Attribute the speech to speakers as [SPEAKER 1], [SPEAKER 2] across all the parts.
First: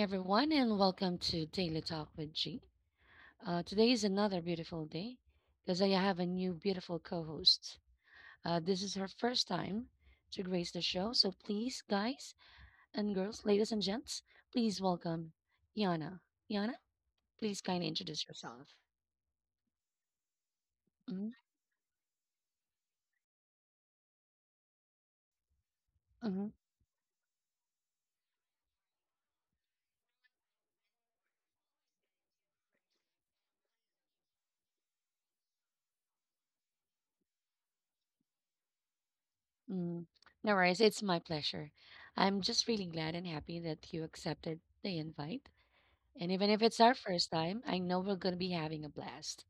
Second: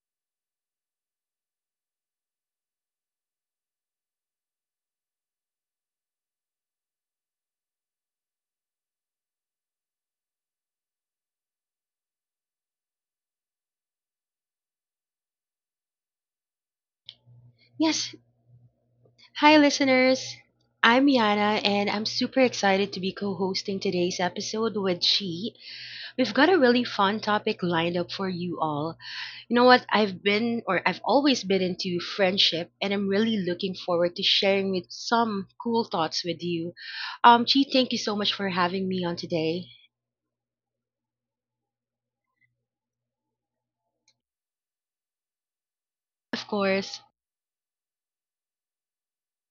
[SPEAKER 1] everyone, and welcome to Daily Talk with G. Today is another beautiful day because I have a new beautiful co host. This is her first time to grace the show. So please, guys and girls, ladies and gents, please welcome Yana. Yana, please kindly
[SPEAKER 2] Yes.
[SPEAKER 1] introduce yourself.
[SPEAKER 2] Hi, listeners. I'm
[SPEAKER 1] Hmm.
[SPEAKER 2] Yana, and I'm super excited to be co hosting today's episode with She. We've got
[SPEAKER 1] Hmm.
[SPEAKER 2] a really fun topic lined up for you all. You know what? I've always been into friendship, and I'm really looking forward to sharing with some cool thoughts with you. Chi, thank you so much for having me on today.
[SPEAKER 1] Hmm. No worries, it's my pleasure. I'm just really glad and happy that you accepted the invite. And
[SPEAKER 2] Of
[SPEAKER 1] even if it's our
[SPEAKER 2] course.
[SPEAKER 1] first time, I know we're going to be having a blast.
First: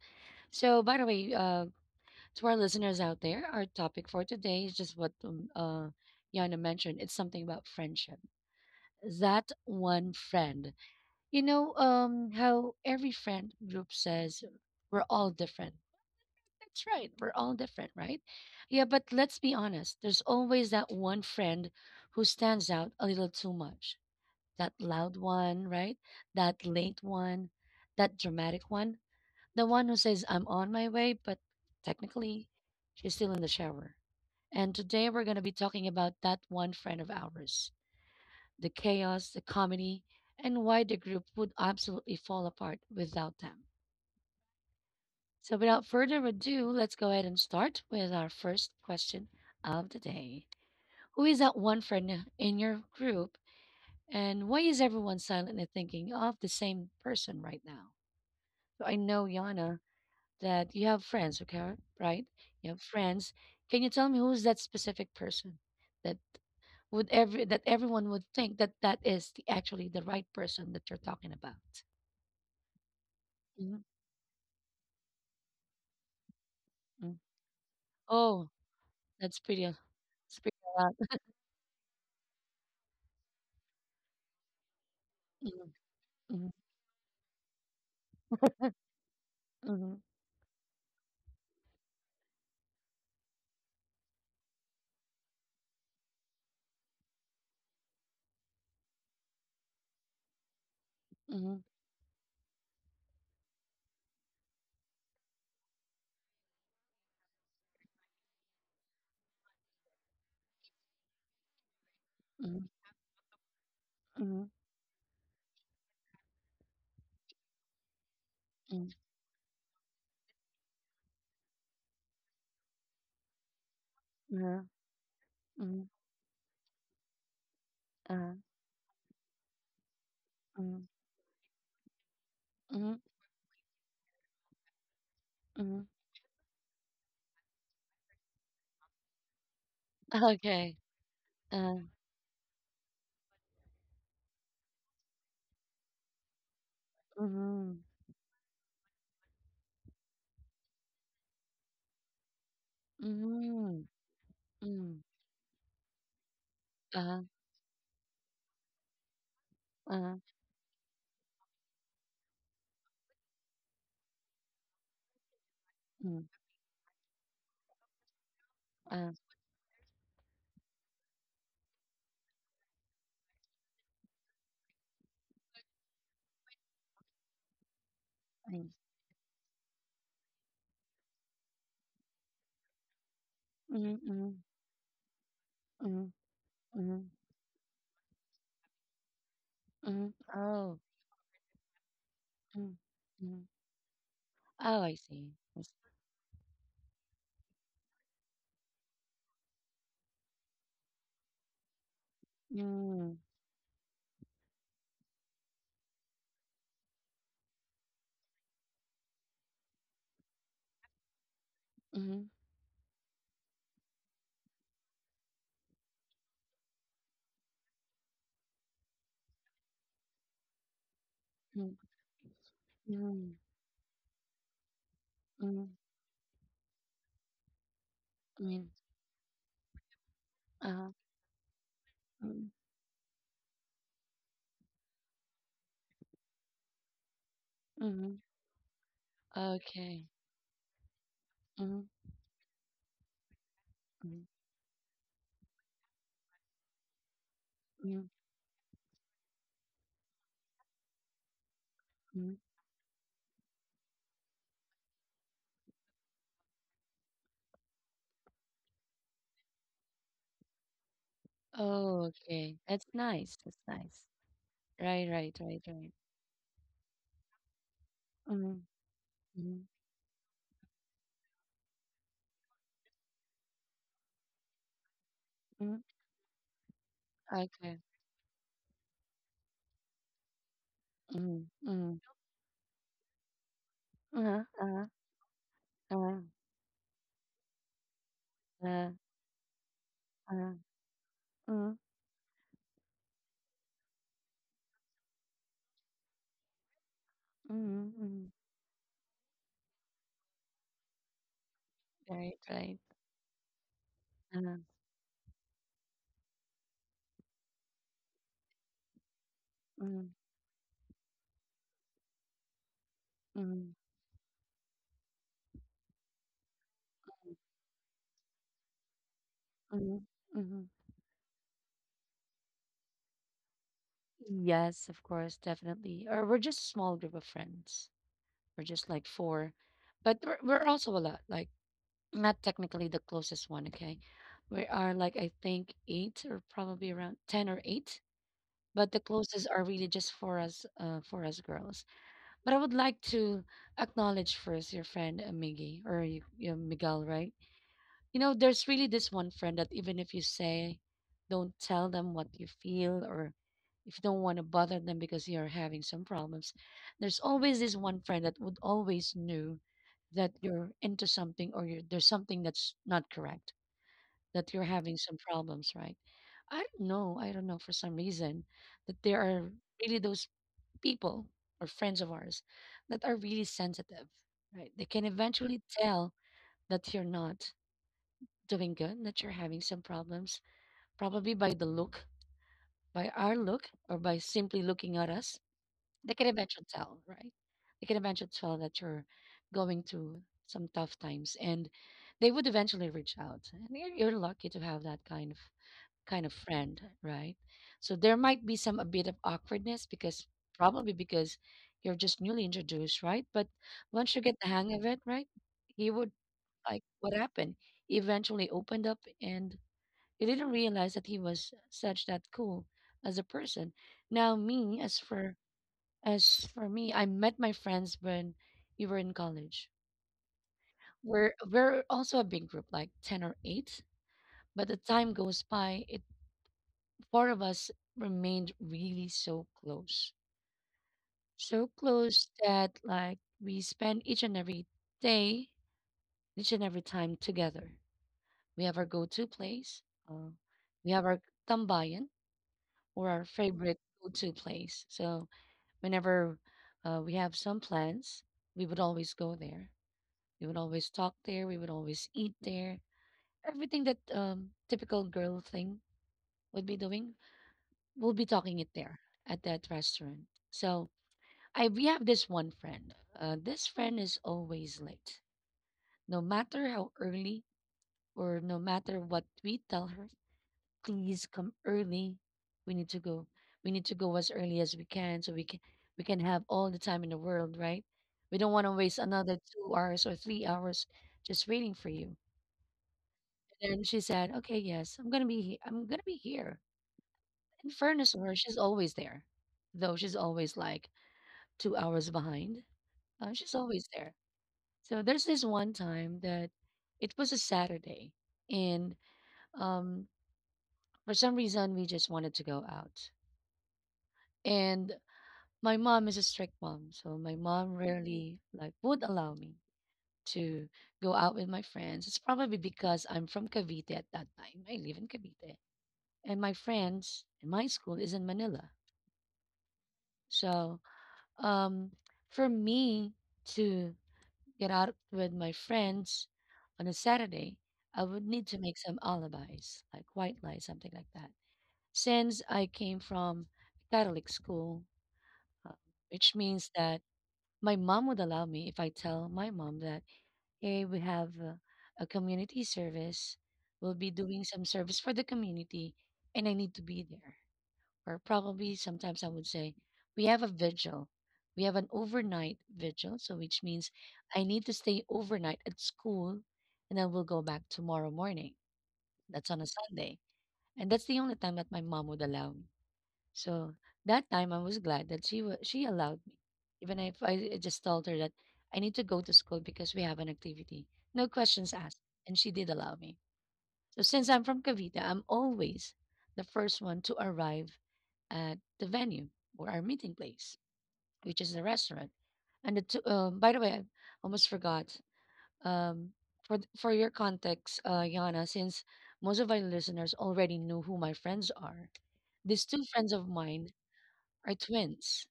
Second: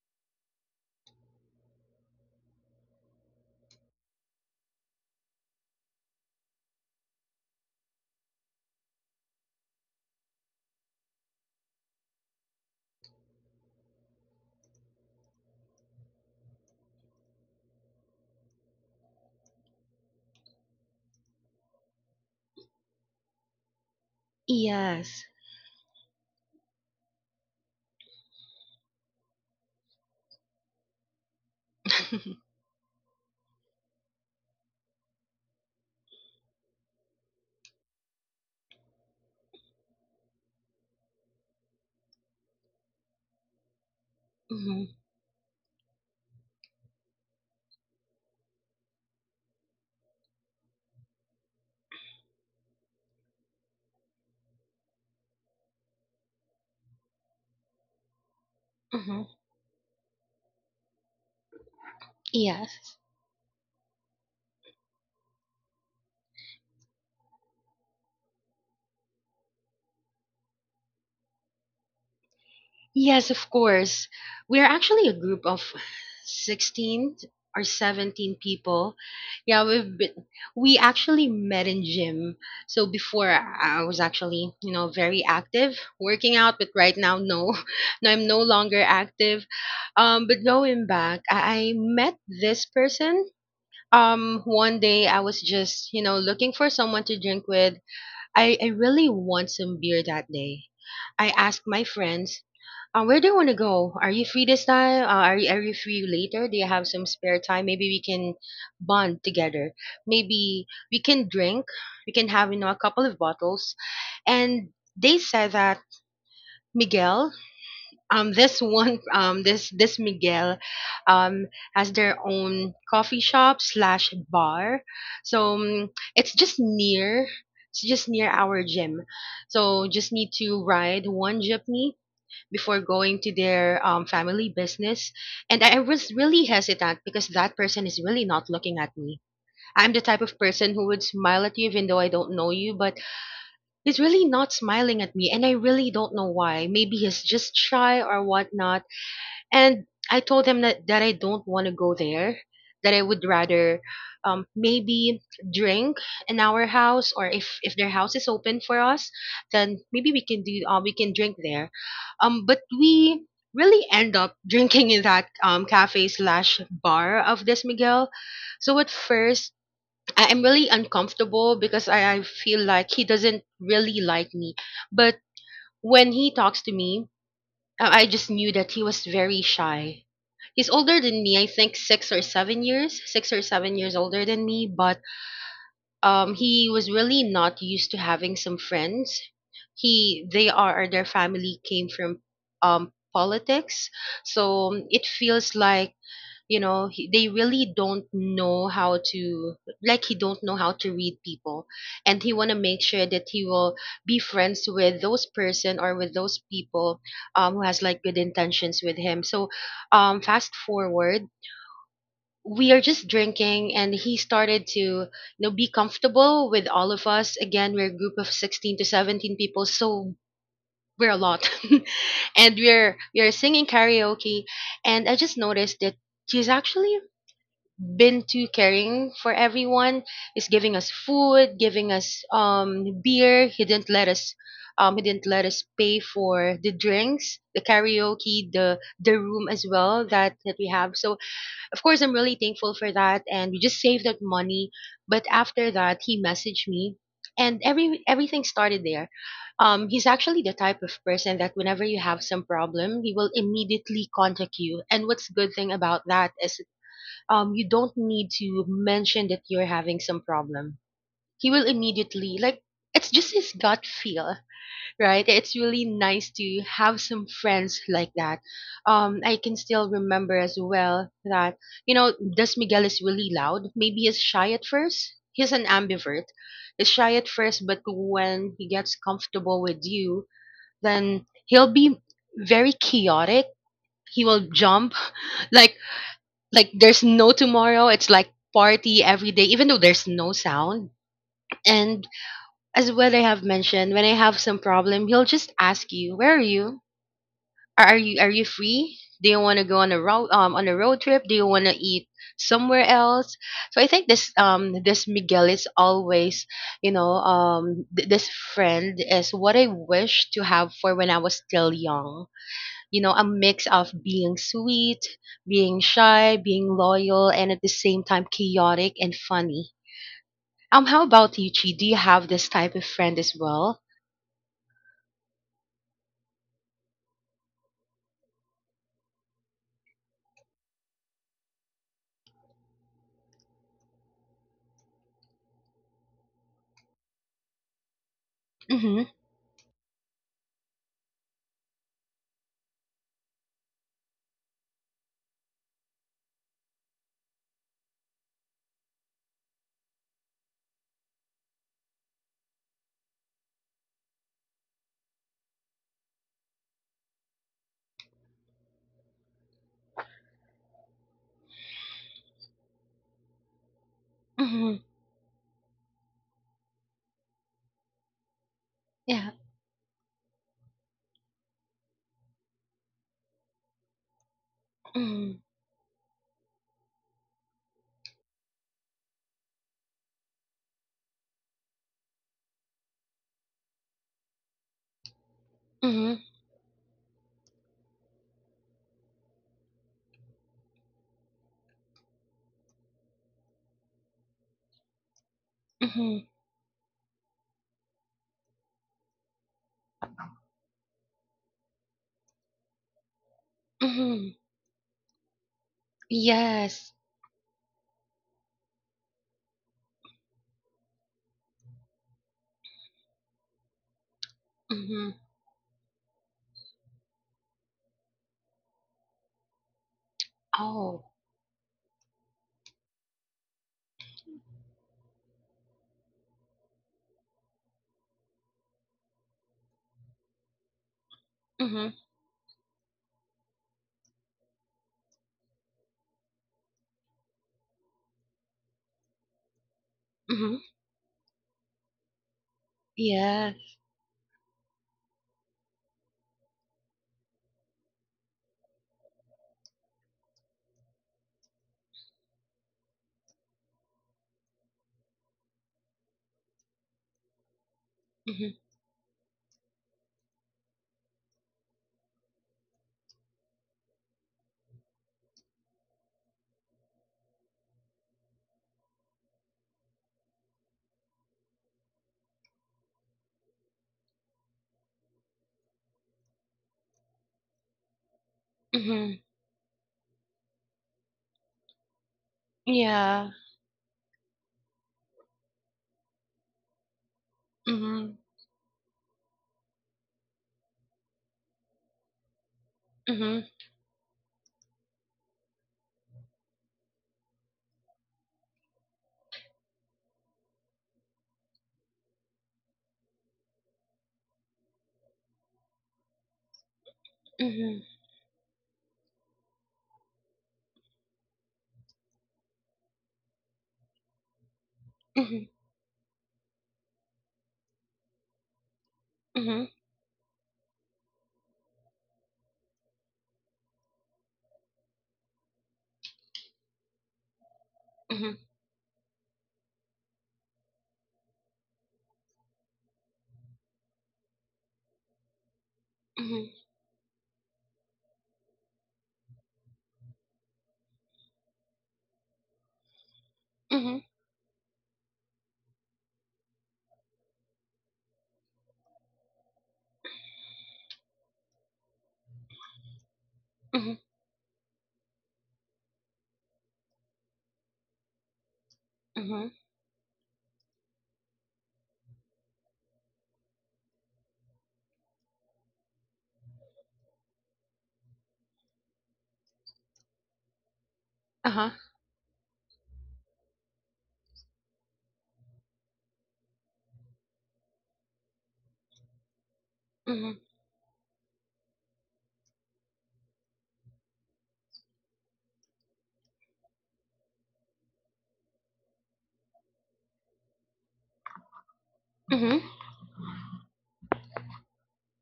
[SPEAKER 1] So, by the way, to our listeners out there, our topic for today is just what Yana mentioned. It's something about friendship. That one friend. How every friend group says we're all different. That's right. We're all different, right? Yeah, but let's be honest. There's always that one friend who stands out a little too much. That loud
[SPEAKER 2] Yes.
[SPEAKER 1] one, right? That late one, that dramatic one, the one who says, I'm on my way, but technically she's still in the shower. And today we're going to be talking about that one friend of ours, the chaos, the comedy, and why the group would absolutely fall apart without them.
[SPEAKER 2] Mm-hmm.
[SPEAKER 1] So, without further ado, let's go ahead and start with our first question of the day. Who is that one friend in your group, and why is everyone silently thinking of the same person right now? So, I
[SPEAKER 2] Mm-hmm.
[SPEAKER 1] know, Yana, that you have friends, okay, right? You have
[SPEAKER 2] Yes.
[SPEAKER 1] friends. Can you tell me who's that specific person that that everyone would think that is actually the right person that you're talking about?
[SPEAKER 2] Yes, of
[SPEAKER 1] Mhm.
[SPEAKER 2] course. We're actually a group of
[SPEAKER 1] Mm.
[SPEAKER 2] 16 or 17
[SPEAKER 1] Oh,
[SPEAKER 2] people.
[SPEAKER 1] that's pretty.
[SPEAKER 2] Yeah,
[SPEAKER 1] That's pretty a
[SPEAKER 2] we
[SPEAKER 1] lot.
[SPEAKER 2] actually met in gym. So before I was actually, very
[SPEAKER 1] Mhm.
[SPEAKER 2] active working out, but right now, no, no, I'm no longer active.
[SPEAKER 1] Mhm.
[SPEAKER 2] But going back, I met this person. One day I was just, looking for someone to drink with. I really want some beer that day. I
[SPEAKER 1] Mhm.
[SPEAKER 2] asked my friends, where do you want to go? Are you free this time? Are you free later? Do you have some spare time? Maybe we can bond together. Maybe we can drink. We can have
[SPEAKER 1] Mhm.
[SPEAKER 2] a couple of bottles.
[SPEAKER 1] Mhm.
[SPEAKER 2] And they said that Miguel, this
[SPEAKER 1] Mhm. Mhm.
[SPEAKER 2] one, this Miguel, um, has their own coffee shop slash
[SPEAKER 1] Mhm.
[SPEAKER 2] bar. So,
[SPEAKER 1] Mhm.
[SPEAKER 2] it's just near. It's just
[SPEAKER 1] uh,
[SPEAKER 2] near our gym. So just need to
[SPEAKER 1] mhm.
[SPEAKER 2] ride one jeepney before
[SPEAKER 1] Mhm.
[SPEAKER 2] going to their family business. And
[SPEAKER 1] Mhm.
[SPEAKER 2] I was really hesitant because that person is really not looking at me. I'm the type of
[SPEAKER 1] Okay.
[SPEAKER 2] person who would smile at you
[SPEAKER 1] Uh,
[SPEAKER 2] even though I don't know you, but he's really not smiling at me. And I really don't know why. Maybe he's just
[SPEAKER 1] mhm.
[SPEAKER 2] shy or whatnot. And I told him that I don't want to go there, that I would
[SPEAKER 1] Mhm.
[SPEAKER 2] rather,
[SPEAKER 1] Mhm.
[SPEAKER 2] maybe drink in our
[SPEAKER 1] uh,
[SPEAKER 2] house, or if their house is open for us, then
[SPEAKER 1] uh,
[SPEAKER 2] maybe we can drink there. But we really end up drinking in that cafe
[SPEAKER 1] mhm.
[SPEAKER 2] slash bar of this Miguel. So at
[SPEAKER 1] uh,
[SPEAKER 2] first I am really uncomfortable because I feel like he doesn't really like me. But when he talks to me, I just knew
[SPEAKER 1] mhm.
[SPEAKER 2] that he was very shy. He's older than me, I think six or seven
[SPEAKER 1] Mhm.
[SPEAKER 2] years older
[SPEAKER 1] Mhm.
[SPEAKER 2] than me, but
[SPEAKER 1] Mhm.
[SPEAKER 2] he was
[SPEAKER 1] Mhm.
[SPEAKER 2] really not used to having some friends.
[SPEAKER 1] Mhm. Oh.
[SPEAKER 2] Their family came from
[SPEAKER 1] Mm. Mhm.
[SPEAKER 2] politics,
[SPEAKER 1] Oh, I
[SPEAKER 2] so it
[SPEAKER 1] see. I
[SPEAKER 2] feels
[SPEAKER 1] see.
[SPEAKER 2] like they really don't know how to, like, he don't know how to read people, and he want to make
[SPEAKER 1] Mm.
[SPEAKER 2] sure that he will be friends with those person or with those people, who has like good intentions with him. So, fast forward,
[SPEAKER 1] Mhm.
[SPEAKER 2] we are just drinking, and he started to be comfortable with all of us. Again, we're a group of 16 to 17 people, so we're a lot.
[SPEAKER 1] Mm.
[SPEAKER 2] And we're
[SPEAKER 1] Mhm.
[SPEAKER 2] we're singing karaoke, and I just
[SPEAKER 1] Mhm.
[SPEAKER 2] noticed that he's actually been too
[SPEAKER 1] Mm.
[SPEAKER 2] caring for everyone. He's giving
[SPEAKER 1] Uh-huh.
[SPEAKER 2] us food, giving us
[SPEAKER 1] Mm.
[SPEAKER 2] beer. He didn't let us he didn't let us pay for the drinks, the
[SPEAKER 1] Mhm.
[SPEAKER 2] karaoke, the room as
[SPEAKER 1] Okay.
[SPEAKER 2] well that we have. So
[SPEAKER 1] Mhm.
[SPEAKER 2] of course I'm really thankful for that, and we just saved
[SPEAKER 1] Mhm.
[SPEAKER 2] that money. But after that, he messaged me, and
[SPEAKER 1] Mhm.
[SPEAKER 2] everything started there. He's actually the type of person that whenever you have
[SPEAKER 1] Mhm.
[SPEAKER 2] some problem, he will immediately contact you. And what's good thing about that is, you don't need to mention that you're having some problem. He will
[SPEAKER 1] Oh,
[SPEAKER 2] immediately,
[SPEAKER 1] okay.
[SPEAKER 2] like,
[SPEAKER 1] That's
[SPEAKER 2] it's
[SPEAKER 1] nice.
[SPEAKER 2] just
[SPEAKER 1] That's
[SPEAKER 2] his gut
[SPEAKER 1] nice.
[SPEAKER 2] feel,
[SPEAKER 1] Right, right,
[SPEAKER 2] right?
[SPEAKER 1] right,
[SPEAKER 2] It's
[SPEAKER 1] right.
[SPEAKER 2] really nice to have some friends like that.
[SPEAKER 1] Mhm.
[SPEAKER 2] I can
[SPEAKER 1] Mhm.
[SPEAKER 2] still remember as well that, Des Miguel is really loud. Maybe he's shy at first. He's an
[SPEAKER 1] Mhm.
[SPEAKER 2] ambivert. He's shy at first,
[SPEAKER 1] Okay.
[SPEAKER 2] but when he gets comfortable with you, then
[SPEAKER 1] Mhm.
[SPEAKER 2] he'll
[SPEAKER 1] Mhm.
[SPEAKER 2] be very chaotic. He
[SPEAKER 1] Uh-huh.
[SPEAKER 2] will
[SPEAKER 1] Uh-huh.
[SPEAKER 2] jump like like there's no tomorrow. It's like
[SPEAKER 1] uh
[SPEAKER 2] party every day, even though there's no
[SPEAKER 1] Uh-huh.
[SPEAKER 2] sound.
[SPEAKER 1] Mhm.
[SPEAKER 2] And as what I have mentioned, when I have some problem, he'll just ask you, where are you
[SPEAKER 1] Mhm.
[SPEAKER 2] are, are you
[SPEAKER 1] Mhm.
[SPEAKER 2] are you free? Do you want to go on a road trip? Do you want to eat
[SPEAKER 1] Right, right.
[SPEAKER 2] somewhere else? So I think this
[SPEAKER 1] Uh-huh.
[SPEAKER 2] um this Miguel is always, this friend is what I
[SPEAKER 1] Mhm.
[SPEAKER 2] wish to have for when I was still young. A
[SPEAKER 1] Mhm.
[SPEAKER 2] mix of being sweet, being shy, being loyal, and at the same time chaotic and funny.
[SPEAKER 1] Mhm. Mhm.
[SPEAKER 2] How about you, Chi? Do you have this type of friend as well?
[SPEAKER 1] Yes, of course, definitely. Or we're just a small group of friends. We're just like four, but we're also a lot. Like not technically the closest one. Okay, we are like I think eight or probably around 10 or eight. But the
[SPEAKER 2] Mm-hmm.
[SPEAKER 1] closest are really just for us girls. But I would like to acknowledge first your friend Miggy or Miguel, right? There's really this one friend that even if you say, don't tell them what you feel, or if you don't want to bother them because you're having some problems, there's always this one friend that would always know that you're into something there's something that's not correct, that you're
[SPEAKER 2] Mm-hmm.
[SPEAKER 1] having some problems, right? I don't know. I don't know for some reason that there
[SPEAKER 2] Yeah.
[SPEAKER 1] are really those people or friends of ours that are really sensitive, right? They can
[SPEAKER 2] Mm-hmm.
[SPEAKER 1] eventually tell that you're not doing good, that you're having some problems, probably by the look, by our look, or by simply looking at us, they
[SPEAKER 2] Mm-hmm.
[SPEAKER 1] can eventually tell, right? They can eventually tell that you're going through some tough times, and they would eventually reach out. And you're lucky to have that kind of
[SPEAKER 2] Mm-hmm.
[SPEAKER 1] friend, right? So there might be some a bit of awkwardness because probably because you're just newly introduced, right? But once you get
[SPEAKER 2] Mm-hmm.
[SPEAKER 1] the hang of it, right, he would like
[SPEAKER 2] Yes.
[SPEAKER 1] what happened. He eventually opened up and they didn't realize that he was such that cool as a person. Now me, as
[SPEAKER 2] Mm-hmm.
[SPEAKER 1] for as for me, I met my friends when we were in college.
[SPEAKER 2] Oh.
[SPEAKER 1] We're also a big group, like 10 or eight. But the time goes by, it four of us remained really so close. So
[SPEAKER 2] Mm-hmm.
[SPEAKER 1] close that like we spend each and every day, each and every time together. We have our go-to place. Uh,
[SPEAKER 2] Mm-hmm.
[SPEAKER 1] we have our tambayan or our
[SPEAKER 2] Yeah.
[SPEAKER 1] favorite go-to place. So whenever we have some plans, we would always go there. We would always talk there. We would always eat there. Everything that typical girl thing would be doing, we'll be
[SPEAKER 2] Mm-hmm.
[SPEAKER 1] talking it there at that restaurant. So I we have this one friend. This friend is always late, no matter how early or no matter what we tell her. Please come early. We need to go. We need to go as early as we can so we can have all the time in the world, right? We don't want to waste
[SPEAKER 2] Mm-hmm.
[SPEAKER 1] another 2 hours or 3 hours just waiting for you.
[SPEAKER 2] Yeah.
[SPEAKER 1] And then she said, okay, yes, I'm gonna be here. In fairness
[SPEAKER 2] Mm-hmm.
[SPEAKER 1] to her, she's always there. Though she's always like 2 hours behind.
[SPEAKER 2] Mm-hmm.
[SPEAKER 1] She's always there. So there's this one time that it was a Saturday and um for some reason we just wanted to go out. And my mom is a strict mom, so my mom
[SPEAKER 2] Mm-hmm.
[SPEAKER 1] rarely like would allow me to go out with my friends. It's probably because I'm from Cavite at that time. I live in Cavite,
[SPEAKER 2] Mm-hmm.
[SPEAKER 1] and my friends and my school is in Manila.
[SPEAKER 2] Mm-hmm.
[SPEAKER 1] So, um, for me to get out with my friends on a Saturday, I would
[SPEAKER 2] Mm-hmm.
[SPEAKER 1] need to make some alibis, like white lies, something like that. Since I came from Catholic school, uh, which
[SPEAKER 2] Mm-hmm.
[SPEAKER 1] means that my mom would allow me if I tell my mom that, hey, we have a community service. We'll be doing some service for the community and I need to be there. Or probably sometimes I would say, we have a vigil. We have an overnight vigil. So, which means
[SPEAKER 2] Mm-hmm.
[SPEAKER 1] I need to stay overnight at school and then we'll go back tomorrow morning. That's
[SPEAKER 2] Mm-hmm.
[SPEAKER 1] on a Sunday. And that's the only time that my mom would allow me. So that time I was glad that she allowed me, even if I just told her that I need to go to school because we have an activity. No questions
[SPEAKER 2] Uh-huh.
[SPEAKER 1] asked, and she did allow me. So since I'm from Cavite, I'm always the first one to arrive at the venue or our meeting
[SPEAKER 2] Mm-hmm.
[SPEAKER 1] place, which is the restaurant. And the two, by the way, I almost forgot. Um, for your context, Yana, since most of our listeners already know who my friends are, these
[SPEAKER 2] Mm-hmm.
[SPEAKER 1] two friends of mine are twins.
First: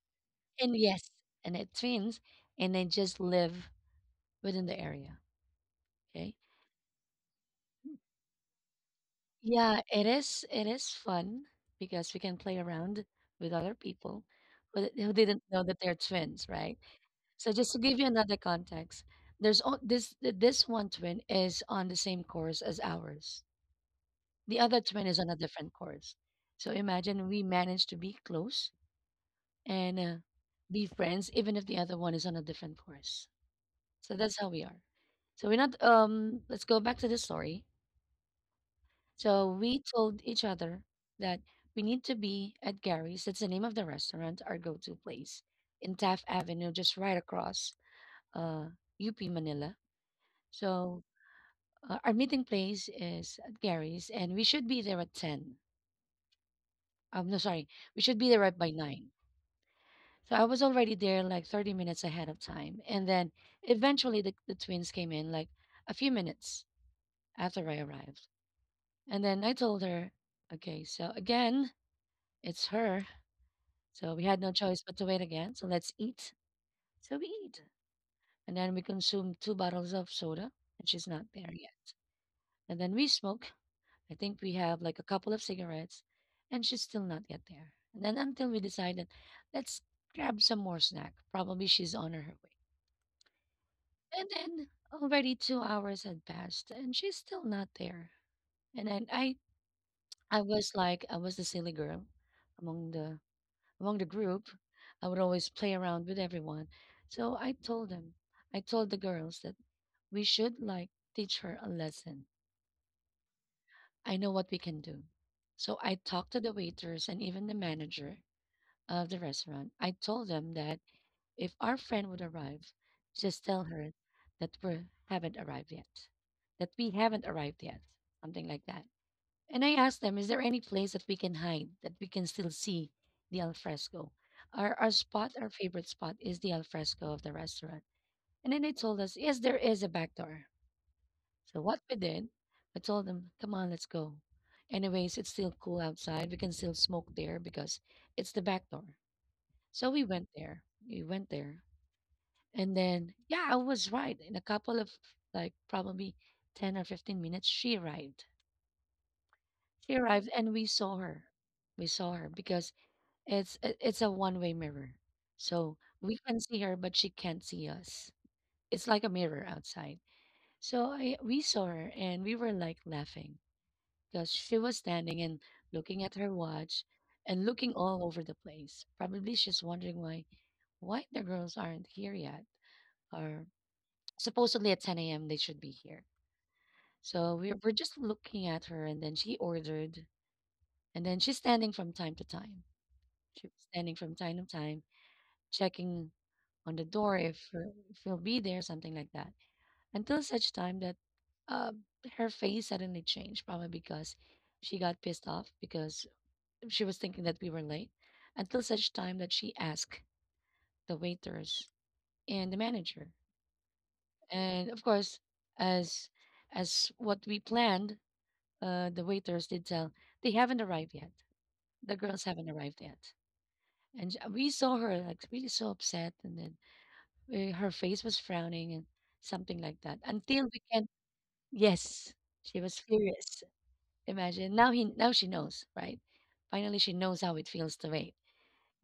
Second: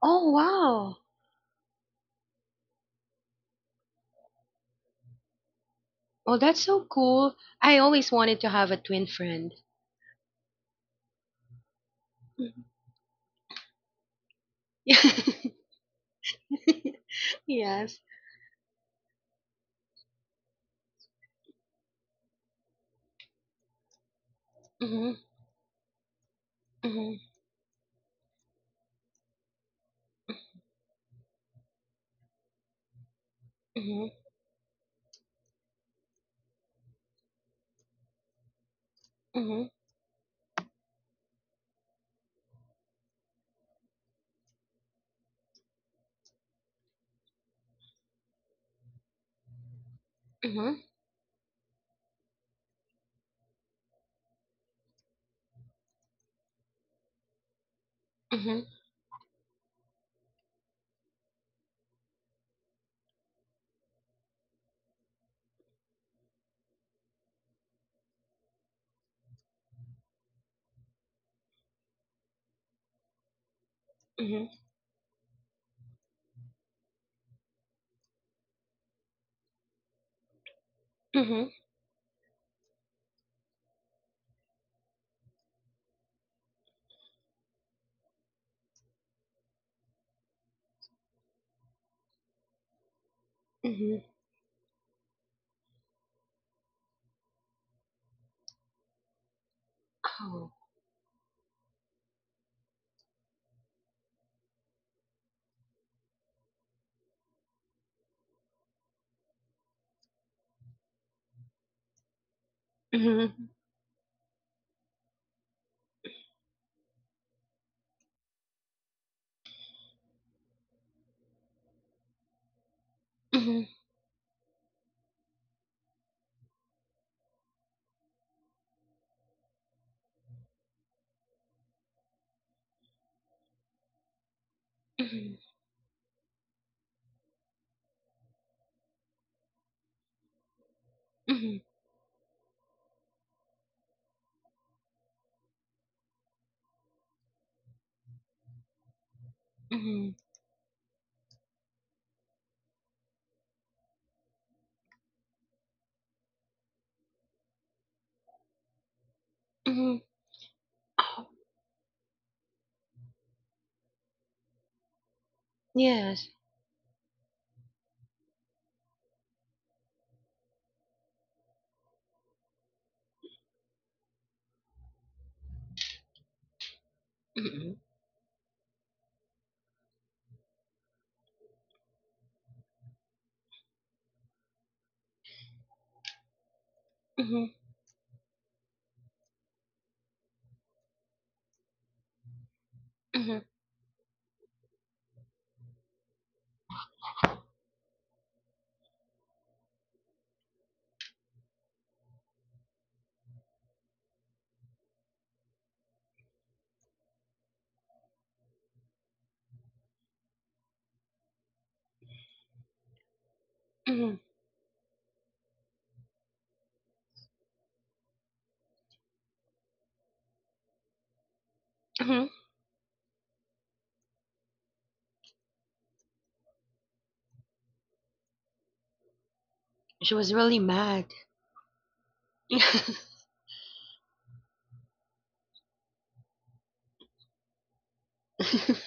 [SPEAKER 2] Oh,
[SPEAKER 1] And
[SPEAKER 2] wow.
[SPEAKER 1] yes, and they twins, and they just live within the area.
[SPEAKER 2] Oh,
[SPEAKER 1] Okay.
[SPEAKER 2] that's so cool. I always wanted to have a twin friend.
[SPEAKER 1] Yeah, it is. It is fun because we can play around with other people who who didn't know that they're twins, right? So just to
[SPEAKER 2] Yes.
[SPEAKER 1] give you another context, there's o- this th- this one twin is on the same course as ours. The other twin
[SPEAKER 2] Mhm.
[SPEAKER 1] is on a different course. So
[SPEAKER 2] Mhm.
[SPEAKER 1] imagine we managed to be close and be friends, even if the other one is on a different course.
[SPEAKER 2] Mhm.
[SPEAKER 1] So that's how we are. So we're not let's go back to the story. So
[SPEAKER 2] Mhm.
[SPEAKER 1] we told each other that we need to be at Gary's. That's the name of the restaurant, our go-to place in Taft Avenue, just right across uh UP Manila.
[SPEAKER 2] Mhm.
[SPEAKER 1] So, our meeting place is at Gary's and we should be there at 10. No, sorry, we should be there right
[SPEAKER 2] Mhm.
[SPEAKER 1] by 9. So I was already there like 30 minutes ahead of time and then eventually the twins came in like a few minutes after I arrived. And then I told her, okay, so again, it's her. So we had
[SPEAKER 2] Mhm.
[SPEAKER 1] no choice but to wait again. So let's eat. So we eat. And then we consume two bottles of soda, and she's not
[SPEAKER 2] Mhm.
[SPEAKER 1] there yet. And then we smoke. I think we have like a couple of cigarettes, and she's still not yet there. And then until we decided, let's grab some more snack. Probably she's on her way.
[SPEAKER 2] Mhm.
[SPEAKER 1] And then already 2 hours had passed, and she's still not there. And then I
[SPEAKER 2] Oh.
[SPEAKER 1] was like, I was the silly girl among the among the group. I would always play around with everyone. So I told them, I told the girls that we should like teach her a lesson.
[SPEAKER 2] Mhm.
[SPEAKER 1] I know what we can do. So I talked to the waiters and even the manager of the restaurant. I told them that if our friend would arrive, just tell
[SPEAKER 2] Mhm.
[SPEAKER 1] her that we haven't arrived yet, that we haven't arrived yet, something like that. And I asked them, is there any place that we can hide that we can still see the alfresco? Our spot,
[SPEAKER 2] Mhm.
[SPEAKER 1] our favorite spot is the alfresco of the restaurant. And then they told us, yes, there is a back door.
[SPEAKER 2] Mhm.
[SPEAKER 1] So what we did, I told them, come on, let's go. Anyways, it's still cool outside. We can still smoke there because it's the back door. So we
[SPEAKER 2] Mhm.
[SPEAKER 1] went there. We went there. And then, yeah, I was right. In a couple of like probably 10 or 15 minutes, she arrived. She
[SPEAKER 2] Mhm.
[SPEAKER 1] arrived and we saw her.
[SPEAKER 2] Oh.
[SPEAKER 1] We saw her because it's a one-way mirror. So we
[SPEAKER 2] Yes.
[SPEAKER 1] can see her, but she can't see us. It's like a mirror outside. So I we saw her and we were like laughing because she was standing and looking at her watch and looking
[SPEAKER 2] Mhm.
[SPEAKER 1] all over the place. Probably she's wondering why the girls aren't here yet. Or supposedly at 10 a.m. they should be here. So
[SPEAKER 2] Mhm.
[SPEAKER 1] we're just looking at her, and then she ordered, and then she's standing from time to time.
[SPEAKER 2] Mhm.
[SPEAKER 1] She was standing from time to time, checking on the door if he'll be there, something like that. Until such time that uh, her face suddenly changed, probably because she got pissed off because she was thinking that we were late. Until such time that she asked the waiters and the manager,
[SPEAKER 2] Mhm.
[SPEAKER 1] and of course, as what we planned, the waiters did tell they haven't arrived yet. The girls
[SPEAKER 2] Mhm.
[SPEAKER 1] haven't arrived yet, and we saw her like really so upset, and then her face was frowning and something like that
[SPEAKER 2] She was
[SPEAKER 1] until
[SPEAKER 2] really
[SPEAKER 1] we can
[SPEAKER 2] mad.
[SPEAKER 1] yes, she was furious. Imagine now she knows, right? Finally, she knows how it feels to wait.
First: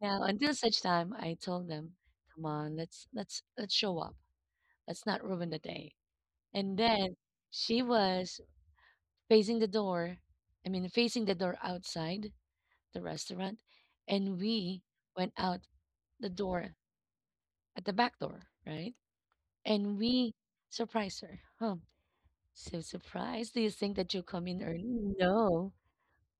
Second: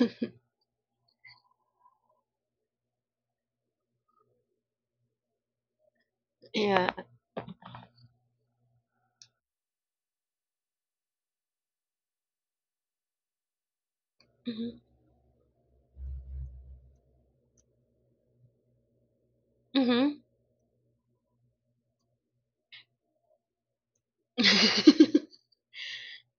[SPEAKER 1] Now, until such time, I told them, "Come on, let's show up. Let's not ruin the day." And
[SPEAKER 2] Yeah.
[SPEAKER 1] then she was facing the door. I mean, facing the door outside the restaurant, and
[SPEAKER 2] Mhm.
[SPEAKER 1] we went out the door at the back door, right? And
[SPEAKER 2] Mhm.
[SPEAKER 1] we surprised her. Huh. So surprised. Do you think that you come in early? No.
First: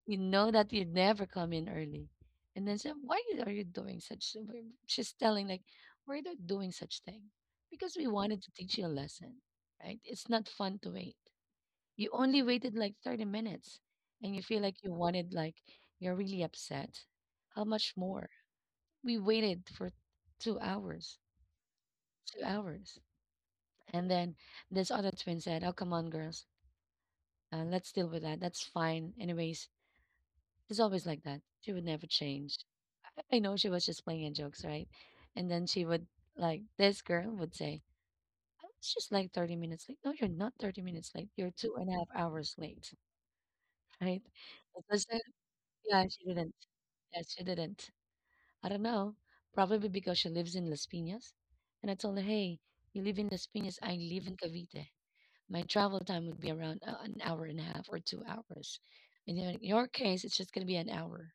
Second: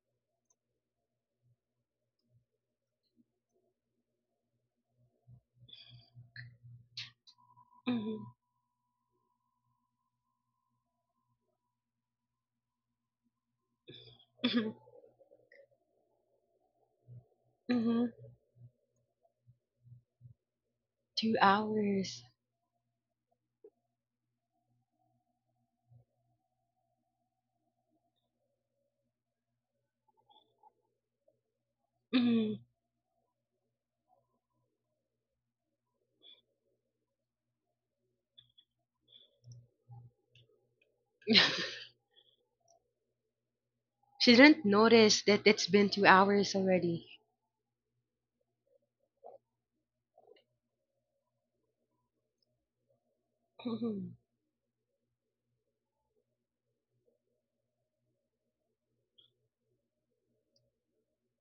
[SPEAKER 1] You know that you never come in early. And then said, are you doing such? So she's telling like, we're not doing such thing because we
[SPEAKER 2] Mhm.
[SPEAKER 1] wanted to teach you a lesson, right? It's not fun to wait. You only waited like 30 minutes and you feel
[SPEAKER 2] Mhm.
[SPEAKER 1] like you wanted like, you're really upset. How much
[SPEAKER 2] Mhm.
[SPEAKER 1] more? We waited for two hours,
[SPEAKER 2] 2 hours.
[SPEAKER 1] 2 hours. And then this other twin said, oh, come on, girls. Let's deal with that. That's fine. Anyways, she's always like that. She would never
[SPEAKER 2] Mhm.
[SPEAKER 1] change. I know she was just playing in jokes, right? And then she would like this girl would say, "I was just like 30 minutes late." No, you're not 30 minutes late. You're 2.5 hours late, right?
[SPEAKER 2] She didn't
[SPEAKER 1] Because,
[SPEAKER 2] notice that it's been two
[SPEAKER 1] yeah, she
[SPEAKER 2] hours
[SPEAKER 1] didn't.
[SPEAKER 2] already.
[SPEAKER 1] Yeah, she didn't. I don't know. Probably because she lives in Las Piñas. And I told her, "Hey, you live in Las Piñas. I
[SPEAKER 2] Hmm.
[SPEAKER 1] live in Cavite. My travel time would be around an hour and a half or 2 hours. And then in your case, it's just gonna be an hour.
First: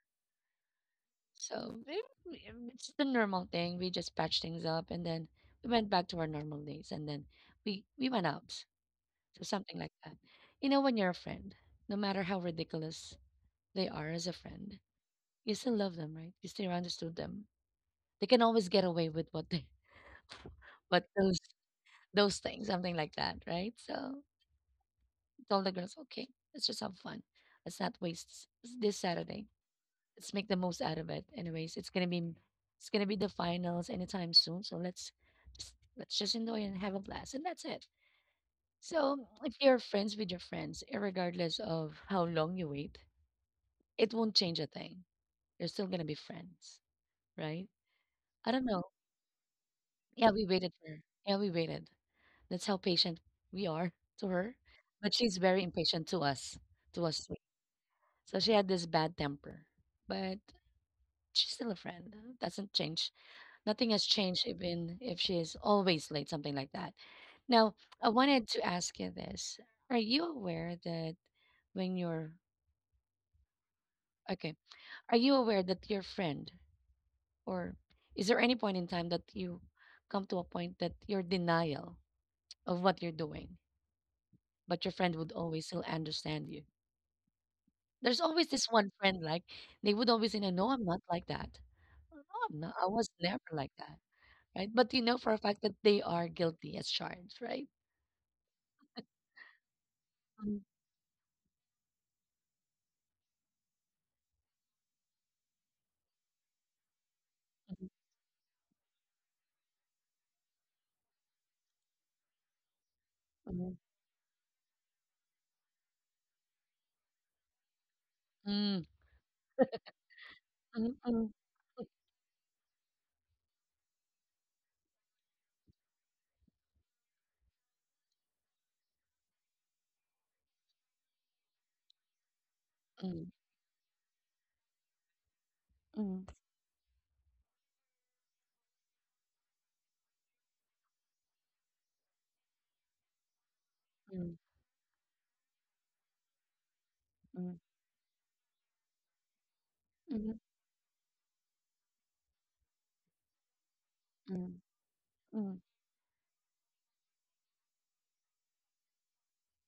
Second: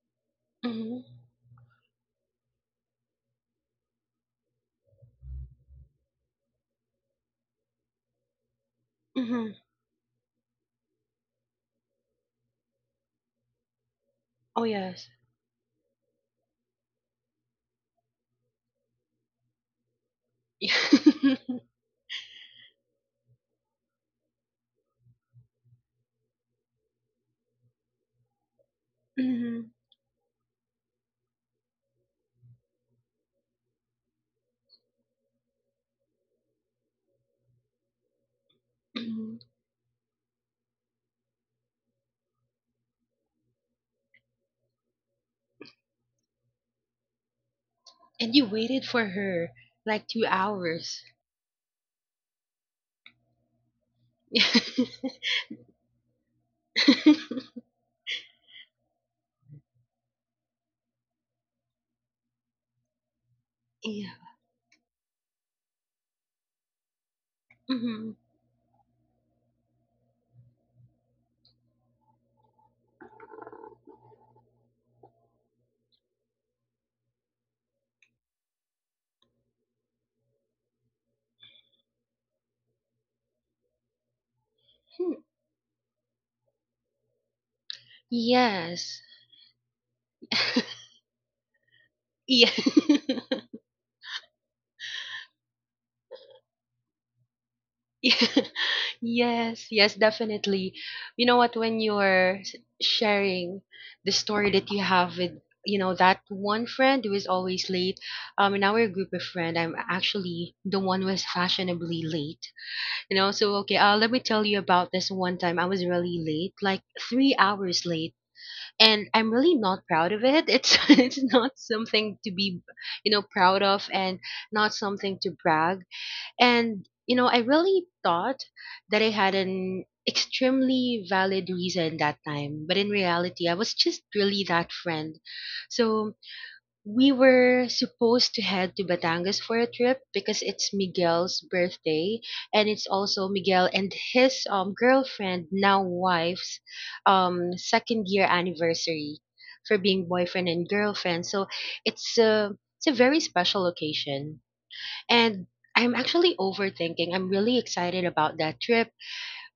[SPEAKER 2] Hmm.
[SPEAKER 1] So it, it's the normal thing. We just patched things up, and then we went back to our normal days, and then we went out. So
[SPEAKER 2] Hmm.
[SPEAKER 1] something like that. You know, when you're a friend, no matter how ridiculous they are as a
[SPEAKER 2] Oh,
[SPEAKER 1] friend,
[SPEAKER 2] yes.
[SPEAKER 1] you still love them, right? You still understood them. They can always get away with what they what those things, something like that, right? So told the girls, okay, let's just have fun. Let's not waste this
[SPEAKER 2] Hmm.
[SPEAKER 1] Saturday.
[SPEAKER 2] Hmm.
[SPEAKER 1] Let's make the most out of it. Anyways, it's gonna be the finals anytime soon. So let's just enjoy and have a blast, and that's it. So if you're friends with your friends, regardless of how long you wait, it won't change a thing. You're still gonna be friends, right?
[SPEAKER 2] And you
[SPEAKER 1] I don't know.
[SPEAKER 2] waited for her like two
[SPEAKER 1] Yeah, we waited for her.
[SPEAKER 2] hours.
[SPEAKER 1] Yeah, we waited. That's how patient we are to her. But
[SPEAKER 2] Yeah.
[SPEAKER 1] she's very impatient to us, to us so she had this bad temper, but she's still a friend. Huh? Doesn't change. Nothing has changed even if she is always late, something like that. Now, I
[SPEAKER 2] Hmm.
[SPEAKER 1] wanted to ask you this. Are you aware that when you're okay, are you aware that your friend or is there any point in time that you come to a point that your denial of what you're doing, but your friend would always still understand you? There's always this one
[SPEAKER 2] Yes.
[SPEAKER 1] friend like they would always say, no, no, I'm not like that. Oh, no,
[SPEAKER 2] Yeah.
[SPEAKER 1] I was never like that, right? But you know for a fact that they are guilty as charged, right?
[SPEAKER 2] Yes, yes,
[SPEAKER 1] Mm,
[SPEAKER 2] definitely. You know what, when you're sharing the story that you have with, that one friend who is always late, in our group of friend, I'm actually the one who is fashionably late. You know,
[SPEAKER 1] mhm,
[SPEAKER 2] so,
[SPEAKER 1] mhm,
[SPEAKER 2] okay, let me tell you about this one time I was really late, like 3 hours late,
[SPEAKER 1] mm,
[SPEAKER 2] and I'm really not proud of it. It's it's
[SPEAKER 1] mm,
[SPEAKER 2] not something to be, proud of, and not something to brag and, I really thought that I had an extremely valid reason that time. But in
[SPEAKER 1] mm,
[SPEAKER 2] reality, I was just really that friend.
[SPEAKER 1] mm,
[SPEAKER 2] So we were supposed to head to Batangas for a trip because it's Miguel's birthday. And it's also Miguel and
[SPEAKER 1] mm, mm,
[SPEAKER 2] his, girlfriend, now wife's, second year anniversary for
[SPEAKER 1] mm,
[SPEAKER 2] being
[SPEAKER 1] mm,
[SPEAKER 2] boyfriend and girlfriend. So it's a very special occasion,
[SPEAKER 1] mm,
[SPEAKER 2] and I'm actually overthinking. I'm really excited about that trip,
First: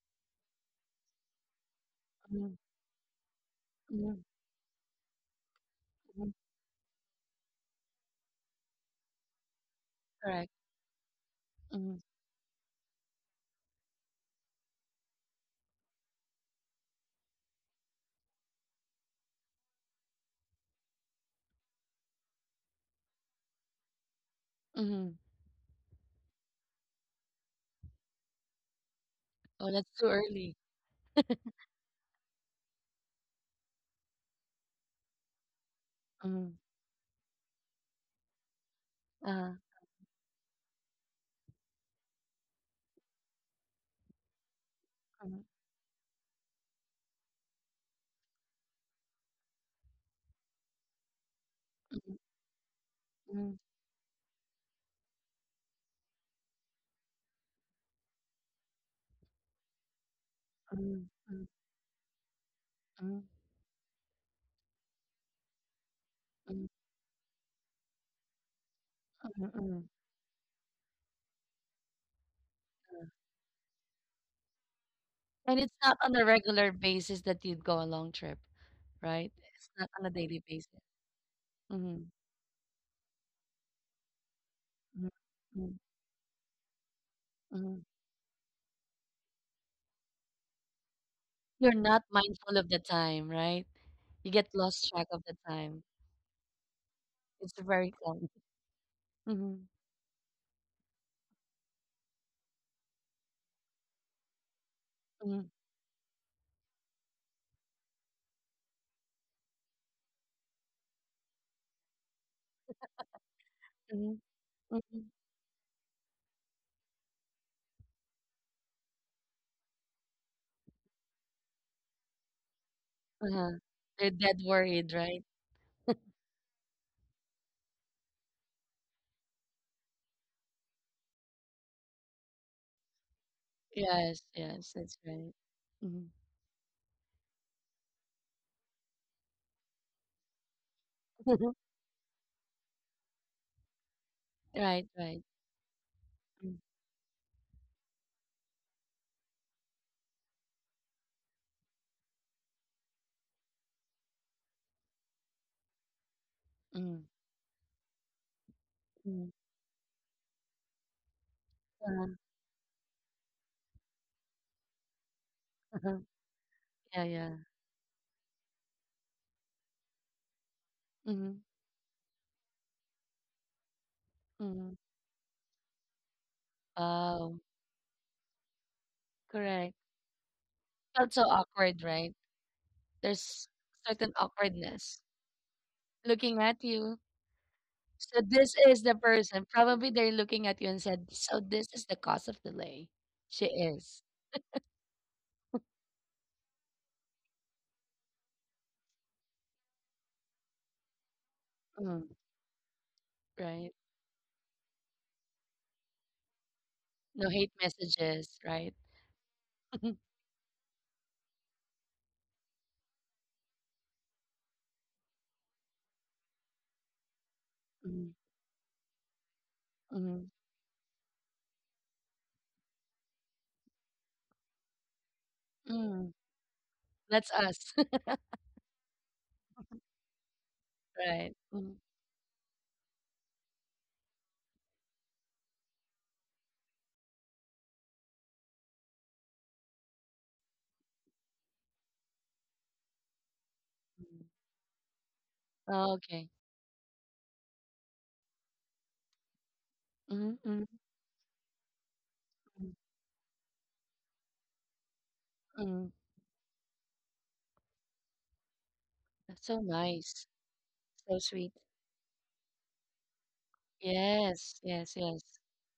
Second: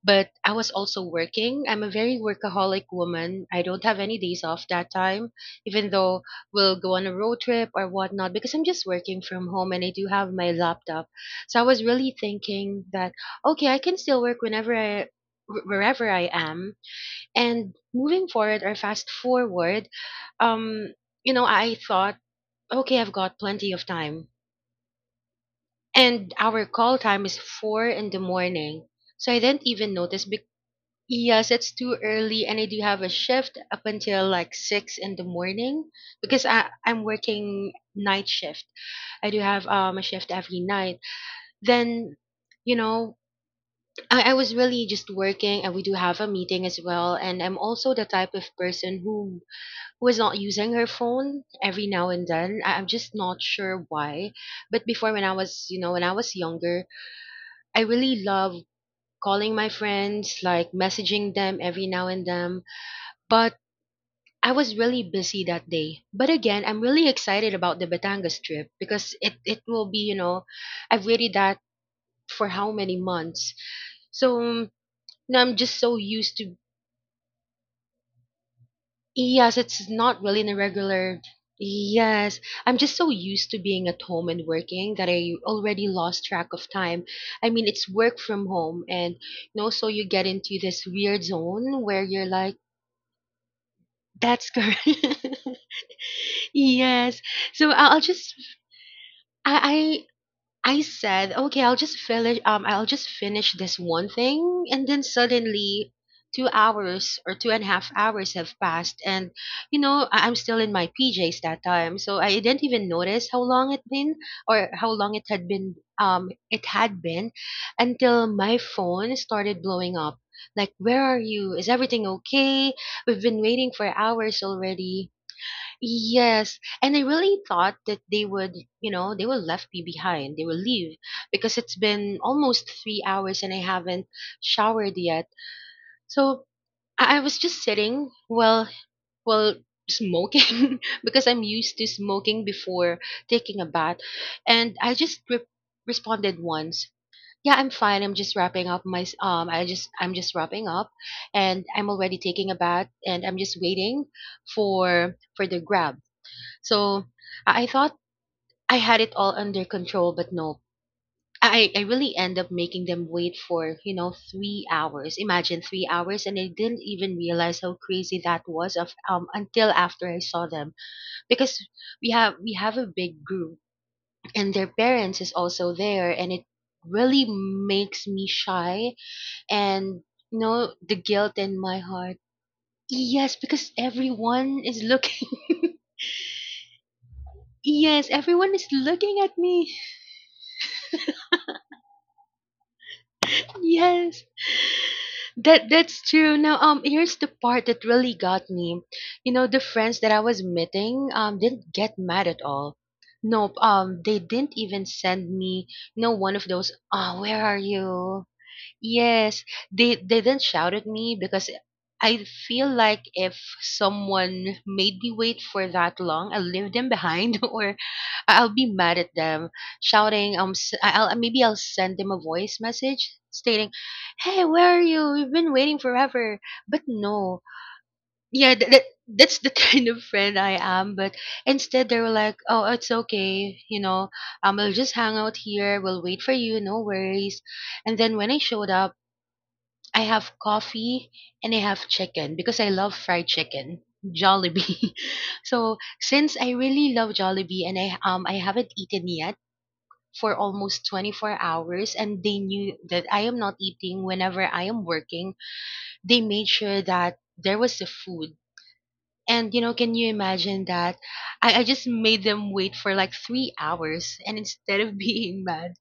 [SPEAKER 2] but I was also working. I'm a very
[SPEAKER 1] mm,
[SPEAKER 2] workaholic woman. I don't have
[SPEAKER 1] mm,
[SPEAKER 2] any days off that time, even though
[SPEAKER 1] mm,
[SPEAKER 2] we'll go on a road trip or whatnot, because I'm just working from home and I do have
[SPEAKER 1] correct.
[SPEAKER 2] my laptop. So I was
[SPEAKER 1] Mm,
[SPEAKER 2] really thinking that, okay, I can still work whenever Wherever I am, and moving forward or fast forward, um, I thought, okay, I've got plenty of time,
[SPEAKER 1] mm.
[SPEAKER 2] and our call time is 4 in the morning. So I didn't
[SPEAKER 1] Oh, that's
[SPEAKER 2] even
[SPEAKER 1] too
[SPEAKER 2] notice.
[SPEAKER 1] early.
[SPEAKER 2] Yes, it's too early, and I do have a shift up until like 6 in the morning because
[SPEAKER 1] Mm,
[SPEAKER 2] I'm working night shift. I do
[SPEAKER 1] uh,
[SPEAKER 2] have a shift every night. Then, you know, I was really just
[SPEAKER 1] mm,
[SPEAKER 2] working, and we do have a meeting as well. And I'm also the type of person who is not using her phone every now
[SPEAKER 1] mm,
[SPEAKER 2] and then. I'm just not
[SPEAKER 1] mm,
[SPEAKER 2] sure why. But before, when I was you know when I was younger. I really love calling my friends, like
[SPEAKER 1] mm,
[SPEAKER 2] messaging
[SPEAKER 1] mm,
[SPEAKER 2] them every now and then,
[SPEAKER 1] mm,
[SPEAKER 2] but I was really busy that day. But again,
[SPEAKER 1] mm,
[SPEAKER 2] I'm really excited about the Batangas trip because it
[SPEAKER 1] mm,
[SPEAKER 2] will be, I've waited that for how many
[SPEAKER 1] mm.
[SPEAKER 2] months. So, now I'm
[SPEAKER 1] And it's
[SPEAKER 2] just so
[SPEAKER 1] not on a
[SPEAKER 2] used to.
[SPEAKER 1] regular basis that you'd go a long trip, right?
[SPEAKER 2] Yes,
[SPEAKER 1] It's
[SPEAKER 2] it's
[SPEAKER 1] not on a
[SPEAKER 2] not really
[SPEAKER 1] daily
[SPEAKER 2] an
[SPEAKER 1] basis.
[SPEAKER 2] irregular. Yes, I'm just so used to being at home and working that I
[SPEAKER 1] Mm-hmm.
[SPEAKER 2] already lost track of time. I mean, it's work from home, and so you get into this weird
[SPEAKER 1] You're
[SPEAKER 2] zone where
[SPEAKER 1] not
[SPEAKER 2] you're like,
[SPEAKER 1] mindful of the time, right? You
[SPEAKER 2] that's
[SPEAKER 1] get
[SPEAKER 2] correct.
[SPEAKER 1] lost track of the time.
[SPEAKER 2] Yes.
[SPEAKER 1] It's
[SPEAKER 2] So
[SPEAKER 1] very common. Mhm,
[SPEAKER 2] I, I said, okay, I'll just finish this one thing, and then
[SPEAKER 1] mhm,
[SPEAKER 2] suddenly 2 hours or 2.5 hours have passed, and I'm still in my PJs that time, so I didn't even notice
[SPEAKER 1] mhm,
[SPEAKER 2] how long it had been until my phone started blowing up, like, where are you, is everything okay, we've been
[SPEAKER 1] mhm,
[SPEAKER 2] waiting for
[SPEAKER 1] they you're dead
[SPEAKER 2] hours
[SPEAKER 1] worried,
[SPEAKER 2] already.
[SPEAKER 1] right?
[SPEAKER 2] Yes, and I really thought that they would, you know, they will left me behind. They will leave because it's been almost 3 hours and I haven't
[SPEAKER 1] Yes, yes,
[SPEAKER 2] showered
[SPEAKER 1] that's
[SPEAKER 2] yet.
[SPEAKER 1] right. Mhm.
[SPEAKER 2] So I was just sitting, well, smoking because I'm used to smoking before taking a bath, and
[SPEAKER 1] Right,
[SPEAKER 2] I just
[SPEAKER 1] right.
[SPEAKER 2] responded
[SPEAKER 1] Mm,
[SPEAKER 2] once. Yeah, I'm fine. I'm just wrapping up my. I'm just wrapping up, and I'm already taking a bath, and I'm just waiting for the grab, so
[SPEAKER 1] mm,
[SPEAKER 2] I thought I had it
[SPEAKER 1] mm,
[SPEAKER 2] all under control, but no. I
[SPEAKER 1] uh-huh,
[SPEAKER 2] really end up making them wait for, you know, 3 hours. Imagine three
[SPEAKER 1] uh-huh.
[SPEAKER 2] hours. And I didn't
[SPEAKER 1] Yeah,
[SPEAKER 2] even
[SPEAKER 1] yeah.
[SPEAKER 2] realize how crazy that was of, until after I saw them.
[SPEAKER 1] Mhm,
[SPEAKER 2] Because we have a big group and their
[SPEAKER 1] mhm.
[SPEAKER 2] parents is also there and it really
[SPEAKER 1] Wow,
[SPEAKER 2] makes me shy
[SPEAKER 1] correct.
[SPEAKER 2] and you know the
[SPEAKER 1] Felt so
[SPEAKER 2] guilt in my
[SPEAKER 1] awkward, right?
[SPEAKER 2] heart. Yes,
[SPEAKER 1] There's
[SPEAKER 2] because
[SPEAKER 1] certain
[SPEAKER 2] everyone is
[SPEAKER 1] awkwardness
[SPEAKER 2] looking
[SPEAKER 1] looking at you.
[SPEAKER 2] Yes,
[SPEAKER 1] So
[SPEAKER 2] everyone
[SPEAKER 1] this
[SPEAKER 2] is
[SPEAKER 1] is the
[SPEAKER 2] looking at
[SPEAKER 1] person.
[SPEAKER 2] me.
[SPEAKER 1] Probably they're looking at you and said, "So this is the cause of delay." She is.
[SPEAKER 2] Yes. That's true. Now, here's the part that really got me. You know, the friends that I was meeting didn't get
[SPEAKER 1] Mm,
[SPEAKER 2] mad at all. Nope.
[SPEAKER 1] right?
[SPEAKER 2] They didn't even send me, you know, one of those, "Ah,
[SPEAKER 1] No
[SPEAKER 2] where
[SPEAKER 1] hate
[SPEAKER 2] are you?"
[SPEAKER 1] messages, right?
[SPEAKER 2] Yes, they they didn't shout at me because I feel like if someone made me wait for that long, I leave them behind or
[SPEAKER 1] Mm,
[SPEAKER 2] I'll be mad at them,
[SPEAKER 1] mm,
[SPEAKER 2] shouting. S- I- I'll Maybe I'll send them a voice message stating, "Hey, where are you? We've been waiting
[SPEAKER 1] mm.
[SPEAKER 2] forever." But
[SPEAKER 1] That's
[SPEAKER 2] no,
[SPEAKER 1] us,
[SPEAKER 2] yeah, that's the kind of friend I am. But
[SPEAKER 1] right? Mm,
[SPEAKER 2] instead, they were like, "Oh, it's okay. You know, we'll just hang out here. We'll wait for you. No worries." And then when I showed up, I have coffee and I have chicken because I love fried chicken.
[SPEAKER 1] mm.
[SPEAKER 2] Jollibee. So
[SPEAKER 1] Oh, okay.
[SPEAKER 2] since I really love Jollibee and I haven't eaten yet for
[SPEAKER 1] Mm, mm,
[SPEAKER 2] almost 24 hours, and they
[SPEAKER 1] mm,
[SPEAKER 2] knew that I am not eating whenever I am working.
[SPEAKER 1] mm.
[SPEAKER 2] They made sure that there was the food.
[SPEAKER 1] That's
[SPEAKER 2] And you
[SPEAKER 1] so
[SPEAKER 2] know, can you
[SPEAKER 1] nice.
[SPEAKER 2] imagine that?
[SPEAKER 1] So sweet.
[SPEAKER 2] I just made them wait for like 3 hours, and
[SPEAKER 1] Yes,
[SPEAKER 2] instead of
[SPEAKER 1] yes, yes.
[SPEAKER 2] being mad,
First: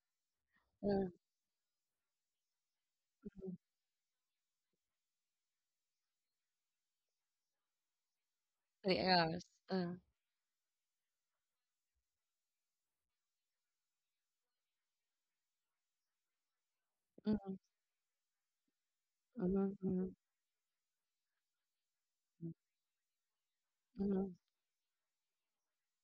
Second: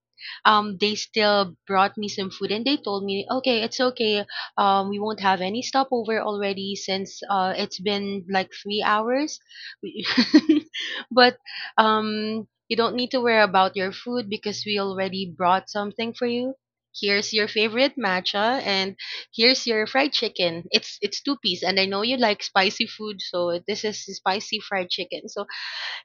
[SPEAKER 2] um, they
[SPEAKER 1] Mm,
[SPEAKER 2] still brought me some food, and they told me,
[SPEAKER 1] mm.
[SPEAKER 2] okay, it's okay, um, we won't have any stopover already since it's been like three
[SPEAKER 1] Three
[SPEAKER 2] hours
[SPEAKER 1] hours. Uh,
[SPEAKER 2] We- but you don't need to worry about your food because we already brought something for you. Here's your
[SPEAKER 1] mm,
[SPEAKER 2] favorite matcha, and here's
[SPEAKER 1] mm,
[SPEAKER 2] your fried
[SPEAKER 1] mm,
[SPEAKER 2] chicken. It's two piece, and I know you like
[SPEAKER 1] mm,
[SPEAKER 2] spicy food, so this is
[SPEAKER 1] mm.
[SPEAKER 2] spicy fried chicken. So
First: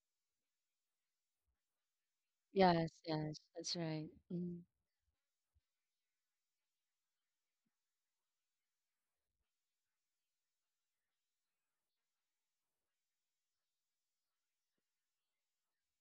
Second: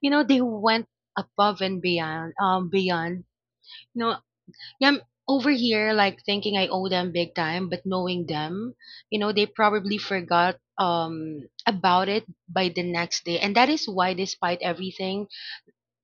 [SPEAKER 2] you know they went above and beyond, um
[SPEAKER 1] Yes,
[SPEAKER 2] beyond
[SPEAKER 1] yes. That's right.
[SPEAKER 2] No,
[SPEAKER 1] Mm.
[SPEAKER 2] yeah, I'm over here like thinking I owe them big time, but knowing them, they probably forgot about it by the next day. And that is why despite everything,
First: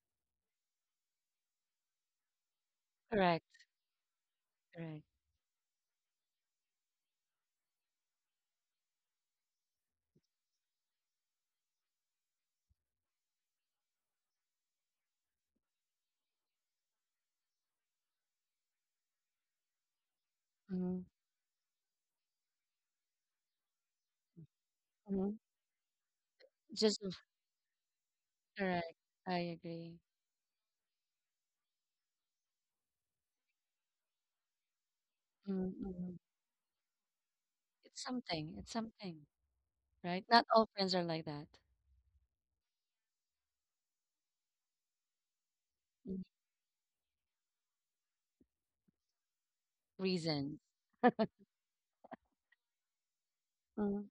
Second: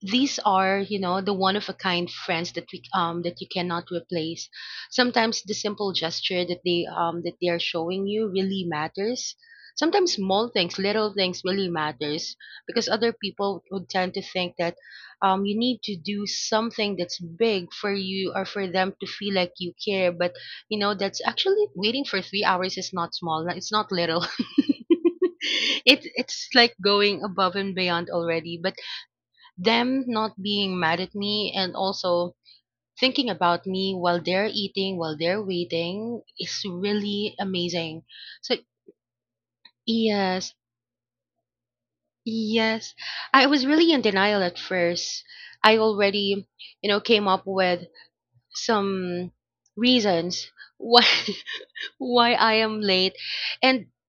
[SPEAKER 2] these are the one of a kind friends that we that
[SPEAKER 1] Correct,
[SPEAKER 2] you cannot replace.
[SPEAKER 1] correct.
[SPEAKER 2] Sometimes the simple gesture that they are showing you really matters. Sometimes small things, little things really matters because other people would tend to think that you need to do something that's big for you or for them to feel like you care. But you know,
[SPEAKER 1] Mm,
[SPEAKER 2] that's actually, waiting for 3 hours is not small, it's not little.
[SPEAKER 1] mm.
[SPEAKER 2] It it's like
[SPEAKER 1] Just of
[SPEAKER 2] going above and beyond already.
[SPEAKER 1] correct. I agree.
[SPEAKER 2] Them not being mad at me and also thinking about me while they're eating, while they're
[SPEAKER 1] Mm-mm.
[SPEAKER 2] waiting is really
[SPEAKER 1] It's
[SPEAKER 2] amazing.
[SPEAKER 1] something.
[SPEAKER 2] So,
[SPEAKER 1] It's something, right? Not
[SPEAKER 2] yes,
[SPEAKER 1] all friends are like that.
[SPEAKER 2] yes. I was really in denial at first. I
[SPEAKER 1] Mm.
[SPEAKER 2] already, you know, came up with some reasons
[SPEAKER 1] Reasons.
[SPEAKER 2] why why I am late. And
[SPEAKER 1] Mm-hmm.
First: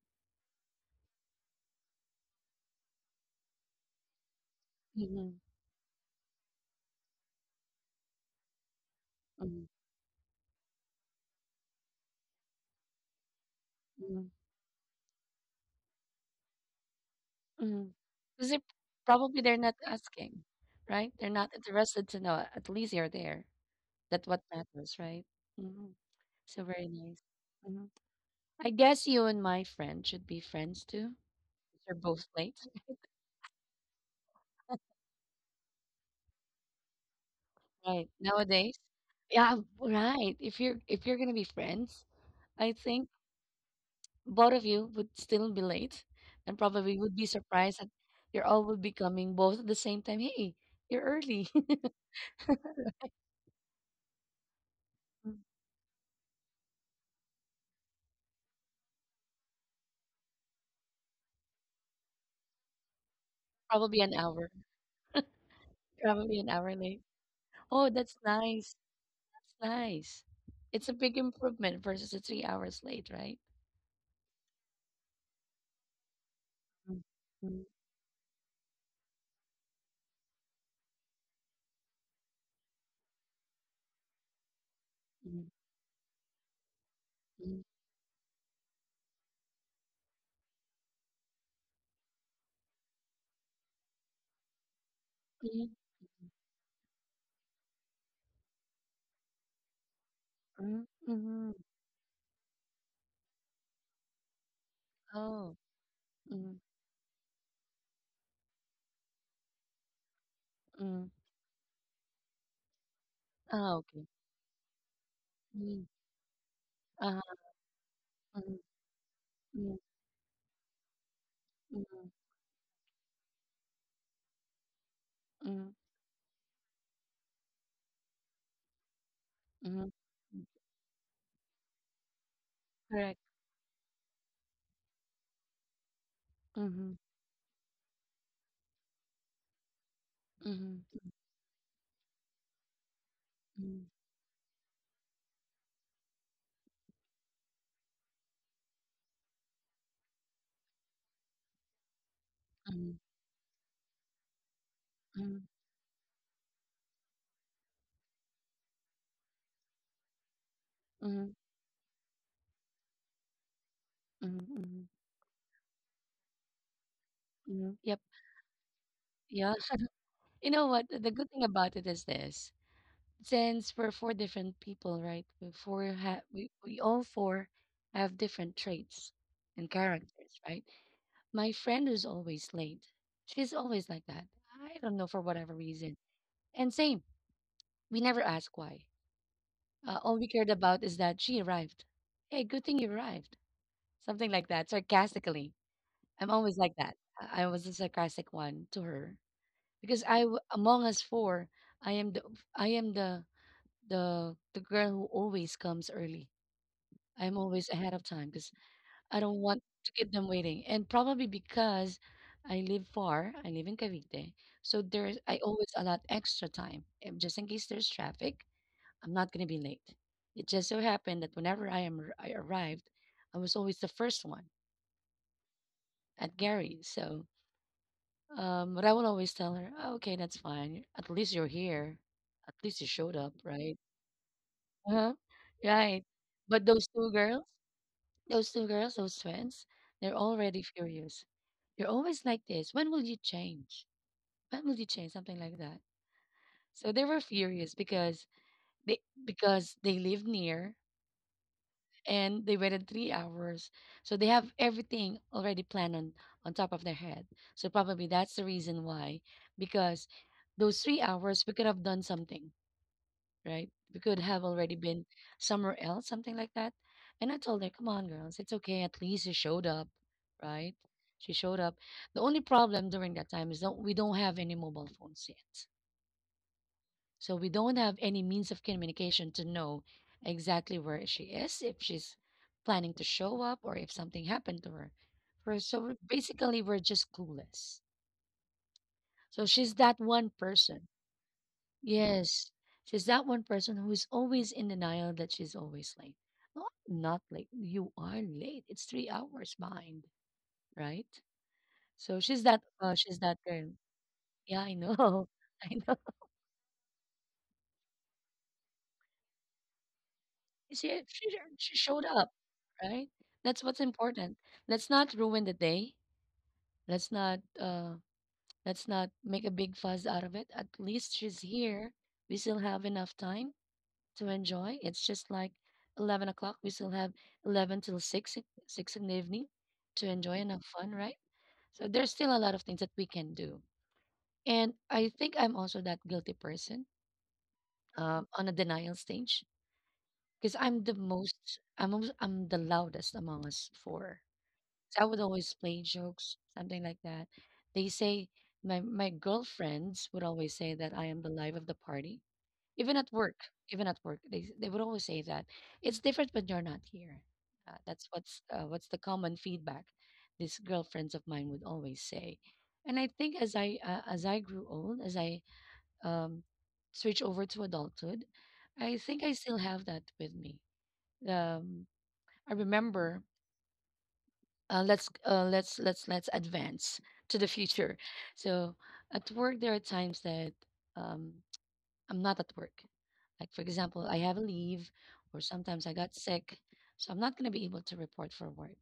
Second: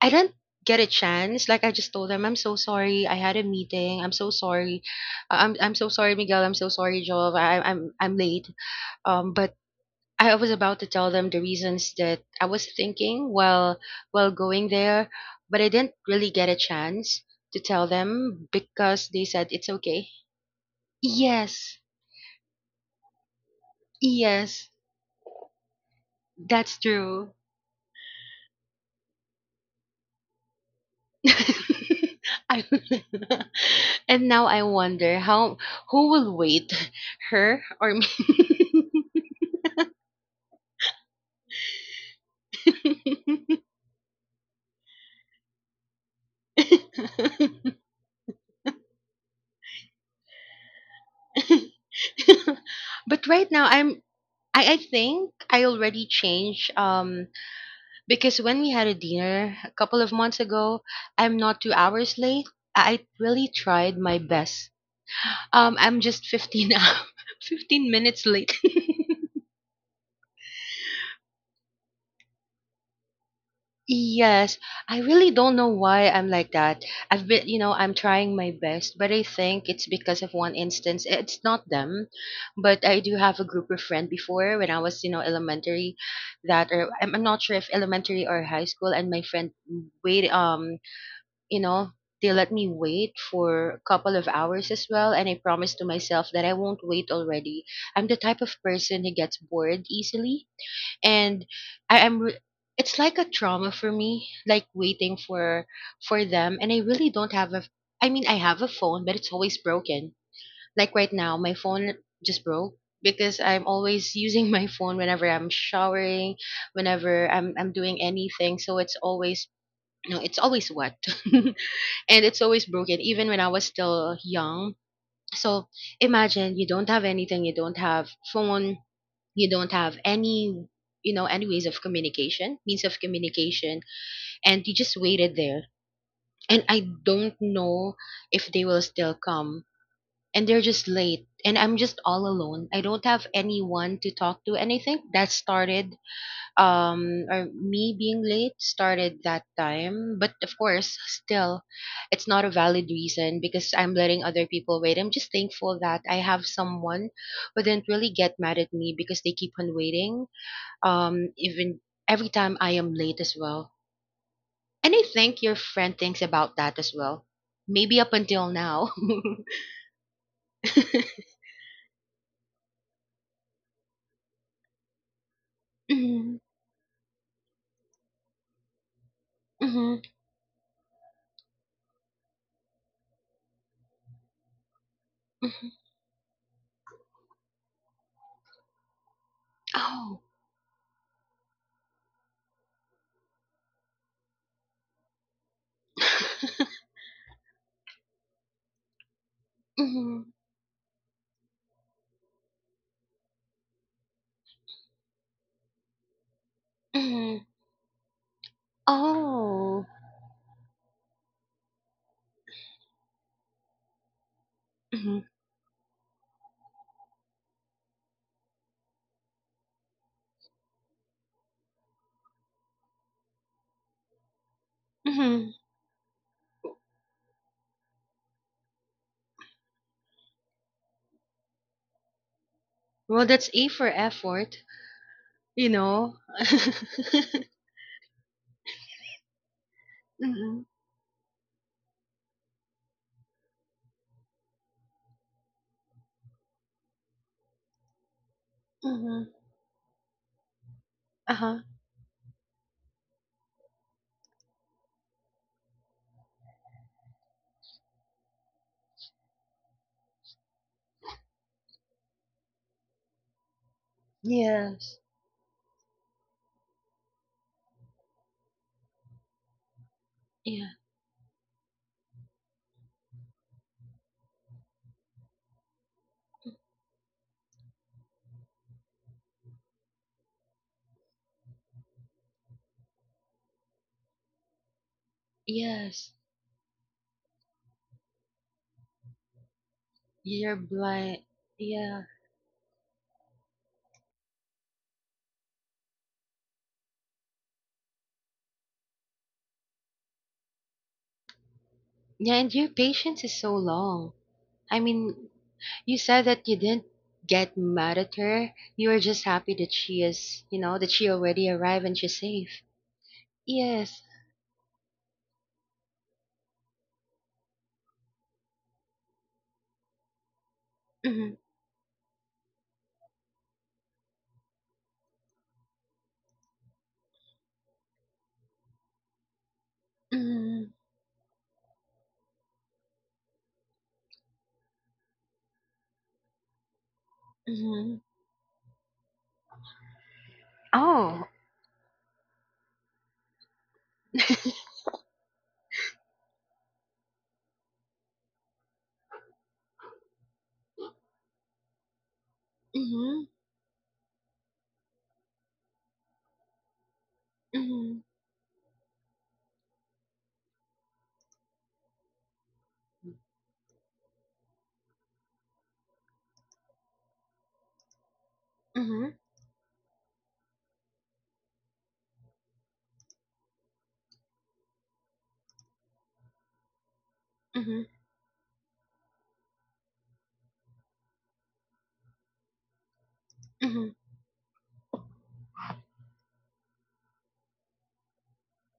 [SPEAKER 2] I didn't get a chance, like I just told them, I'm so sorry, I had a meeting, I'm so sorry, I- am I'm so sorry, Miguel, I'm so sorry, Jove, I'm late. But
[SPEAKER 1] Mm-hmm.
[SPEAKER 2] I was about to tell them the reasons that I was thinking while going there, but I didn't really get a chance to tell them
[SPEAKER 1] Because they
[SPEAKER 2] because they
[SPEAKER 1] probably
[SPEAKER 2] said
[SPEAKER 1] they're
[SPEAKER 2] it's
[SPEAKER 1] not
[SPEAKER 2] okay.
[SPEAKER 1] asking, right? They're not
[SPEAKER 2] Yes,
[SPEAKER 1] interested to know. At least you're there. That's what
[SPEAKER 2] yes,
[SPEAKER 1] matters, right? Mm-hmm. So
[SPEAKER 2] that's
[SPEAKER 1] very nice.
[SPEAKER 2] true.
[SPEAKER 1] Hmm. I guess you and my friend should be friends too. You're both late,
[SPEAKER 2] I, and now I wonder how who will wait, her or me?
[SPEAKER 1] right? Nowadays, yeah, right. If you're gonna be friends, I think both of you would still be late and probably would be surprised that you all would be coming both at the same time. Hey, you're early.
[SPEAKER 2] But right now I think I already changed, because when we had a dinner a couple of months ago, I'm not 2 hours late. I really tried
[SPEAKER 1] Probably an
[SPEAKER 2] my
[SPEAKER 1] hour.
[SPEAKER 2] best. I'm just
[SPEAKER 1] Probably an
[SPEAKER 2] 15,
[SPEAKER 1] hour late.
[SPEAKER 2] hours-
[SPEAKER 1] Oh,
[SPEAKER 2] 15
[SPEAKER 1] that's
[SPEAKER 2] minutes late.
[SPEAKER 1] nice. That's nice. It's a big improvement versus the 3 hours late, right?
[SPEAKER 2] Yes, I really don't know why I'm like that.
[SPEAKER 1] Mm,
[SPEAKER 2] I've been, you
[SPEAKER 1] mm,
[SPEAKER 2] know, I'm trying my best, but I think it's because of one instance. It's not them, but I do have a group of friends before when I was, you know,
[SPEAKER 1] mm,
[SPEAKER 2] elementary, that, or I'm not sure if elementary or high school, and my friend wait, you know, they let me wait for a couple of hours as well. And I
[SPEAKER 1] mm, mm,
[SPEAKER 2] promised to myself that I won't wait already. I'm the type of person who gets bored easily.
[SPEAKER 1] mm,
[SPEAKER 2] And
[SPEAKER 1] mhm.
[SPEAKER 2] I, am re- it's like a trauma for me, like waiting
[SPEAKER 1] Oh.
[SPEAKER 2] for,
[SPEAKER 1] Mm,
[SPEAKER 2] them. And I really don't have a, I mean, I have a phone, but it's always broken. Like
[SPEAKER 1] mm.
[SPEAKER 2] right now, my phone just broke because
[SPEAKER 1] Ah,
[SPEAKER 2] I'm
[SPEAKER 1] okay.
[SPEAKER 2] always using my phone whenever I'm
[SPEAKER 1] Mm,
[SPEAKER 2] showering, whenever
[SPEAKER 1] uh-huh.
[SPEAKER 2] I'm doing
[SPEAKER 1] Mhm,
[SPEAKER 2] anything. So it's always,
[SPEAKER 1] mm,
[SPEAKER 2] no, it's always wet.
[SPEAKER 1] mhm,
[SPEAKER 2] And it's always broken even when I was still young. So
[SPEAKER 1] mhm,
[SPEAKER 2] imagine you don't have anything, you don't have phone, you don't
[SPEAKER 1] mhm.
[SPEAKER 2] have
[SPEAKER 1] Mm.
[SPEAKER 2] any any ways of communication, means of
[SPEAKER 1] Correct.
[SPEAKER 2] communication, and you just waited there and I
[SPEAKER 1] Mm-hmm.
[SPEAKER 2] don't know if they will still come and they're just
[SPEAKER 1] Mm-hmm.
[SPEAKER 2] late and I'm just all alone, I don't have
[SPEAKER 1] Mm-hmm.
[SPEAKER 2] anyone to talk to. Anything that started, or me being late started that time. But of course, still, it's not a valid reason because I'm letting other people wait. I'm just
[SPEAKER 1] Mhm,
[SPEAKER 2] thankful that I have someone who didn't really get mad at me because they keep on waiting,
[SPEAKER 1] mhm,
[SPEAKER 2] even every time I am late as well.
[SPEAKER 1] mhm, mhm,
[SPEAKER 2] And I think your friend thinks about that as well,
[SPEAKER 1] mhm.
[SPEAKER 2] maybe
[SPEAKER 1] Yep.
[SPEAKER 2] up until now.
[SPEAKER 1] Yeah. You know what? The good thing about it is this. Since we're four different people, right?
[SPEAKER 2] Mhm,
[SPEAKER 1] We, all four have different traits and
[SPEAKER 2] mhm,
[SPEAKER 1] characters, right? My friend is always late. She's always like that. I don't know for whatever
[SPEAKER 2] mhm.
[SPEAKER 1] reason. And same, we never ask why.
[SPEAKER 2] Oh.
[SPEAKER 1] All we cared about is that she arrived. Hey, good thing you arrived. Something like that, sarcastically. I'm always like that. I was a sarcastic one to her because
[SPEAKER 2] Mhm,
[SPEAKER 1] among us four, I am the I am the girl who always comes early. I'm
[SPEAKER 2] mhm.
[SPEAKER 1] always ahead of time because I don't want
[SPEAKER 2] Oh.
[SPEAKER 1] to keep them waiting. And probably because I live far, I live in Cavite, so there's
[SPEAKER 2] Mhm,
[SPEAKER 1] I always allot extra time just in case there's traffic. I'm not gonna be late. It just so happened that whenever I arrived, I was always the first one
[SPEAKER 2] mhm.
[SPEAKER 1] at Gary. So but I would always tell her, oh, okay, that's fine. At least you're here. At least you showed
[SPEAKER 2] Well,
[SPEAKER 1] up,
[SPEAKER 2] that's A
[SPEAKER 1] right?
[SPEAKER 2] for effort,
[SPEAKER 1] Uh-huh.
[SPEAKER 2] you
[SPEAKER 1] Right.
[SPEAKER 2] know.
[SPEAKER 1] But those two
[SPEAKER 2] Mhm.
[SPEAKER 1] girls, those twins, they're already furious. You're always like this. When will you change? Something like that. So they were furious they
[SPEAKER 2] Mhm.
[SPEAKER 1] because they live near
[SPEAKER 2] Uh-huh.
[SPEAKER 1] and they waited 3 hours. So they have everything already on top of their head. So probably that's the reason why, because those 3 hours, we could have done something, right? We could have already
[SPEAKER 2] Yes.
[SPEAKER 1] been somewhere else, something like that. And I told her, come on, girls, it's okay. At least you showed up,
[SPEAKER 2] Yeah.
[SPEAKER 1] right? She showed up. The only problem during that time is that we don't have any mobile phones yet. So we don't have any means of communication to know exactly where she is, if she's planning to show up, or if something happened to her.
[SPEAKER 2] Yes.
[SPEAKER 1] Basically, we're just clueless. So she's that one
[SPEAKER 2] You're
[SPEAKER 1] person.
[SPEAKER 2] blind. Yeah.
[SPEAKER 1] Yes, she's that one person who is always in denial that she's always late. No, I'm not late. You are late. It's 3 hours behind, right? So
[SPEAKER 2] Yeah,
[SPEAKER 1] she's
[SPEAKER 2] and
[SPEAKER 1] that.
[SPEAKER 2] your
[SPEAKER 1] She's
[SPEAKER 2] patience
[SPEAKER 1] that
[SPEAKER 2] is so
[SPEAKER 1] girl.
[SPEAKER 2] long.
[SPEAKER 1] Yeah, I
[SPEAKER 2] I
[SPEAKER 1] know.
[SPEAKER 2] mean,
[SPEAKER 1] I know.
[SPEAKER 2] you said that you didn't get mad at her. You were just happy that she is, you know, that
[SPEAKER 1] She
[SPEAKER 2] she
[SPEAKER 1] she
[SPEAKER 2] already
[SPEAKER 1] she
[SPEAKER 2] arrived and
[SPEAKER 1] showed
[SPEAKER 2] she's
[SPEAKER 1] up,
[SPEAKER 2] safe.
[SPEAKER 1] right? That's what's
[SPEAKER 2] Yes.
[SPEAKER 1] important. Let's not ruin the day. Let's not uh let's not make a big fuss out of it. At least she's
[SPEAKER 2] Mhm.
[SPEAKER 1] here. We still have enough time to enjoy. It's just like 11 o'clock. We still have 11 till six in the evening to enjoy and have
[SPEAKER 2] Mhm.
[SPEAKER 1] fun, right? So there's still a lot of things that we can do. And I think I'm also that guilty person,
[SPEAKER 2] Mhm.
[SPEAKER 1] on a denial stage because
[SPEAKER 2] Oh.
[SPEAKER 1] I'm the loudest among us four. So I would always play jokes, something like that. They say my girlfriends would always say that I am the life of the party, even at
[SPEAKER 2] Mhm.
[SPEAKER 1] work. Even at work, they would always say that it's different when you're not here.
[SPEAKER 2] Mhm.
[SPEAKER 1] That's what's the common feedback these girlfriends of mine would always say. And I think as I grew old, as I um, switched over to adulthood, I
[SPEAKER 2] Mhm.
[SPEAKER 1] think I still have that with me. Um, I remember let's let's advance to the
[SPEAKER 2] Mhm.
[SPEAKER 1] future. So at work, there are times that um, I'm not at work. Like for
[SPEAKER 2] Mhm.
[SPEAKER 1] example, I have a leave, or sometimes I got sick, so I'm not gonna be able to report for work.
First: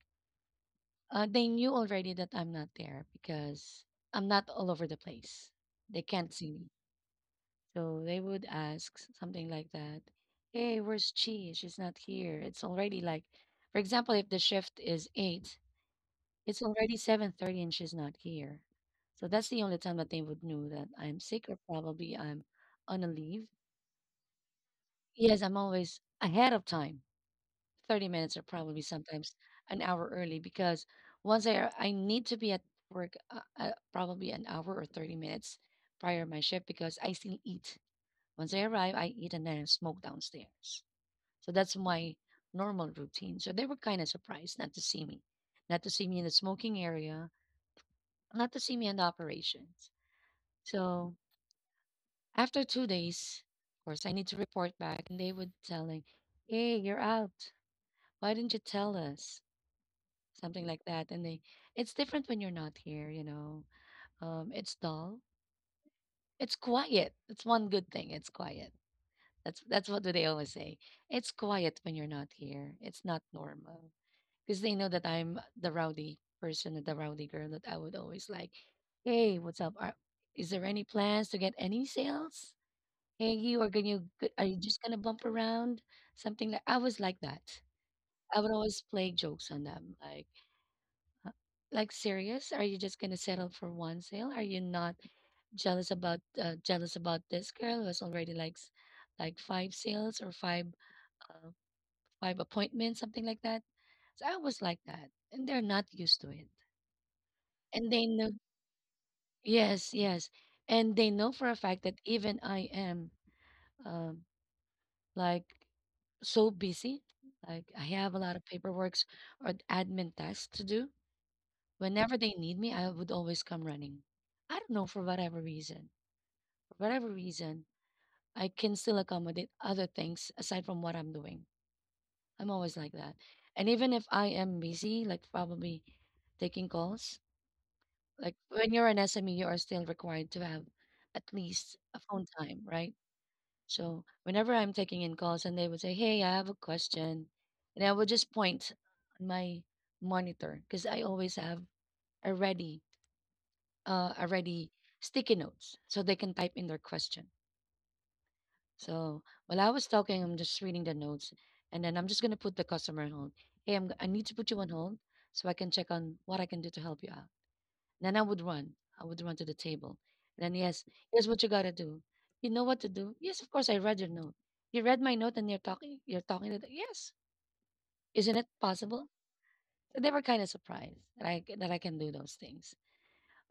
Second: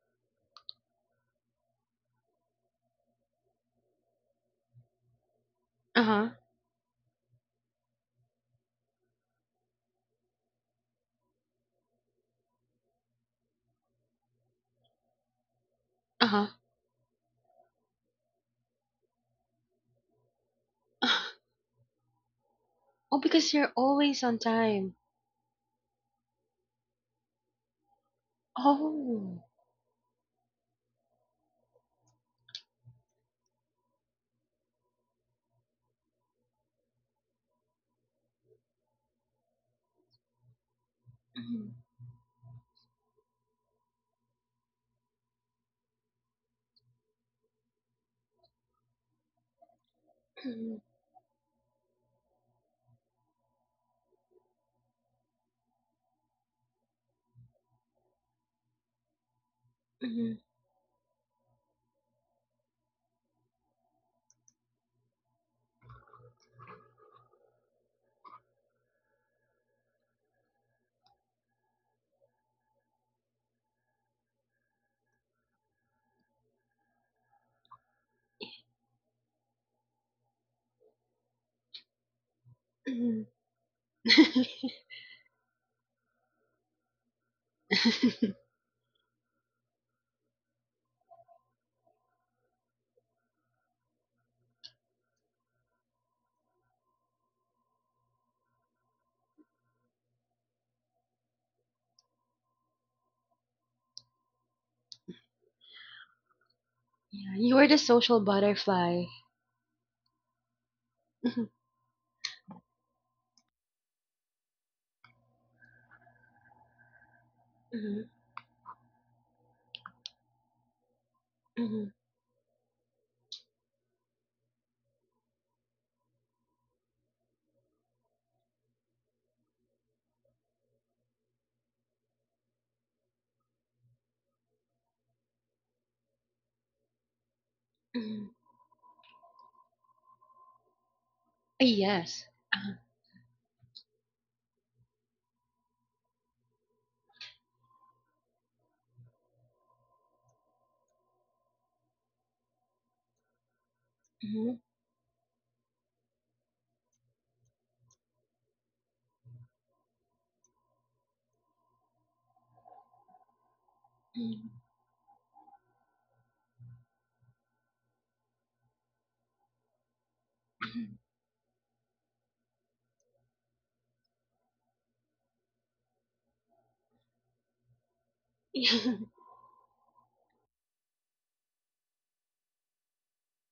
[SPEAKER 1] They knew already that I'm not there because I'm not all over the place. They
[SPEAKER 2] Uh-huh.
[SPEAKER 1] can't see me, so they would something like that. Hey, where's Chi? She's not here. It's already like, for example, if the shift is eight,
[SPEAKER 2] Uh-huh.
[SPEAKER 1] it's already 7:30 and she's not here. So that's the only time that they would know that I'm sick or probably I'm on a
[SPEAKER 2] Oh,
[SPEAKER 1] leave.
[SPEAKER 2] because you're always on time.
[SPEAKER 1] Yes, I'm always ahead of time. 30 minutes or probably sometimes
[SPEAKER 2] Oh.
[SPEAKER 1] an hour early because I need to be at work, probably an hour or 30 minutes prior my shift because I still eat. Once I arrive, I eat and then I smoke downstairs. So
[SPEAKER 2] Mhm,
[SPEAKER 1] that's my normal routine. So they were kind of surprised not to see me, not to see me in the smoking area, not to see me on the operations.
[SPEAKER 2] mhm,
[SPEAKER 1] So after 2 days, of course, I need to report back, and they would tell telling, "Hey, you're out. Why didn't you tell us?"
[SPEAKER 2] mhm,
[SPEAKER 1] Something like that. And they, it's different when you're not here. It's dull. It's quiet. It's one good thing. It's quiet. That's what they always say. It's quiet when you're not here. It's not normal, because they know that I'm the rowdy person, the rowdy girl that I would always like, hey, what's up? Are, is there any plans to get any sales?
[SPEAKER 2] mhm.
[SPEAKER 1] Hey, you are you just gonna bump around? Something like I was like that. I would always play jokes on them, like serious. Are you just gonna settle for one sale? Are you not jealous about jealous about this girl who has already like five sales or five uh, five appointments, something like that? So I was like that, and they're not used to it.
[SPEAKER 2] Yeah, you are the
[SPEAKER 1] And they
[SPEAKER 2] social
[SPEAKER 1] know,
[SPEAKER 2] butterfly.
[SPEAKER 1] yes and they know
[SPEAKER 2] Mhm,
[SPEAKER 1] for a fact that even I am, um like so busy, like I
[SPEAKER 2] mhm,
[SPEAKER 1] have a lot of paperworks or admin tasks to do.
[SPEAKER 2] mhm,
[SPEAKER 1] Whenever they need me, I would always come running. I don't know for whatever reason. For whatever reason, I can still accommodate other things aside from what I'm doing. I'm always like that. And even if I am busy, like probably taking calls.
[SPEAKER 2] mhm.
[SPEAKER 1] Like when you're an SME, you are still required to have at
[SPEAKER 2] Ah,
[SPEAKER 1] least a
[SPEAKER 2] yes.
[SPEAKER 1] phone time,
[SPEAKER 2] Uh-huh.
[SPEAKER 1] right? So whenever I'm taking in calls and they would say, hey, I have a question, and I would just point on my monitor because I always have a ready, a
[SPEAKER 2] Mhm,
[SPEAKER 1] ready sticky notes so they can type in their question. So while I was talking, I'm just reading the notes and then I'm just going to put the customer on hold. Hey, I need to
[SPEAKER 2] mhm.
[SPEAKER 1] put you on hold so I can check on what I can do to help you out. Then I would run. I would run to the table. Then yes, here's what you gotta do. You know what to do? Yes, of course I read your note. You read my note and you're talking to the yes. Isn't it possible? So they were kind of surprised that I can do those things.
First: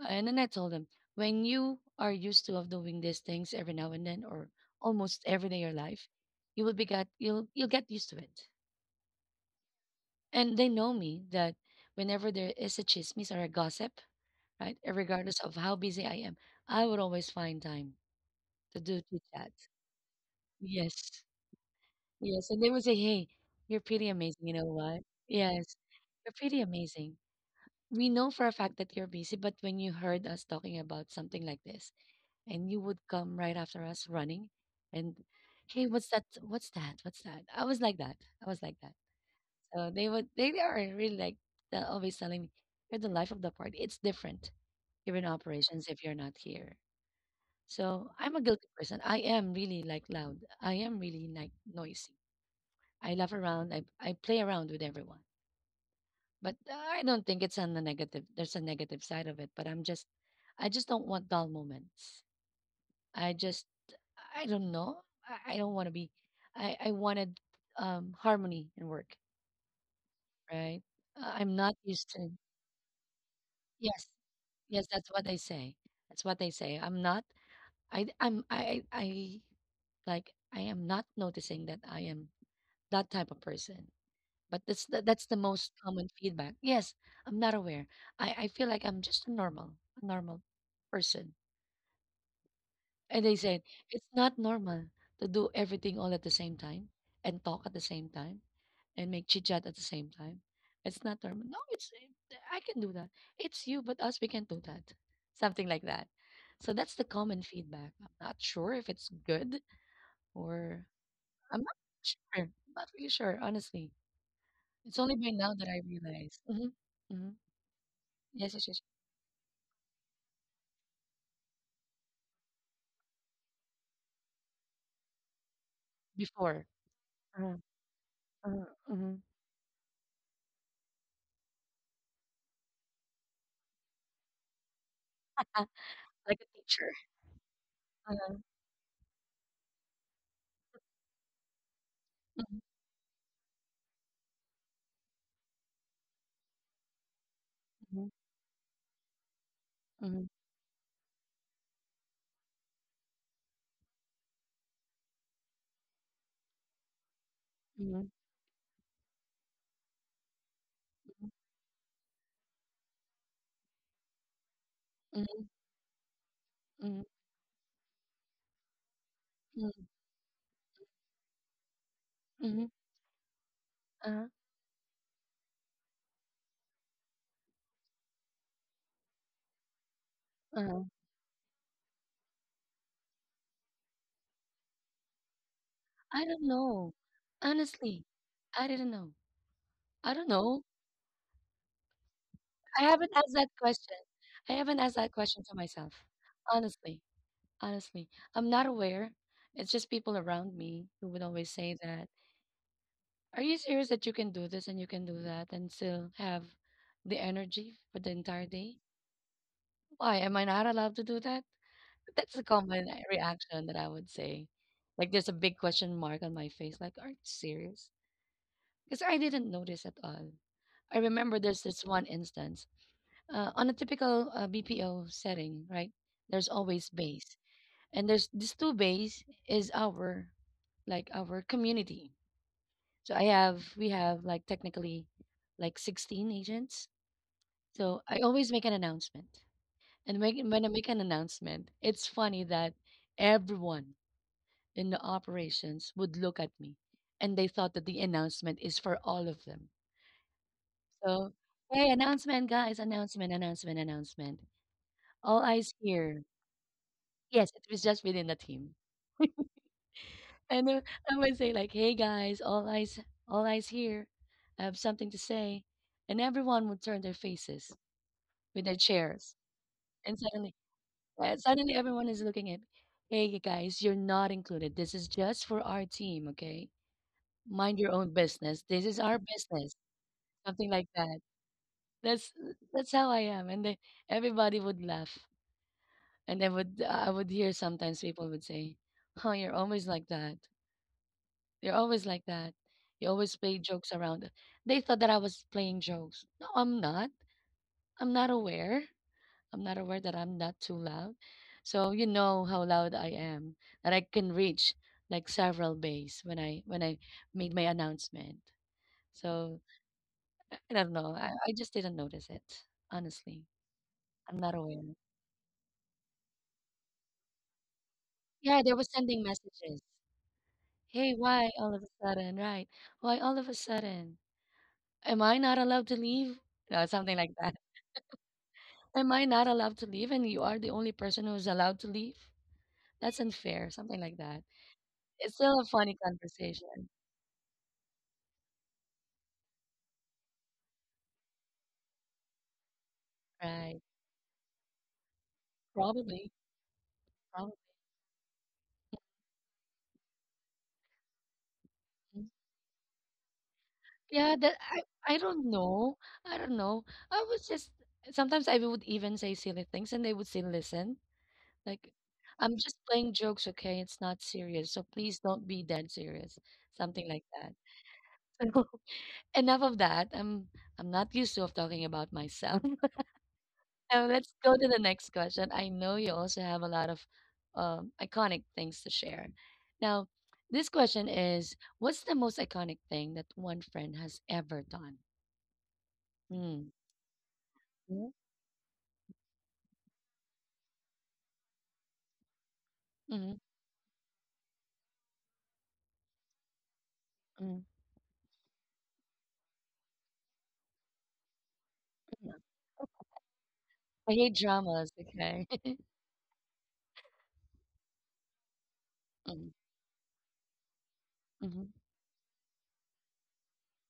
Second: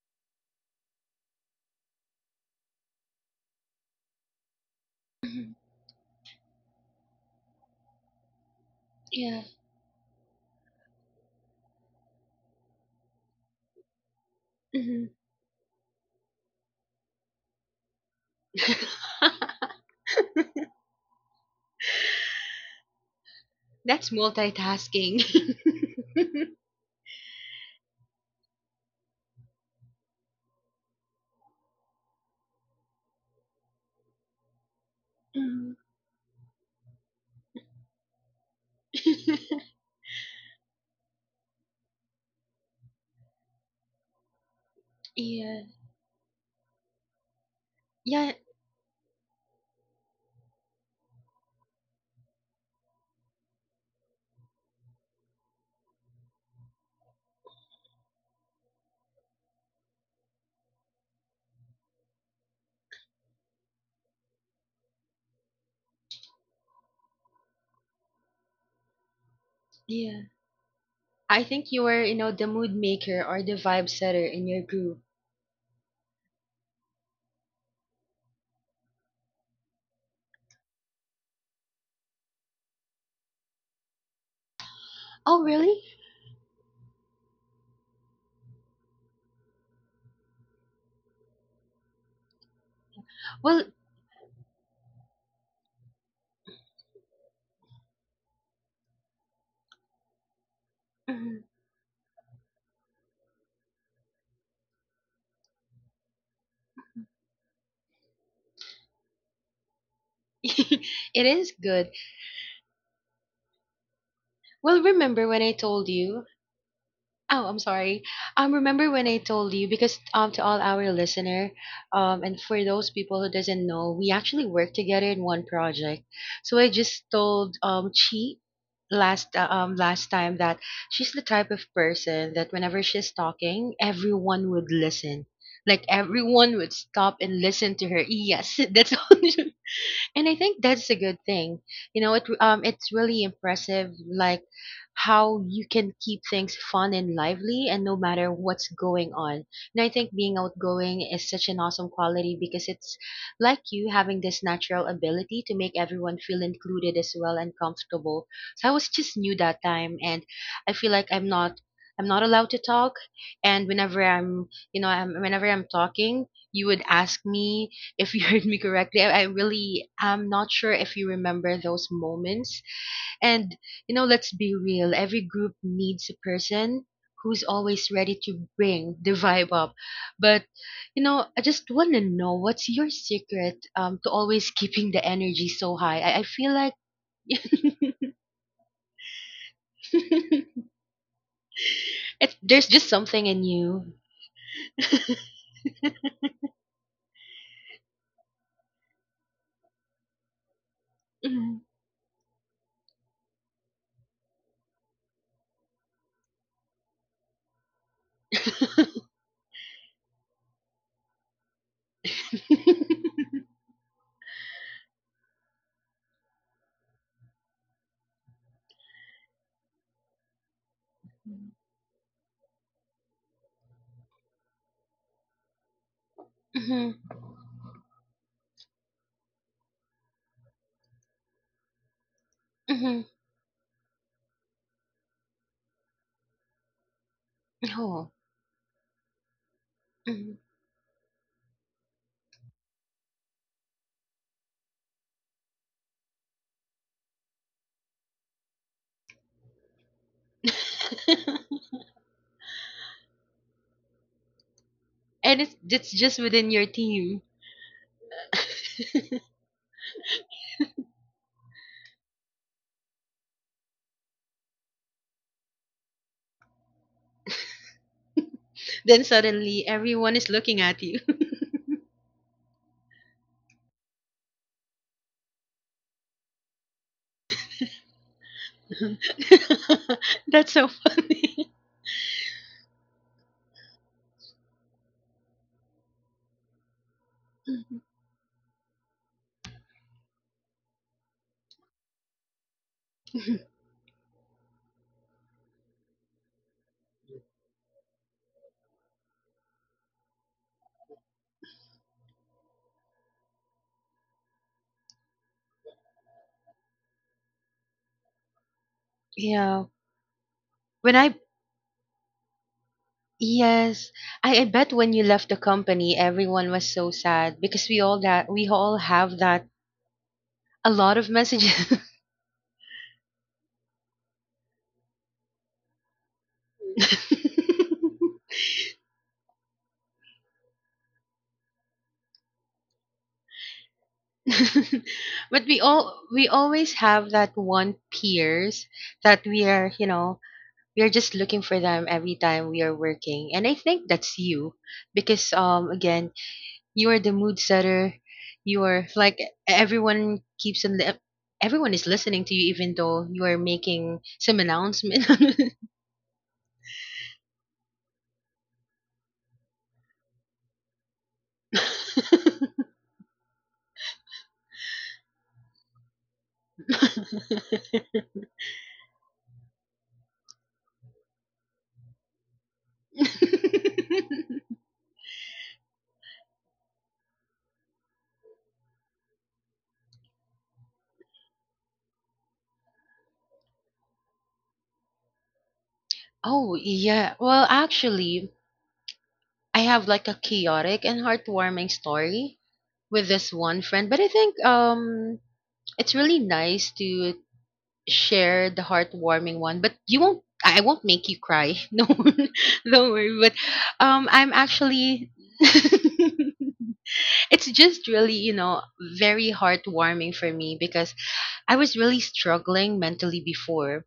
[SPEAKER 1] And then I told them, when you are used to of doing these things every now and then or almost every
[SPEAKER 2] Mhm,
[SPEAKER 1] day of your life, you will be got you'll get used to it.
[SPEAKER 2] yeah.
[SPEAKER 1] And they know me that whenever there is a chismis or a gossip, right?
[SPEAKER 2] Mhm.
[SPEAKER 1] Regardless of how busy I am, I would always find time to do chit chat. Yes. Yes. And they would say, hey, you're
[SPEAKER 2] That's
[SPEAKER 1] pretty amazing. You know what?
[SPEAKER 2] multitasking.
[SPEAKER 1] Yes. You're pretty amazing. We know for a fact that you're busy, but when you heard us talking about something like this and you would come right after us running and
[SPEAKER 2] Mhm.
[SPEAKER 1] hey, what's that? What's that? What's that? I was like that. I was like that. So they are really like, they're always telling me, you're the life of the party. It's different. You're in
[SPEAKER 2] Yeah.
[SPEAKER 1] operations if you're not here. So
[SPEAKER 2] Yeah.
[SPEAKER 1] I'm a guilty person. I am really like loud. I am really like noisy. I laugh around. I play around with everyone. But I don't think it's on the negative. There's a negative side of it. I just don't want dull moments. I just, I don't know. I don't want to be. I wanted, harmony in work.
[SPEAKER 2] Yeah.
[SPEAKER 1] Right.
[SPEAKER 2] I
[SPEAKER 1] I'm
[SPEAKER 2] think
[SPEAKER 1] not
[SPEAKER 2] you were,
[SPEAKER 1] used
[SPEAKER 2] you
[SPEAKER 1] to.
[SPEAKER 2] know, the mood maker or the vibe
[SPEAKER 1] Yes.
[SPEAKER 2] setter in your
[SPEAKER 1] Yes.
[SPEAKER 2] group.
[SPEAKER 1] That's what they say. That's what they say. I'm not. I like I am not noticing that I am that type of person. But that's the
[SPEAKER 2] Oh,
[SPEAKER 1] most
[SPEAKER 2] really?
[SPEAKER 1] common feedback. Yes, I'm not aware. I feel like I'm just a normal, a normal person. And they said
[SPEAKER 2] Well,
[SPEAKER 1] it's not normal to do everything all at the same time and talk at the same time and make chit chat at the same time. It's not
[SPEAKER 2] mm-hmm.
[SPEAKER 1] normal. No, it's I can do that. It's you, but us we can do that. Something like that. So that's the common feedback. I'm not sure if it's good. Or
[SPEAKER 2] It is
[SPEAKER 1] I'm not
[SPEAKER 2] good.
[SPEAKER 1] sure. I'm not really sure, honestly.
[SPEAKER 2] Well,
[SPEAKER 1] It's only
[SPEAKER 2] remember
[SPEAKER 1] by
[SPEAKER 2] when I
[SPEAKER 1] now that I
[SPEAKER 2] told you?
[SPEAKER 1] realize. Hmm. Hmm.
[SPEAKER 2] Oh, I'm sorry.
[SPEAKER 1] Yes, yes, yes.
[SPEAKER 2] Remember when I told you, because um, to all our listener, and for those people who doesn't know, we actually work together in one project. So I
[SPEAKER 1] Before,
[SPEAKER 2] just told
[SPEAKER 1] uh-huh,
[SPEAKER 2] Chi
[SPEAKER 1] uh-huh, uh-huh,
[SPEAKER 2] last um, last time that she's the type of person that whenever she's talking, everyone would listen. Like
[SPEAKER 1] like a
[SPEAKER 2] everyone would
[SPEAKER 1] teacher.
[SPEAKER 2] stop and listen to her.
[SPEAKER 1] Uh-huh.
[SPEAKER 2] Yes, that's all. And I think that's a good thing. You know, it
[SPEAKER 1] Mhm.
[SPEAKER 2] um, it's really impressive like how you can keep things fun and lively and no
[SPEAKER 1] Mhm.
[SPEAKER 2] matter what's going on. And I think
[SPEAKER 1] Mhm.
[SPEAKER 2] being outgoing is such an awesome quality because it's like you having this natural ability to make everyone feel included as well and
[SPEAKER 1] Mhm.
[SPEAKER 2] comfortable. So I was just new that time, and I feel like I'm not allowed to talk, and whenever I'm you know I'm, whenever
[SPEAKER 1] Mhm.
[SPEAKER 2] I'm talking, you would
[SPEAKER 1] Mhm.
[SPEAKER 2] ask me if you heard me correctly. I
[SPEAKER 1] Mhm.
[SPEAKER 2] really am not sure if you remember those moments.
[SPEAKER 1] Mhm,
[SPEAKER 2] And, you know,
[SPEAKER 1] uh-huh,
[SPEAKER 2] let's be real, every group needs a person who's always ready to bring the vibe up. But,
[SPEAKER 1] uh-huh.
[SPEAKER 2] you know, I just want to know, what's your secret, to always keeping the energy so high? I
[SPEAKER 1] I don't
[SPEAKER 2] feel like
[SPEAKER 1] know. Honestly, I didn't know. I don't know.
[SPEAKER 2] it's, there's
[SPEAKER 1] I
[SPEAKER 2] just
[SPEAKER 1] haven't
[SPEAKER 2] something
[SPEAKER 1] asked
[SPEAKER 2] in
[SPEAKER 1] that
[SPEAKER 2] you.
[SPEAKER 1] question. I haven't asked that question to myself. Honestly, honestly, I'm not aware. It's just people around me who would always
[SPEAKER 2] Mhm.
[SPEAKER 1] say that. Are you serious that you can do this and you can do that and still have the energy for the entire day? Why am I not allowed to do that? That's a common reaction that I would say. Like there's a big question mark on my face, like, are you serious? Because I didn't notice at all. I remember there's this one instance, on a typical BPO setting, right? There's always
[SPEAKER 2] Mhm,
[SPEAKER 1] base, and there's these two base is our like our community.
[SPEAKER 2] mhm.
[SPEAKER 1] So I have we have like technically like 16 agents. So
[SPEAKER 2] Oh.
[SPEAKER 1] I always make an announcement. And
[SPEAKER 2] Mhm.
[SPEAKER 1] when I make an announcement, it's funny that everyone in the operations would look at me and they thought that the announcement is for all of them. So, hey, announcement, guys, announcement, announcement, announcement. All
[SPEAKER 2] And it's
[SPEAKER 1] eyes here.
[SPEAKER 2] just within your team.
[SPEAKER 1] Yes, it was just within the team. And I would say like, hey guys, all eyes here. I have something to say and everyone would turn their faces, with their
[SPEAKER 2] Then
[SPEAKER 1] chairs.
[SPEAKER 2] suddenly
[SPEAKER 1] And
[SPEAKER 2] everyone is
[SPEAKER 1] suddenly,
[SPEAKER 2] looking at you.
[SPEAKER 1] suddenly everyone is looking at, "Hey, you guys, you're not included. This is just for our team, okay? Mind your own business. This is our business."
[SPEAKER 2] That's
[SPEAKER 1] Something
[SPEAKER 2] so
[SPEAKER 1] like that.
[SPEAKER 2] funny.
[SPEAKER 1] That's that's how I am, and they, everybody would laugh, and they would. I would hear sometimes people would say, "Oh, you're always like that. You're always like that. You always play jokes around." They thought that I was playing jokes. No, I'm not. I'm not aware. I'm not aware that I'm not too loud. So you know how loud I am, that I can reach like several bays when I made my announcement. So
[SPEAKER 2] Yeah.
[SPEAKER 1] I don't
[SPEAKER 2] When
[SPEAKER 1] know.
[SPEAKER 2] I
[SPEAKER 1] I just didn't notice it. Honestly,
[SPEAKER 2] yes,
[SPEAKER 1] I'm
[SPEAKER 2] I
[SPEAKER 1] not
[SPEAKER 2] bet
[SPEAKER 1] aware.
[SPEAKER 2] when you left the company, everyone was so sad because we
[SPEAKER 1] Yeah, they
[SPEAKER 2] all
[SPEAKER 1] were
[SPEAKER 2] have
[SPEAKER 1] sending
[SPEAKER 2] that
[SPEAKER 1] messages.
[SPEAKER 2] a lot of
[SPEAKER 1] Hey, why all
[SPEAKER 2] messages.
[SPEAKER 1] of a sudden? Right? Why all of a sudden? Am I not allowed to leave? Something like that. Am I not allowed to leave? And you are the only person who's allowed to leave. That's unfair. Something like that. It's
[SPEAKER 2] But
[SPEAKER 1] still a funny
[SPEAKER 2] we always
[SPEAKER 1] conversation.
[SPEAKER 2] have that one peers that we are, you know, we are just looking for them every time we are working, and I
[SPEAKER 1] Right.
[SPEAKER 2] think that's you because again,
[SPEAKER 1] Probably.
[SPEAKER 2] you are the mood
[SPEAKER 1] Probably.
[SPEAKER 2] setter. You are like everyone keeps on everyone is listening to you even though you are making
[SPEAKER 1] Yeah,
[SPEAKER 2] some
[SPEAKER 1] that
[SPEAKER 2] announcement.
[SPEAKER 1] I don't know. I don't know. I was just Sometimes I would even say silly things and they would still listen. Like, I'm just playing jokes, okay? It's not serious. So please don't be that serious. Something like that. So, enough of that. I'm not used to of talking about myself. Now let's go to the next question. I know you also have a lot of iconic things to share. Now, this question is, what's the most iconic thing that one friend has ever done?
[SPEAKER 2] Oh,
[SPEAKER 1] Mm.
[SPEAKER 2] yeah. Well,
[SPEAKER 1] Mm-hmm.
[SPEAKER 2] actually, I have like a chaotic and heartwarming story with this
[SPEAKER 1] Mm.
[SPEAKER 2] one friend, but I think um, it's really nice to
[SPEAKER 1] Mm.
[SPEAKER 2] share the heartwarming one, but you won't. I won't make you cry. No,
[SPEAKER 1] Mm.
[SPEAKER 2] don't worry. But
[SPEAKER 1] I hate
[SPEAKER 2] I'm
[SPEAKER 1] dramas.
[SPEAKER 2] actually.
[SPEAKER 1] Okay.
[SPEAKER 2] It's just really, you know, very heartwarming for me because I
[SPEAKER 1] Mm-hmm.
[SPEAKER 2] was really struggling mentally before.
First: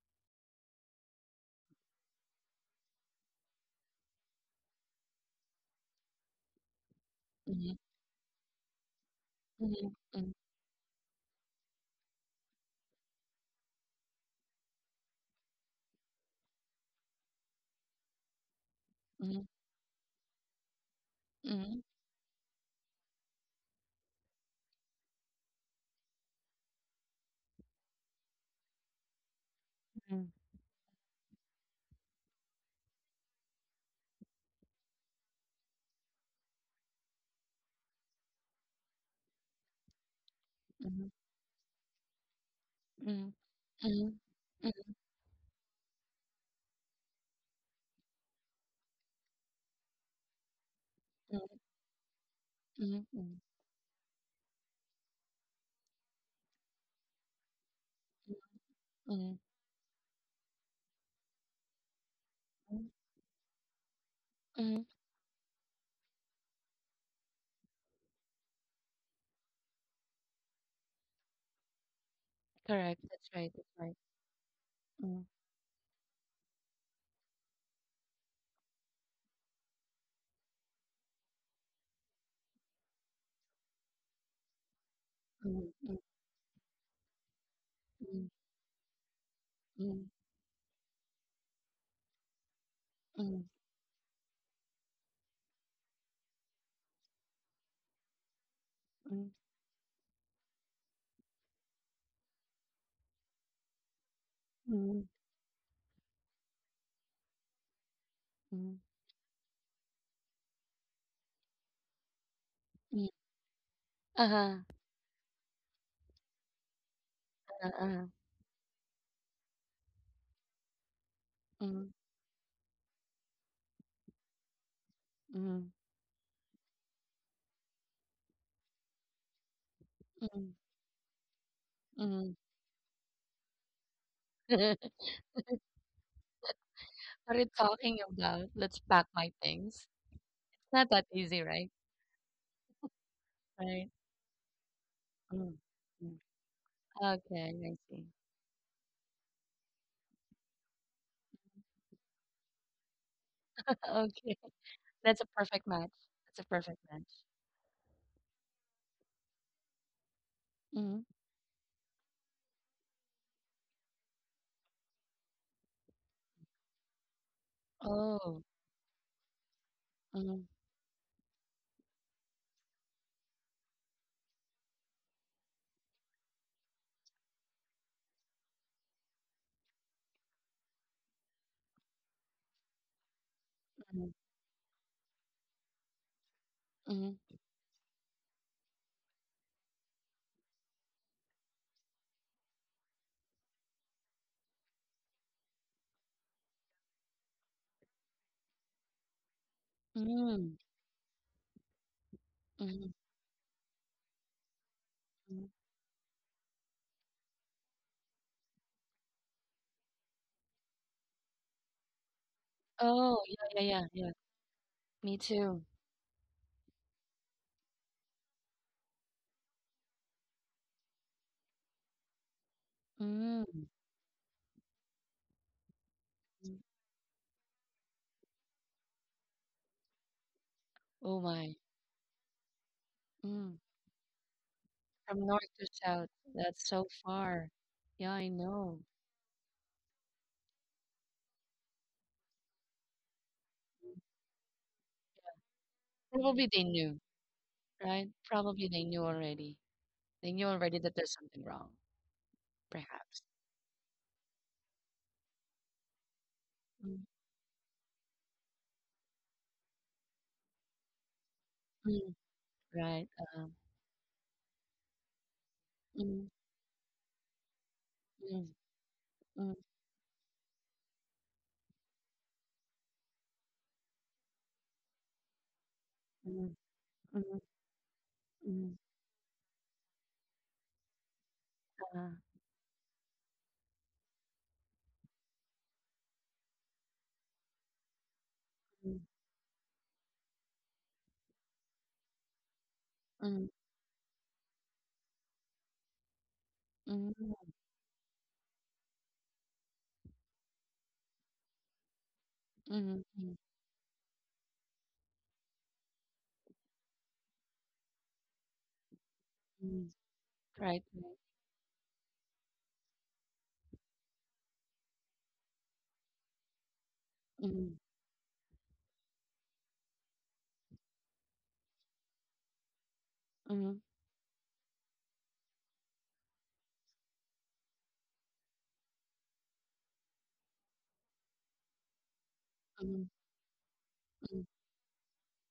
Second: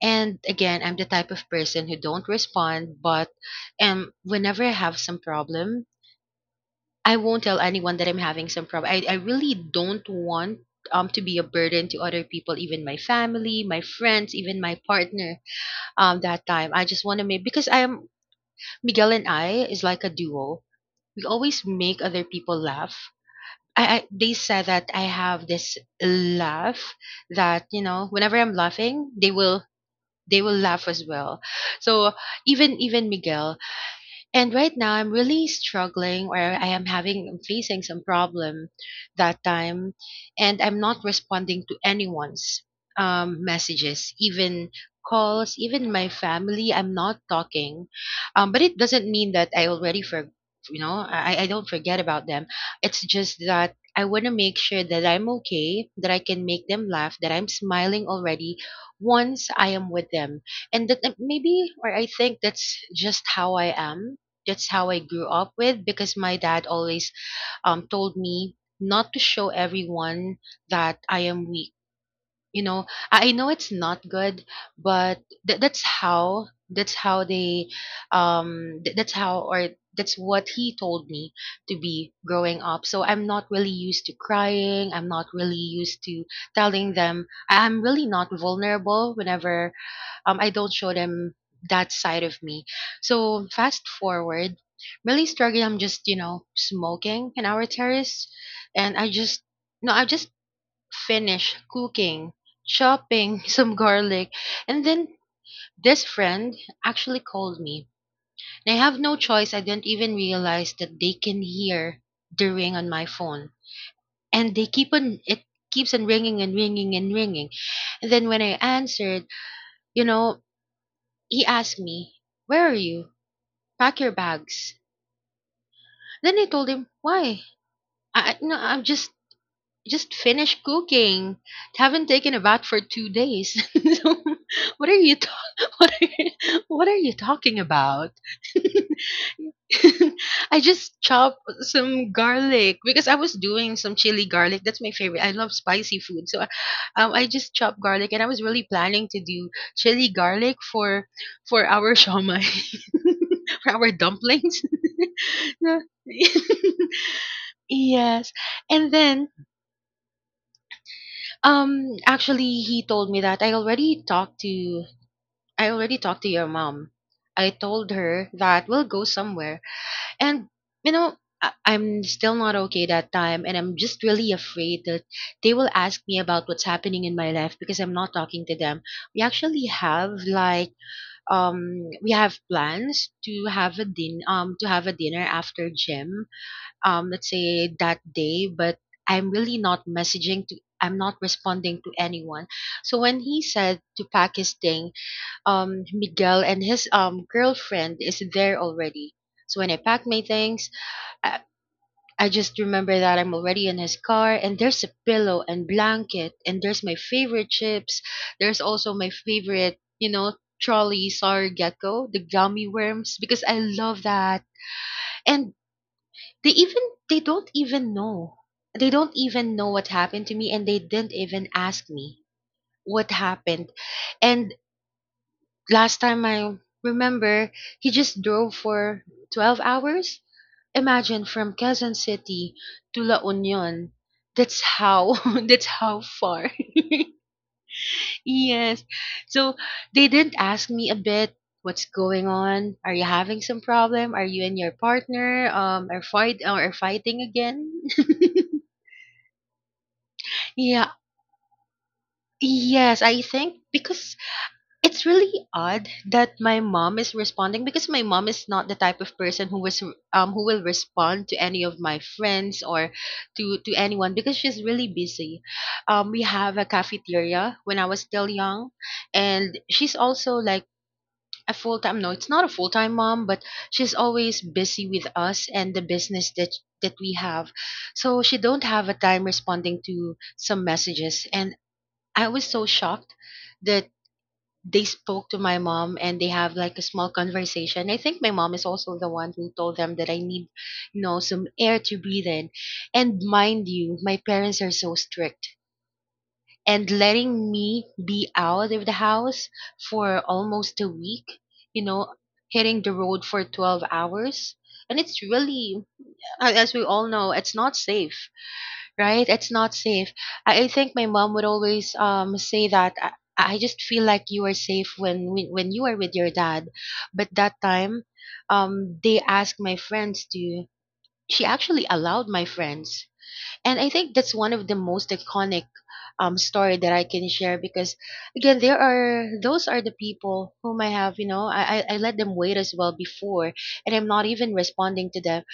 [SPEAKER 2] And again, I'm the type of person who don't respond, but whenever I have some problem, I won't tell anyone that I'm having some problem. I really don't
[SPEAKER 1] Hmm.
[SPEAKER 2] want to be a burden to other people, even my family, my friends, even my partner. That time I just want to make because I'm Miguel and
[SPEAKER 1] Mm-hmm.
[SPEAKER 2] I is like a duo. We always make other people laugh. I they said that I have this laugh that you know whenever I'm laughing, they will
[SPEAKER 1] Hmm.
[SPEAKER 2] they will laugh as well. So even Miguel. And right now, I'm really struggling, or I am having, I'm facing some problem that time, and I'm not responding to anyone's
[SPEAKER 1] Mhm.
[SPEAKER 2] messages,
[SPEAKER 1] Mhm,
[SPEAKER 2] even
[SPEAKER 1] mhm,
[SPEAKER 2] calls, even my family. I'm not talking, but it doesn't mean that I already for, I don't forget about them. It's
[SPEAKER 1] mhm,
[SPEAKER 2] just
[SPEAKER 1] mhm,
[SPEAKER 2] that. I want to make sure that I'm okay, that I can make them laugh, that I'm smiling already
[SPEAKER 1] mhm, mhm, mhm, mhm. Mhm, mhm,
[SPEAKER 2] once I am with them. And that maybe, or I think that's
[SPEAKER 1] mhm,
[SPEAKER 2] just how I am, that's
[SPEAKER 1] mhm.
[SPEAKER 2] how I grew up with because my dad always told me not to show everyone that I am weak, you know.
[SPEAKER 1] Correct.
[SPEAKER 2] I
[SPEAKER 1] That's
[SPEAKER 2] know
[SPEAKER 1] right.
[SPEAKER 2] it's
[SPEAKER 1] That's
[SPEAKER 2] not
[SPEAKER 1] right.
[SPEAKER 2] good, but
[SPEAKER 1] Mm,
[SPEAKER 2] that's how they, th- that's how or that's what he told me to be growing up. So I'm not really used to crying, I'm not really
[SPEAKER 1] mhm,
[SPEAKER 2] used to telling them. I'm really not
[SPEAKER 1] mhm,
[SPEAKER 2] vulnerable whenever
[SPEAKER 1] mhm,
[SPEAKER 2] I don't show them that side of me.
[SPEAKER 1] mhm,
[SPEAKER 2] So fast forward, really struggling, I'm just smoking in our terrace, and I
[SPEAKER 1] mhm.
[SPEAKER 2] just no I just finish cooking, chopping some garlic. And
[SPEAKER 1] Mm,
[SPEAKER 2] then this friend actually called me. And I
[SPEAKER 1] mm.
[SPEAKER 2] have no choice. I didn't even realize that they can hear the ring on my
[SPEAKER 1] Mm.
[SPEAKER 2] phone. And they
[SPEAKER 1] Uh-huh.
[SPEAKER 2] keep on, it keeps on ringing and ringing and ringing. And
[SPEAKER 1] Uh-huh.
[SPEAKER 2] then when I answered, you know, he asked
[SPEAKER 1] Mm,
[SPEAKER 2] me, "Where are you? Pack your bags."
[SPEAKER 1] mm.
[SPEAKER 2] Then I told him, "Why? I- you I'm just
[SPEAKER 1] Mm,
[SPEAKER 2] finished cooking. Haven't taken a
[SPEAKER 1] mm.
[SPEAKER 2] bath for 2 days." So, what are you ta- what are you
[SPEAKER 1] What are you
[SPEAKER 2] talking
[SPEAKER 1] talking
[SPEAKER 2] about?
[SPEAKER 1] about? Let's pack my things.
[SPEAKER 2] I
[SPEAKER 1] It's
[SPEAKER 2] just
[SPEAKER 1] not that
[SPEAKER 2] chopped
[SPEAKER 1] easy, right?
[SPEAKER 2] some garlic because I was doing some
[SPEAKER 1] Right.
[SPEAKER 2] chili garlic. That's my favorite. I love
[SPEAKER 1] Mm,
[SPEAKER 2] spicy
[SPEAKER 1] mm.
[SPEAKER 2] food, so I just
[SPEAKER 1] Okay,
[SPEAKER 2] chopped
[SPEAKER 1] I see.
[SPEAKER 2] garlic, and I was really planning to do chili garlic for our shawmai, for our
[SPEAKER 1] Okay.
[SPEAKER 2] dumplings.
[SPEAKER 1] That's a perfect
[SPEAKER 2] Yeah.
[SPEAKER 1] match. That's a perfect match.
[SPEAKER 2] Yes, and then
[SPEAKER 1] Mm.
[SPEAKER 2] Actually, he told me that I already talked to your mom. I told her
[SPEAKER 1] Oh.
[SPEAKER 2] that we'll go somewhere,
[SPEAKER 1] Mm.
[SPEAKER 2] and I'm still not okay that time, and I'm just really afraid that they will ask me about what's happening in my life because I'm not talking to them. We actually have like we have plans
[SPEAKER 1] Mm,
[SPEAKER 2] to have a dinner after gym,
[SPEAKER 1] mm,
[SPEAKER 2] let's say that day, but I'm not responding to anyone. So when he said to pack his thing, Miguel and his girlfriend is there already. So when I pack my
[SPEAKER 1] mm,
[SPEAKER 2] things, I, I just
[SPEAKER 1] mm,
[SPEAKER 2] remember that I'm already in his car, and there's a
[SPEAKER 1] mm.
[SPEAKER 2] pillow and blanket and there's my favorite chips. There's also my favorite, trolley, sorry, gecko, the gummy worms
[SPEAKER 1] Oh,
[SPEAKER 2] because I
[SPEAKER 1] yeah, yeah, yeah,
[SPEAKER 2] love
[SPEAKER 1] yeah.
[SPEAKER 2] that.
[SPEAKER 1] Me
[SPEAKER 2] And
[SPEAKER 1] too.
[SPEAKER 2] they even they don't even know they don't even know what happened to me, and they didn't even ask me what
[SPEAKER 1] Mm.
[SPEAKER 2] happened. And last time I
[SPEAKER 1] Mm.
[SPEAKER 2] remember, he just drove for 12 hours.
[SPEAKER 1] Oh
[SPEAKER 2] Imagine, from
[SPEAKER 1] my.
[SPEAKER 2] Quezon City to La
[SPEAKER 1] Mm.
[SPEAKER 2] Union. That's how
[SPEAKER 1] From north
[SPEAKER 2] that's
[SPEAKER 1] to
[SPEAKER 2] how
[SPEAKER 1] south.
[SPEAKER 2] far.
[SPEAKER 1] That's so far. Yeah, I know.
[SPEAKER 2] Yes, so they didn't ask me a bit, what's going on, are you having some problem, are you and your partner are
[SPEAKER 1] Probably they knew,
[SPEAKER 2] fighting again?
[SPEAKER 1] right? Probably they knew already. They knew already
[SPEAKER 2] Yeah.
[SPEAKER 1] that there's something wrong,
[SPEAKER 2] Yes,
[SPEAKER 1] perhaps.
[SPEAKER 2] I think because it's really odd that my mom
[SPEAKER 1] Mm,
[SPEAKER 2] is responding, because my mom is not the type of person who was who will respond to any of my
[SPEAKER 1] mm,
[SPEAKER 2] friends or
[SPEAKER 1] right. Uh,
[SPEAKER 2] to anyone because she's really busy. We
[SPEAKER 1] mm,
[SPEAKER 2] have a cafeteria when I was still
[SPEAKER 1] mm,
[SPEAKER 2] young,
[SPEAKER 1] mm,
[SPEAKER 2] and she's also like a full-time, no, it's not a full-time mom, but she's always busy with us and the business
[SPEAKER 1] mm,
[SPEAKER 2] that we
[SPEAKER 1] mm,
[SPEAKER 2] have. So she don't
[SPEAKER 1] mm,
[SPEAKER 2] have a time responding to some messages, and
[SPEAKER 1] uh,
[SPEAKER 2] I was so shocked that they spoke to my mom, and they have like a small conversation. I think my mom is also
[SPEAKER 1] mm,
[SPEAKER 2] the one who told them that I need, some air to breathe in. And
[SPEAKER 1] mm,
[SPEAKER 2] mind you, my parents are so strict, and letting
[SPEAKER 1] mm,
[SPEAKER 2] me be out of the house for almost a week, you know, hitting the
[SPEAKER 1] mm,
[SPEAKER 2] road
[SPEAKER 1] mm,
[SPEAKER 2] for 12 hours. And it's really, as we all know, it's not safe, right? It's not
[SPEAKER 1] mm.
[SPEAKER 2] safe. I
[SPEAKER 1] Right.
[SPEAKER 2] think my
[SPEAKER 1] Right.
[SPEAKER 2] mom would always say that I just feel like you are safe when when you are with your dad, but that
[SPEAKER 1] Mm,
[SPEAKER 2] time, they asked my friends to. She actually allowed my friends, and
[SPEAKER 1] mm,
[SPEAKER 2] I think that's one of the most iconic story that I can share because again, there are those are the people whom I have, I let them wait as well
[SPEAKER 1] mm,
[SPEAKER 2] before, and I'm not
[SPEAKER 1] mm.
[SPEAKER 2] even responding to them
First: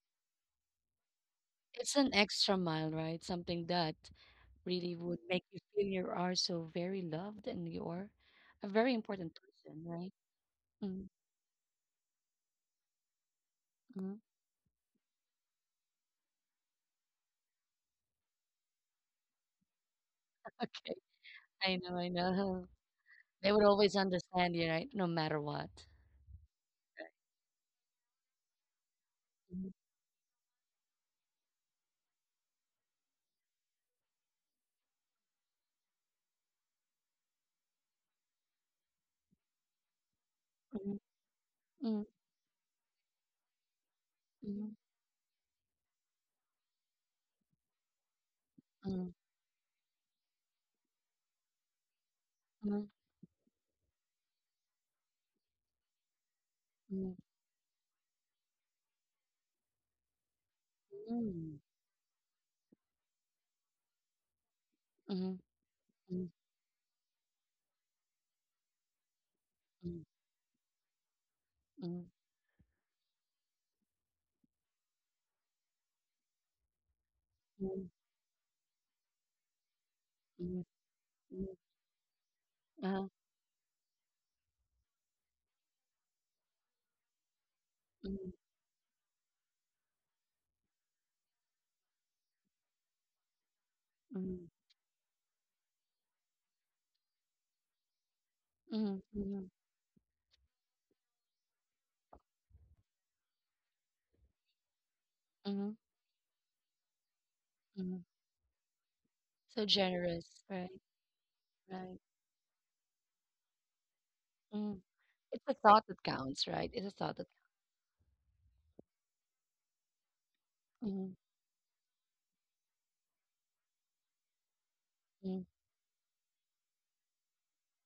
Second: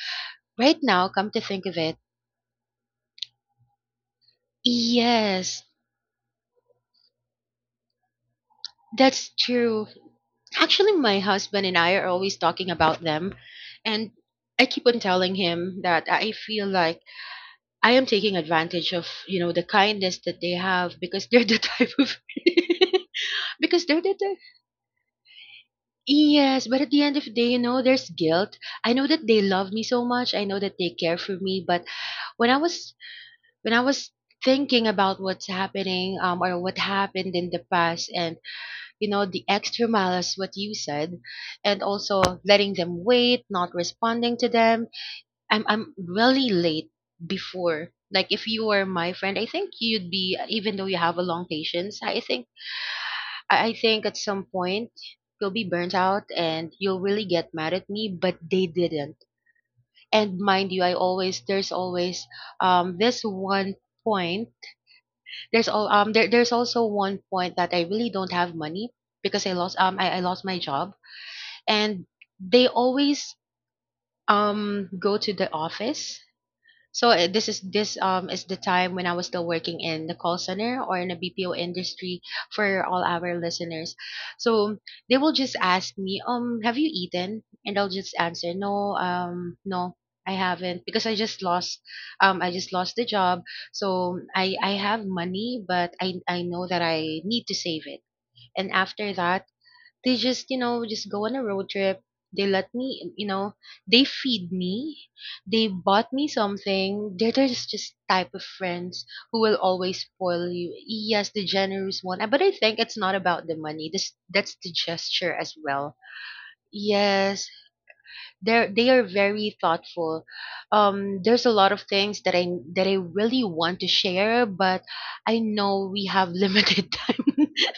[SPEAKER 2] right now. Come to think of
[SPEAKER 1] It's
[SPEAKER 2] it.
[SPEAKER 1] an extra mile, right? Something that really would make you
[SPEAKER 2] Yes.
[SPEAKER 1] feel you are so very loved and you are a very
[SPEAKER 2] That's
[SPEAKER 1] important person,
[SPEAKER 2] true.
[SPEAKER 1] right?
[SPEAKER 2] Actually,
[SPEAKER 1] Mm,
[SPEAKER 2] my husband and I are always talking about them. And
[SPEAKER 1] mm.
[SPEAKER 2] I keep on telling him that I feel like I am taking advantage of, the kindness that they
[SPEAKER 1] Okay.
[SPEAKER 2] have because they're the
[SPEAKER 1] I
[SPEAKER 2] type
[SPEAKER 1] know, I
[SPEAKER 2] of
[SPEAKER 1] know. They would
[SPEAKER 2] because
[SPEAKER 1] always
[SPEAKER 2] they're the type.
[SPEAKER 1] understand you, right? No matter what.
[SPEAKER 2] Yes, but at the end of the day, there's guilt. I know that they love me so much. I know that they care for me, but when I was when I was thinking about what's happening or what happened in the past, and the extra mile as what you
[SPEAKER 1] Mhm,
[SPEAKER 2] said, and
[SPEAKER 1] mhm,
[SPEAKER 2] also letting them wait, not responding to
[SPEAKER 1] mhm,
[SPEAKER 2] them. I'm really late before. Like, if you were
[SPEAKER 1] mhm,
[SPEAKER 2] my friend, I think you'd be, even though you have a long patience, I think
[SPEAKER 1] mhm,
[SPEAKER 2] at some point you'll be burnt out and you'll really get mad at me, but they didn't. And mind you, I always
[SPEAKER 1] mhm,
[SPEAKER 2] there's always this one point,
[SPEAKER 1] mhm, mhm, mhm,
[SPEAKER 2] there's also one point that I really don't have money because I lost my job, and
[SPEAKER 1] mhm,
[SPEAKER 2] they always go to the office. So this is the time when I was still working in the call
[SPEAKER 1] mhm, mhm,
[SPEAKER 2] center or in the
[SPEAKER 1] mhm, mhm,
[SPEAKER 2] BPO
[SPEAKER 1] mhm,
[SPEAKER 2] industry, for all
[SPEAKER 1] uh-huh,
[SPEAKER 2] our listeners. So they will just ask me, "Have you eaten?" And I'll just
[SPEAKER 1] mhm,
[SPEAKER 2] answer, "No, no, I haven't because I just lost the job. So
[SPEAKER 1] mhm,
[SPEAKER 2] I have money, but I know that I need to save it." And
[SPEAKER 1] mhm,
[SPEAKER 2] after
[SPEAKER 1] mhm,
[SPEAKER 2] that, they just, just go on a road trip. They let me, they feed me. They
[SPEAKER 1] mhm,
[SPEAKER 2] bought me something. They're just
[SPEAKER 1] mhm.
[SPEAKER 2] just type of friends who will
[SPEAKER 1] So
[SPEAKER 2] always
[SPEAKER 1] generous,
[SPEAKER 2] spoil
[SPEAKER 1] right?
[SPEAKER 2] you. Yes, the
[SPEAKER 1] Right.
[SPEAKER 2] generous one. But I think it's not about the money. This That's the
[SPEAKER 1] Mm.
[SPEAKER 2] gesture
[SPEAKER 1] It's a
[SPEAKER 2] as
[SPEAKER 1] thought that
[SPEAKER 2] well.
[SPEAKER 1] counts, right? It's a thought that
[SPEAKER 2] Yes, they are very thoughtful.
[SPEAKER 1] mm
[SPEAKER 2] There's a lot of things that I really want to share, but
[SPEAKER 1] mm.
[SPEAKER 2] I know we have limited time.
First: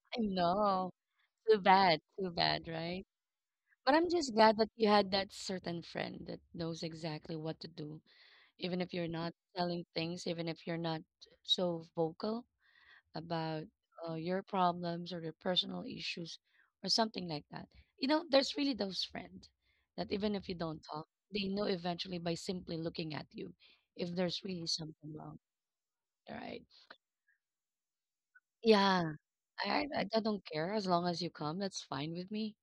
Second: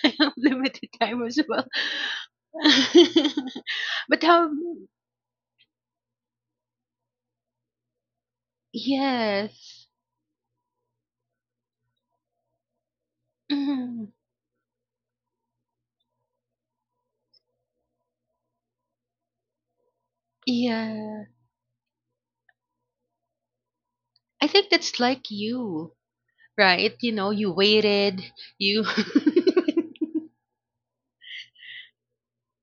[SPEAKER 2] I
[SPEAKER 1] I
[SPEAKER 2] have limited
[SPEAKER 1] know.
[SPEAKER 2] time as well.
[SPEAKER 1] Too bad, right? But I'm
[SPEAKER 2] But
[SPEAKER 1] just
[SPEAKER 2] how?
[SPEAKER 1] glad that you had that certain friend that knows exactly what to do. Even if you're not telling
[SPEAKER 2] Yes.
[SPEAKER 1] things, even if you're not so vocal about
[SPEAKER 2] Mhm.
[SPEAKER 1] your problems or your personal issues or something like that. You know, there's really those friends that even if you don't talk,
[SPEAKER 2] Yeah,
[SPEAKER 1] they know eventually by simply looking at you if there's
[SPEAKER 2] I
[SPEAKER 1] really
[SPEAKER 2] think that's
[SPEAKER 1] something
[SPEAKER 2] like
[SPEAKER 1] wrong,
[SPEAKER 2] you.
[SPEAKER 1] right?
[SPEAKER 2] Right, you know you waited, you
[SPEAKER 1] Yeah, I
[SPEAKER 2] you
[SPEAKER 1] don't care as long as you come. That's fine with me.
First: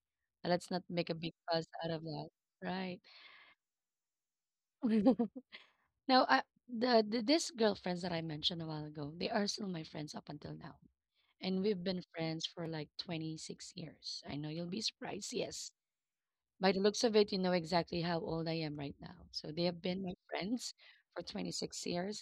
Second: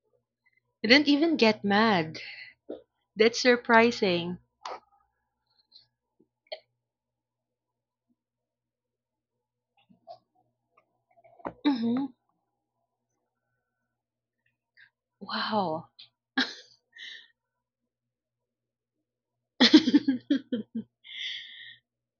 [SPEAKER 1] Let's not
[SPEAKER 2] didn't
[SPEAKER 1] make a big
[SPEAKER 2] even get
[SPEAKER 1] fuss out of
[SPEAKER 2] mad.
[SPEAKER 1] that, right?
[SPEAKER 2] That's surprising.
[SPEAKER 1] now, I, the These girlfriends that I mentioned a while ago, they are still my friends up until now. And we've been
[SPEAKER 2] Hmm.
[SPEAKER 1] friends for like 26 years. I know you'll be surprised. Yes.
[SPEAKER 2] Wow.
[SPEAKER 1] By the looks of it, you know exactly how old I am right now. So they have been my
[SPEAKER 2] Oh,
[SPEAKER 1] friends for 26 years.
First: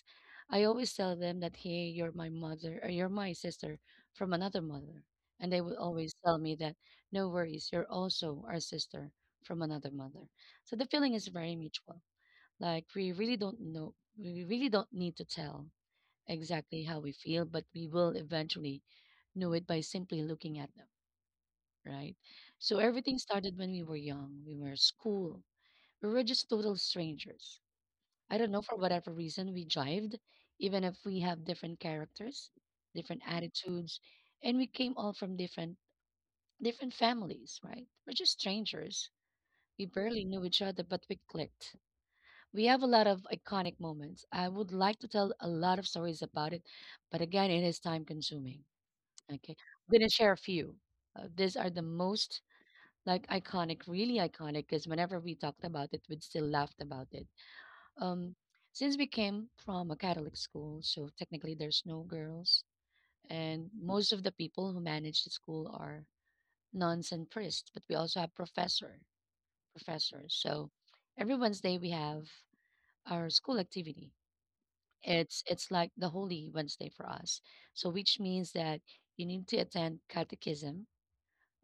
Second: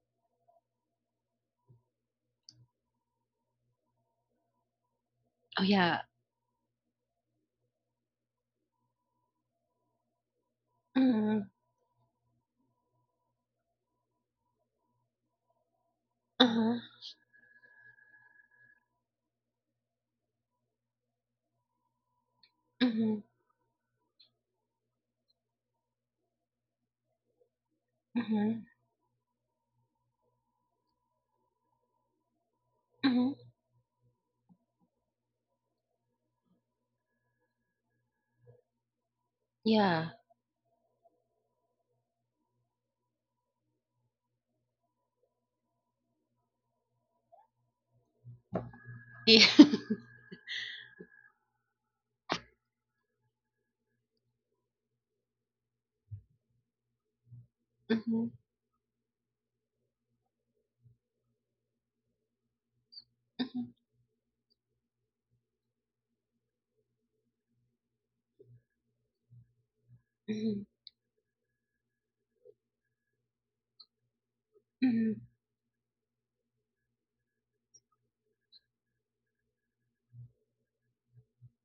[SPEAKER 1] I always tell them that, hey, you're my mother or you're my sister from another mother. And they will
[SPEAKER 2] yeah.
[SPEAKER 1] always tell me that, no worries, you're also our sister from another mother. So the feeling is
[SPEAKER 2] Mhm.
[SPEAKER 1] very mutual. Like we really don't know, we really don't need to tell
[SPEAKER 2] Uh-huh.
[SPEAKER 1] exactly how we feel, but we will eventually know it by simply looking at them, right? So everything
[SPEAKER 2] Mhm.
[SPEAKER 1] started when we were young. We were at school. We were just total strangers. I don't know,
[SPEAKER 2] Mhm.
[SPEAKER 1] for whatever reason, we jived, even if we have different characters, different
[SPEAKER 2] Mhm.
[SPEAKER 1] attitudes, and we came all from different families, right? We're just strangers. We
[SPEAKER 2] Yeah.
[SPEAKER 1] barely knew each other, but we clicked. We have a lot of iconic moments. I would like to tell a lot of stories about it, but again, it is time consuming.
[SPEAKER 2] Yeah.
[SPEAKER 1] Okay. I'm gonna share a few. These are the most like iconic, really iconic, because whenever we talked about it, we'd still laughed about it.
[SPEAKER 2] Mhm.
[SPEAKER 1] Um, since we came from a Catholic school, so technically there's no girls, and
[SPEAKER 2] Mhm.
[SPEAKER 1] most of the people who manage the school are nuns and priests, but we also have professors.
[SPEAKER 2] Mhm.
[SPEAKER 1] So every Wednesday we have our school activity.
[SPEAKER 2] Mhm.
[SPEAKER 1] It's like the Holy Wednesday for us. So which means that you need to attend catechism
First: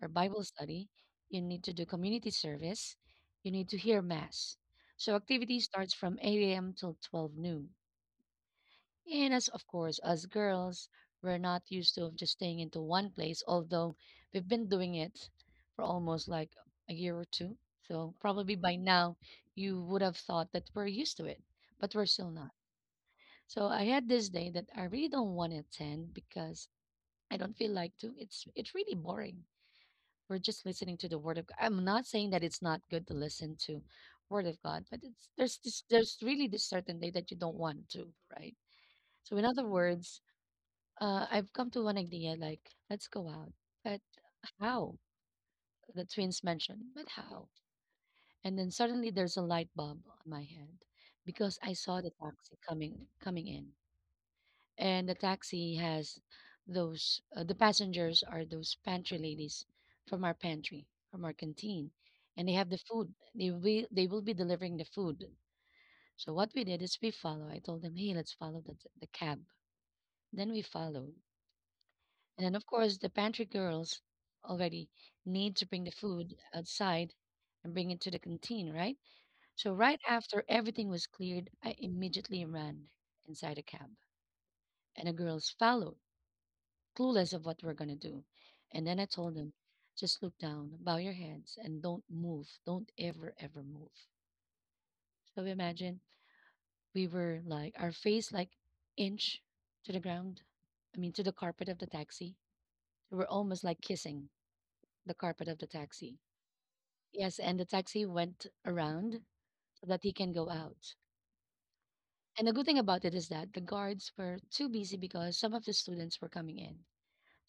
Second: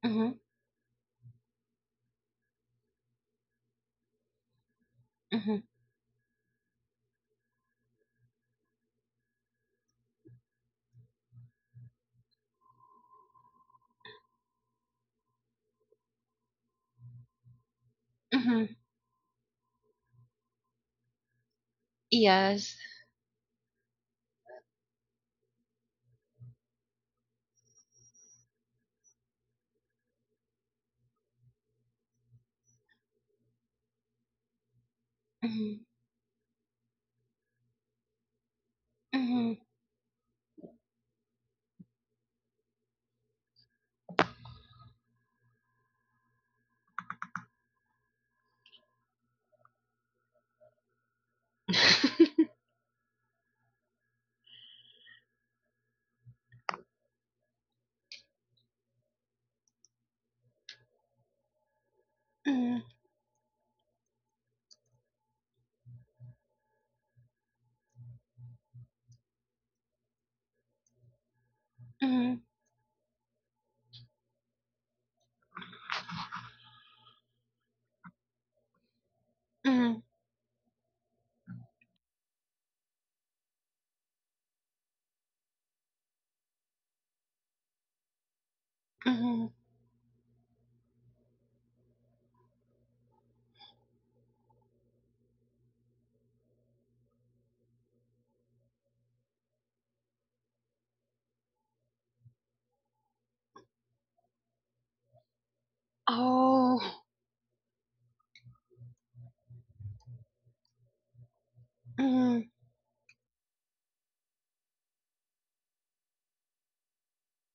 [SPEAKER 1] or
[SPEAKER 2] Mhm.
[SPEAKER 1] Bible study, you need to do community service, you need to hear Mass. So activity
[SPEAKER 2] Mhm.
[SPEAKER 1] starts from 8 a.m. till 12 noon. And as of course, as girls, we're not used to just staying into one place, although we've been doing it for almost like a year or two. So probably
[SPEAKER 2] Mhm.
[SPEAKER 1] by now you would have thought that we're used to it, but we're still not.
[SPEAKER 2] Yes.
[SPEAKER 1] So I had this day that I really don't want to attend because I don't feel like to. It's really boring. We're just listening to the word of God. I'm not saying that it's not good to listen to word of God, but it's there's this
[SPEAKER 2] Mhm.
[SPEAKER 1] there's really this certain day that you don't want to, right? So in
[SPEAKER 2] Mhm.
[SPEAKER 1] other words, I've come to one idea like let's go out, but how? The twins mentioned, but how? And then suddenly there's a light bulb on my head because I saw the taxi coming in. And the taxi has those the passengers are those pantry ladies from our canteen, and they have the
[SPEAKER 2] Mhm.
[SPEAKER 1] food. They will they will be delivering the food. So what we did is we follow. I told them, hey, let's follow the cab. Then we followed.
[SPEAKER 2] Mhm.
[SPEAKER 1] And then of course the pantry girls already need to bring the food outside and bring it to the canteen, right? So
[SPEAKER 2] Mhm.
[SPEAKER 1] right after everything was cleared, I immediately ran inside a cab, and the girls followed, clueless of what we're going to do. And then I told
[SPEAKER 2] Mhm.
[SPEAKER 1] him, just look down, bow your heads, and don't move. Don't ever, ever move. So imagine we were like, our face like inch to the ground, I mean, to the carpet of the taxi. We were almost like kissing the carpet of the taxi.
[SPEAKER 2] Oh.
[SPEAKER 1] Yes, and the taxi went around so that he can go out.
[SPEAKER 2] Mhm.
[SPEAKER 1] And the good thing about it is that the guards were too busy because some of the students were coming in.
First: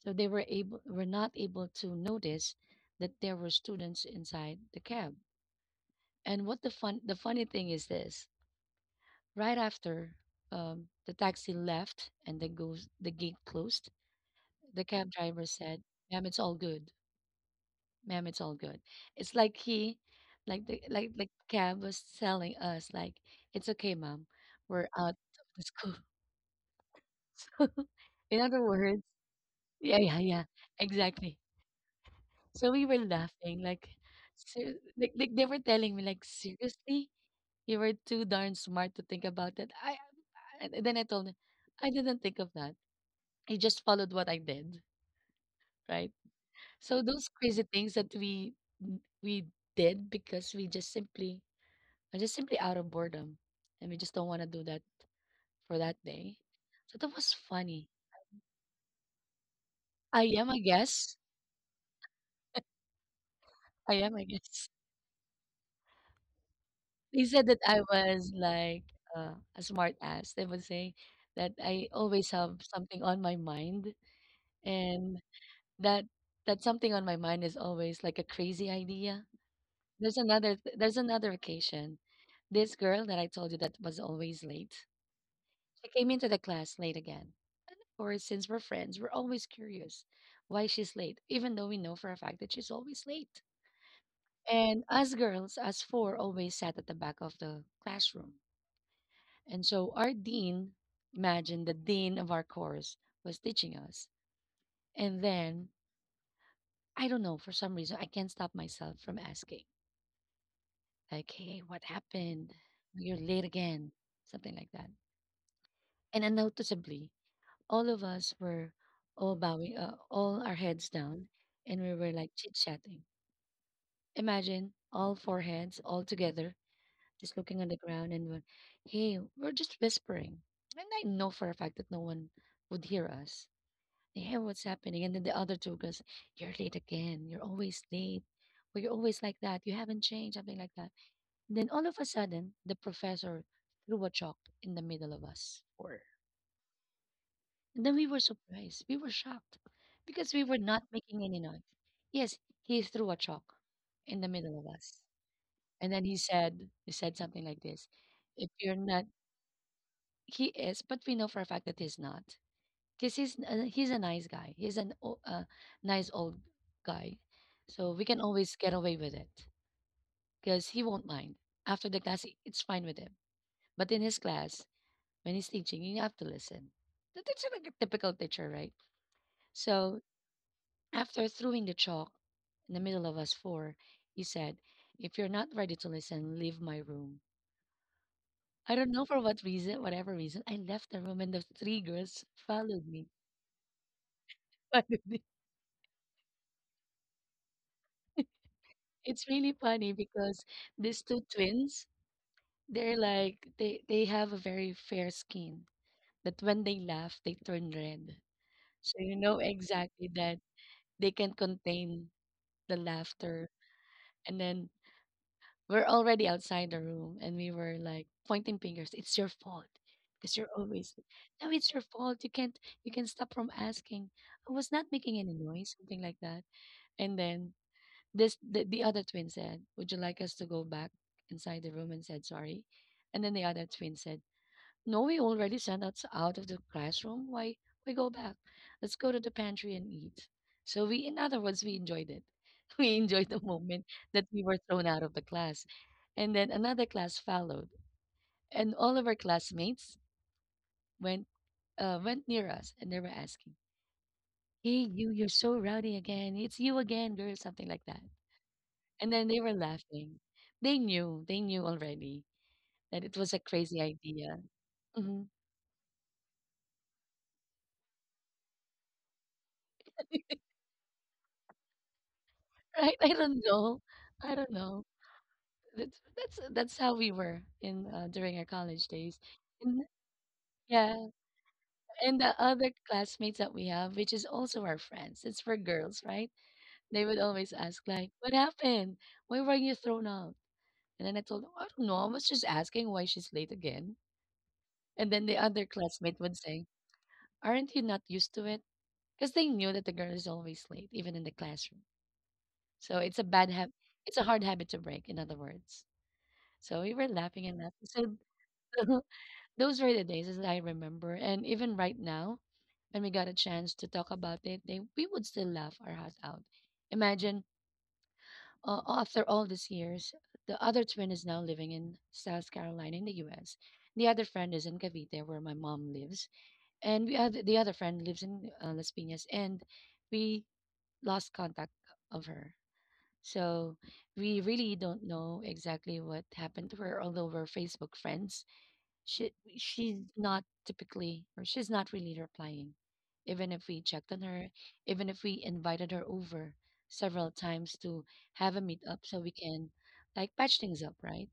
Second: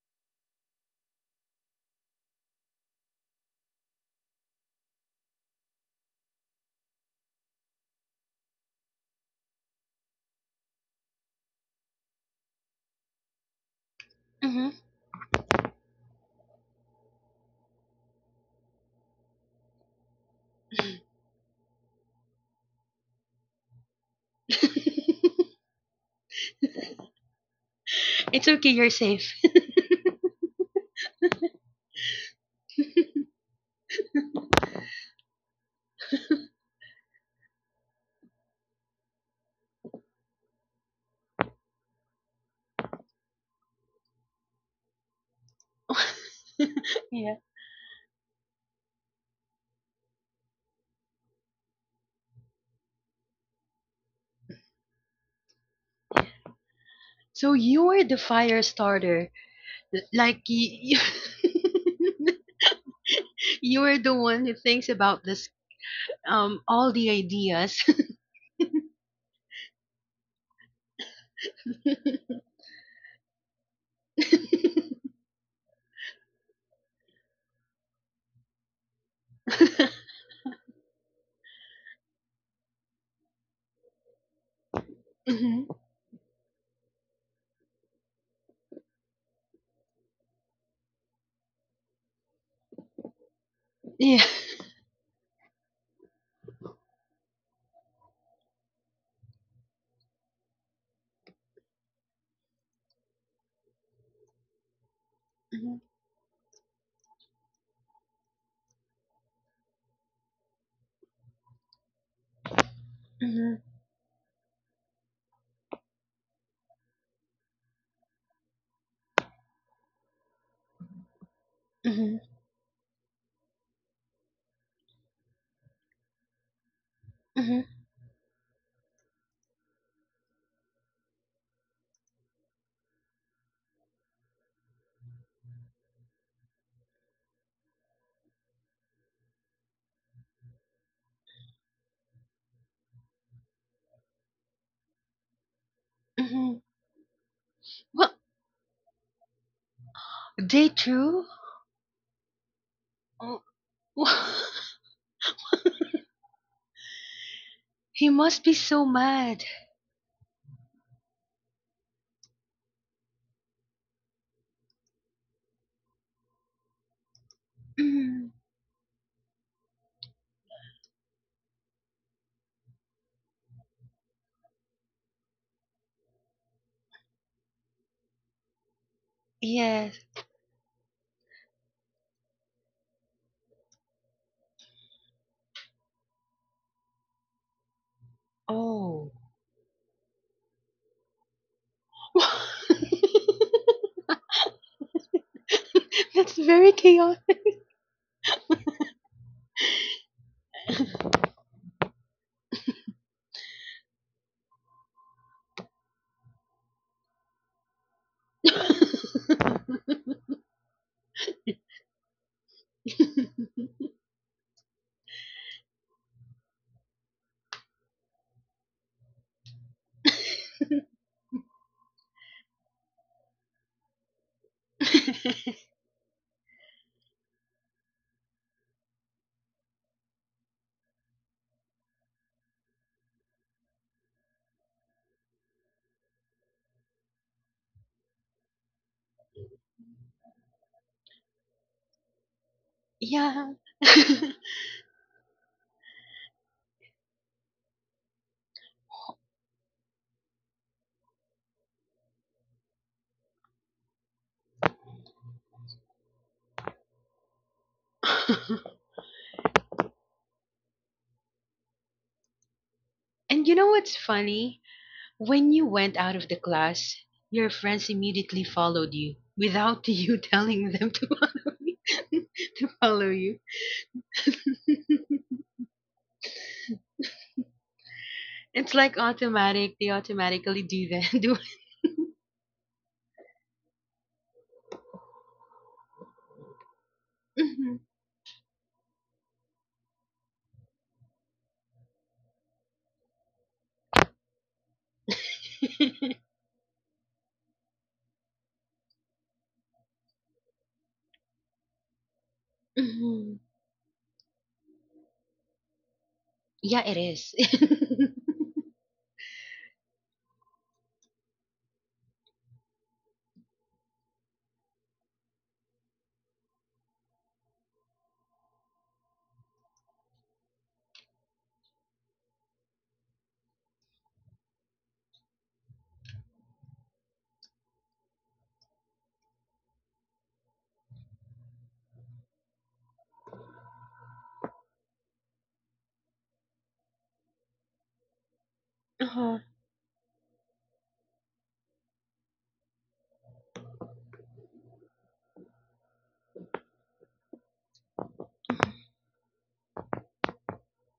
[SPEAKER 1] So they were not able to notice that there were students inside the cab. And what the funny thing is this: right after the taxi left and the gate closed,
[SPEAKER 2] Mhm.
[SPEAKER 1] the cab driver said, "Ma'am, it's all good. Ma'am, it's all good." It's like he, like the cab was telling us like, "It's okay, ma'am. We're out of the school." So, in
[SPEAKER 2] It's
[SPEAKER 1] other
[SPEAKER 2] okay, you're
[SPEAKER 1] words,
[SPEAKER 2] safe.
[SPEAKER 1] yeah, yeah, yeah, exactly. So we were laughing, like, like they were telling me, like, seriously, you were too darn smart to think about that. I and then I told them, I didn't think of that. I just followed what I did, right? So those
[SPEAKER 2] Yeah.
[SPEAKER 1] crazy things that we did because we just simply, out of boredom, and we just don't want to do that for that day. So that was
[SPEAKER 2] So you
[SPEAKER 1] funny.
[SPEAKER 2] were the fire starter.
[SPEAKER 1] I
[SPEAKER 2] Like
[SPEAKER 1] am, I
[SPEAKER 2] you,
[SPEAKER 1] guess.
[SPEAKER 2] you
[SPEAKER 1] I
[SPEAKER 2] were
[SPEAKER 1] am,
[SPEAKER 2] the
[SPEAKER 1] I
[SPEAKER 2] one who
[SPEAKER 1] guess.
[SPEAKER 2] thinks about this all the
[SPEAKER 1] They said that I
[SPEAKER 2] ideas.
[SPEAKER 1] was like a smart ass. They would say that I always have something on my mind, and that that something on my mind is always like a crazy idea. There's another occasion. This girl that I told you that was always late,
[SPEAKER 2] Mhm.
[SPEAKER 1] she came into the class late again. And of course, since we're friends, we're always curious why she's late, even though we know for a fact that she's always late.
[SPEAKER 2] Yeah.
[SPEAKER 1] And us girls, us four, always sat at the back of the classroom. And so our dean, imagine the dean of our course, was teaching us. And then,
[SPEAKER 2] Mm-hmm.
[SPEAKER 1] I don't know, for some reason, I can't stop myself from asking, like, hey, what happened? You're late
[SPEAKER 2] Mhm,
[SPEAKER 1] again, something like that. And unnoticeably, all of us were all bowing, all our heads down, and we were
[SPEAKER 2] mhm,
[SPEAKER 1] like chit chatting. Imagine all four heads all together, just looking
[SPEAKER 2] mhm,
[SPEAKER 1] on the ground, and we're, hey, we're just whispering. And I know for a fact that no one would hear us. Hey, what's happening? And then the other two girls, you're late again. You're always late. Well, you're always like that. You haven't changed, something like that. And then all of a sudden, the professor threw a chalk in the middle of us four.
[SPEAKER 2] mhm.
[SPEAKER 1] And then we
[SPEAKER 2] Well,
[SPEAKER 1] were surprised. We were shocked because we were
[SPEAKER 2] day
[SPEAKER 1] not making
[SPEAKER 2] two?
[SPEAKER 1] any noise. Yes, he threw a
[SPEAKER 2] Oh,
[SPEAKER 1] chalk in the middle of us. And then he said something like this,
[SPEAKER 2] he must
[SPEAKER 1] "If
[SPEAKER 2] be
[SPEAKER 1] you're
[SPEAKER 2] so
[SPEAKER 1] not,"
[SPEAKER 2] mad.
[SPEAKER 1] he is, but we know for a fact that he's not. Because he's a nice guy. He's an o- nice old guy, so we can
[SPEAKER 2] Mm,
[SPEAKER 1] always get away with it because he won't mind. After the class, it's fine with him. But in his class, when he's teaching, you have to listen. The teacher, like a typical teacher, right?
[SPEAKER 2] yes.
[SPEAKER 1] So after throwing the chalk in the middle of us four, he said, "If you're not ready to listen, leave my room." I don't know
[SPEAKER 2] Oh.
[SPEAKER 1] for what reason, whatever reason, I left the room and the three girls followed me.
[SPEAKER 2] That's very chaotic.
[SPEAKER 1] It's really funny because these two twins, they're like they have a very fair skin that when they laugh, they turn red. So you know exactly that they can contain the laughter. And then we're already outside the room and we were like pointing fingers. "It's your fault because you're always." "No, it's your fault. You can't You can stop from asking. I was not making any noise," something like that. And then the other twin said, "Would you like us to go back inside the room and said sorry?" And then the other twin said, "No, we already sent us out of the classroom. Why we go back? Let's go to the pantry and eat." So we, in other words, we enjoyed it. We enjoyed the
[SPEAKER 2] Yeah.
[SPEAKER 1] moment that we were thrown out of the class, and then another class followed, and all of our classmates went went near us, and they were asking, "Hey, you! You're so rowdy again. It's you again, girl," something like that. And then they were laughing. They knew already that it was a
[SPEAKER 2] And you know
[SPEAKER 1] crazy
[SPEAKER 2] what's
[SPEAKER 1] idea.
[SPEAKER 2] funny?
[SPEAKER 1] Hmm.
[SPEAKER 2] When you went out of the class, your friends immediately followed you without you telling them to follow you. to
[SPEAKER 1] Right? I
[SPEAKER 2] follow
[SPEAKER 1] don't
[SPEAKER 2] you.
[SPEAKER 1] know. I don't know. That's how we were in during our college days.
[SPEAKER 2] It's like
[SPEAKER 1] And
[SPEAKER 2] automatic. They
[SPEAKER 1] yeah,
[SPEAKER 2] automatically do that. Do
[SPEAKER 1] and the other classmates that we have, which is also our friends, it's for girls, right? They would always ask like,
[SPEAKER 2] Mhm.
[SPEAKER 1] "What happened? Why were you thrown out?" And then I told them, "I don't know. I was just asking why she's late again." And then the other classmate would say, "Aren't you not used to it?" Because they knew that the girl is always late, even in the classroom. So it's a bad habit.
[SPEAKER 2] Mhm.
[SPEAKER 1] It's a hard habit to break, in other words. So we were
[SPEAKER 2] Yeah,
[SPEAKER 1] laughing
[SPEAKER 2] it
[SPEAKER 1] and
[SPEAKER 2] is.
[SPEAKER 1] laughing. So those were the days that I remember. And even right now, when we got a chance to talk about it, we would still laugh our house out. Imagine after all these years, the other twin is now living in South Carolina in the US. The other friend is in Cavite, where my mom lives. And the other friend lives in Las Piñas. And we lost contact of her. So we really don't know exactly what happened to her, although we're Facebook friends.
[SPEAKER 2] Uh-huh.
[SPEAKER 1] She's not typically, or she's not really replying. Even if we checked on her, even if we invited her over several times to have a meetup so we can like patch things up, right?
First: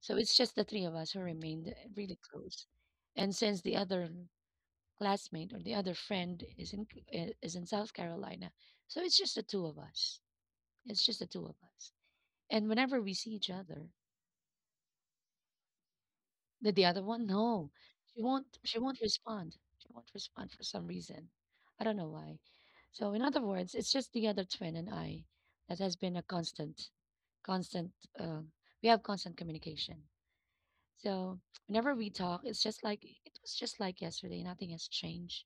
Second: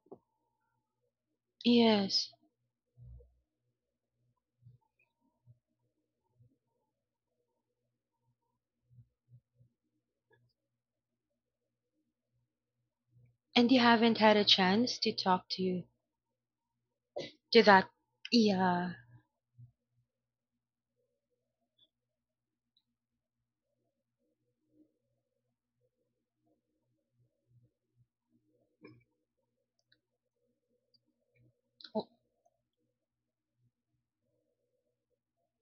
[SPEAKER 1] So it's just the three of us who remained eh, really
[SPEAKER 2] Yes.
[SPEAKER 1] close. And since the other classmate or the other friend is in is in South Carolina, so it's just the two of us. It's just the two of us. And whenever we see each
[SPEAKER 2] And you
[SPEAKER 1] other,
[SPEAKER 2] haven't had a chance to talk to
[SPEAKER 1] the other one,
[SPEAKER 2] to
[SPEAKER 1] no,
[SPEAKER 2] that.
[SPEAKER 1] she
[SPEAKER 2] Yeah.
[SPEAKER 1] won't respond. She won't respond for some reason. I don't know why. So in other words, it's just the other twin and I that has been a constant, constant. Uh, we have constant communication. So
[SPEAKER 2] Oh,
[SPEAKER 1] whenever we talk, it was just like yesterday. Nothing has changed.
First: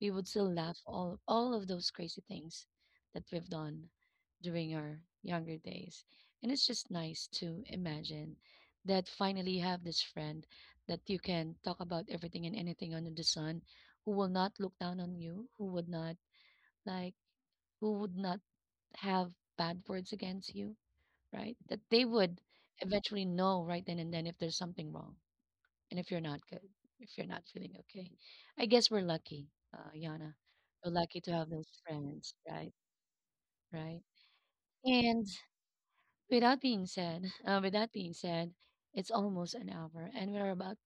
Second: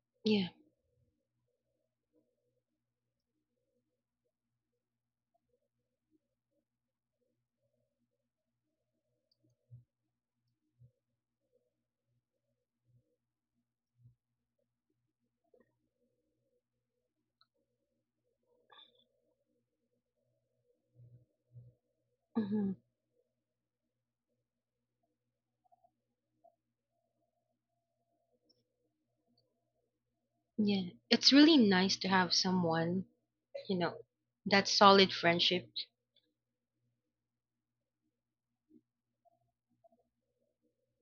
[SPEAKER 1] We would still
[SPEAKER 2] yeah.
[SPEAKER 1] laugh all of those crazy things that we've done during our younger days. And it's just nice to imagine that finally you have this friend that you can talk about everything and anything under the sun, who will not look down on you, like who would not have bad words against you, right? That they would
[SPEAKER 2] Hmm.
[SPEAKER 1] eventually know right then and then if there's something wrong and if you're not good, if you're not feeling okay. I guess we're lucky, Yana.
[SPEAKER 2] Yeah.
[SPEAKER 1] We're
[SPEAKER 2] It's
[SPEAKER 1] lucky to
[SPEAKER 2] really
[SPEAKER 1] have those
[SPEAKER 2] nice to have
[SPEAKER 1] friends, right?
[SPEAKER 2] someone, you know,
[SPEAKER 1] Right.
[SPEAKER 2] that solid
[SPEAKER 1] And
[SPEAKER 2] friendship.
[SPEAKER 1] with that being said, with that being said, it's almost an hour, and we're about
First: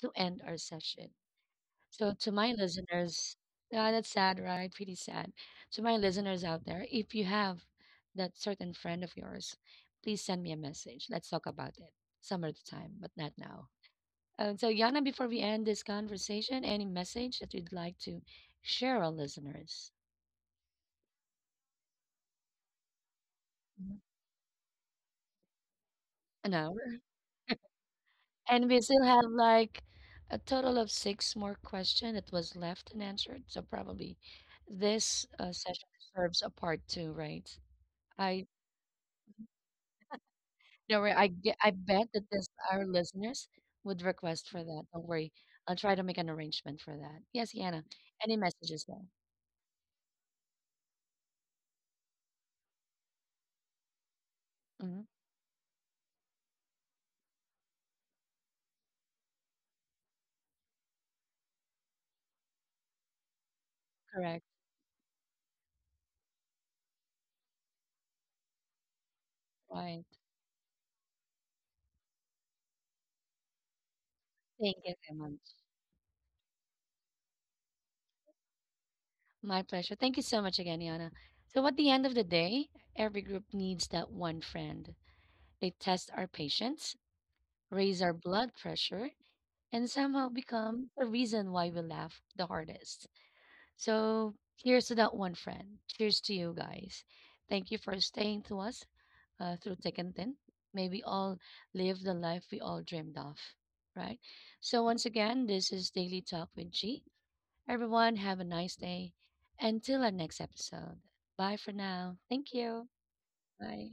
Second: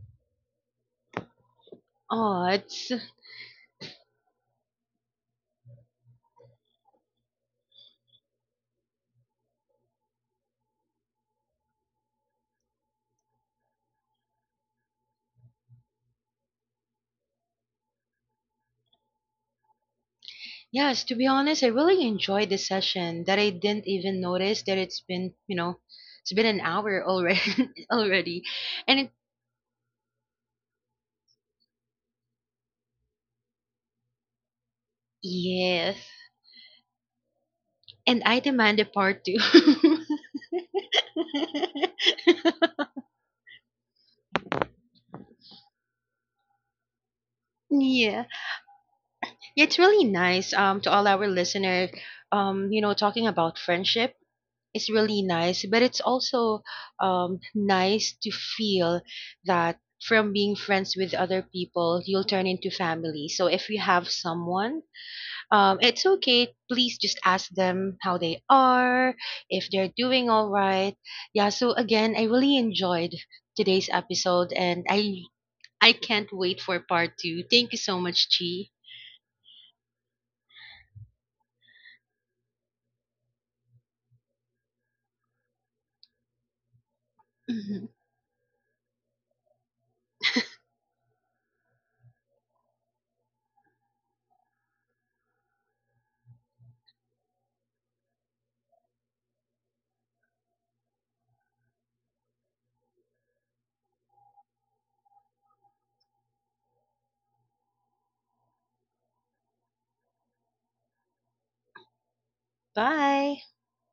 [SPEAKER 1] to end our session. So to
[SPEAKER 2] Oh,
[SPEAKER 1] my
[SPEAKER 2] it's
[SPEAKER 1] listeners, ah, that's sad, right? Pretty sad. To my listeners out there, if you have that certain friend of yours, please send me a message. Let's talk about it some other time, but not now. So, Yana, before we end this conversation, any message that you'd like to share our listeners?
[SPEAKER 2] Yes, to be honest, I really enjoyed this session that I didn't
[SPEAKER 1] Mhm.
[SPEAKER 2] even notice that it's been,
[SPEAKER 1] An
[SPEAKER 2] an
[SPEAKER 1] hour.
[SPEAKER 2] hour already. Already.
[SPEAKER 1] And we
[SPEAKER 2] And
[SPEAKER 1] still
[SPEAKER 2] it,
[SPEAKER 1] have like a total of six more questions that was left unanswered. So, probably this session
[SPEAKER 2] yes.
[SPEAKER 1] deserves a part 2, right?
[SPEAKER 2] And I
[SPEAKER 1] I
[SPEAKER 2] demand a part 2.
[SPEAKER 1] don't worry. I bet that this our listeners would request for that. Don't worry. I'll try to make an arrangement for that. Yes, Yana,
[SPEAKER 2] Yeah.
[SPEAKER 1] any messages there?
[SPEAKER 2] It's really nice to all our listeners. Talking about friendship is
[SPEAKER 1] Hmm.
[SPEAKER 2] really nice, but it's also nice to feel that from being friends with other people, you'll turn into family. So if you have
[SPEAKER 1] Correct.
[SPEAKER 2] someone, it's okay. Please just ask them how they are, if they're
[SPEAKER 1] Right.
[SPEAKER 2] doing all right. Yeah. So again, I really enjoyed today's episode,
[SPEAKER 1] Thank
[SPEAKER 2] and
[SPEAKER 1] you,
[SPEAKER 2] I
[SPEAKER 1] Emma.
[SPEAKER 2] I can't wait for part two. Thank you so much, Chi.
[SPEAKER 1] My pleasure. Thank you so much again, Yana. So, at the end of the day, every group needs that one friend. They test our patience, raise our blood pressure, and somehow become the reason why we laugh the hardest. So, here's to that one friend. Cheers to you guys. Thank you for staying to us through thick and thin. May we all live the life we all dreamed of, right? So, once again, this is Daily Talk with G. Everyone, have a nice day. Until our next episode. Bye for now. Thank you.
[SPEAKER 2] Bye.
[SPEAKER 1] Bye.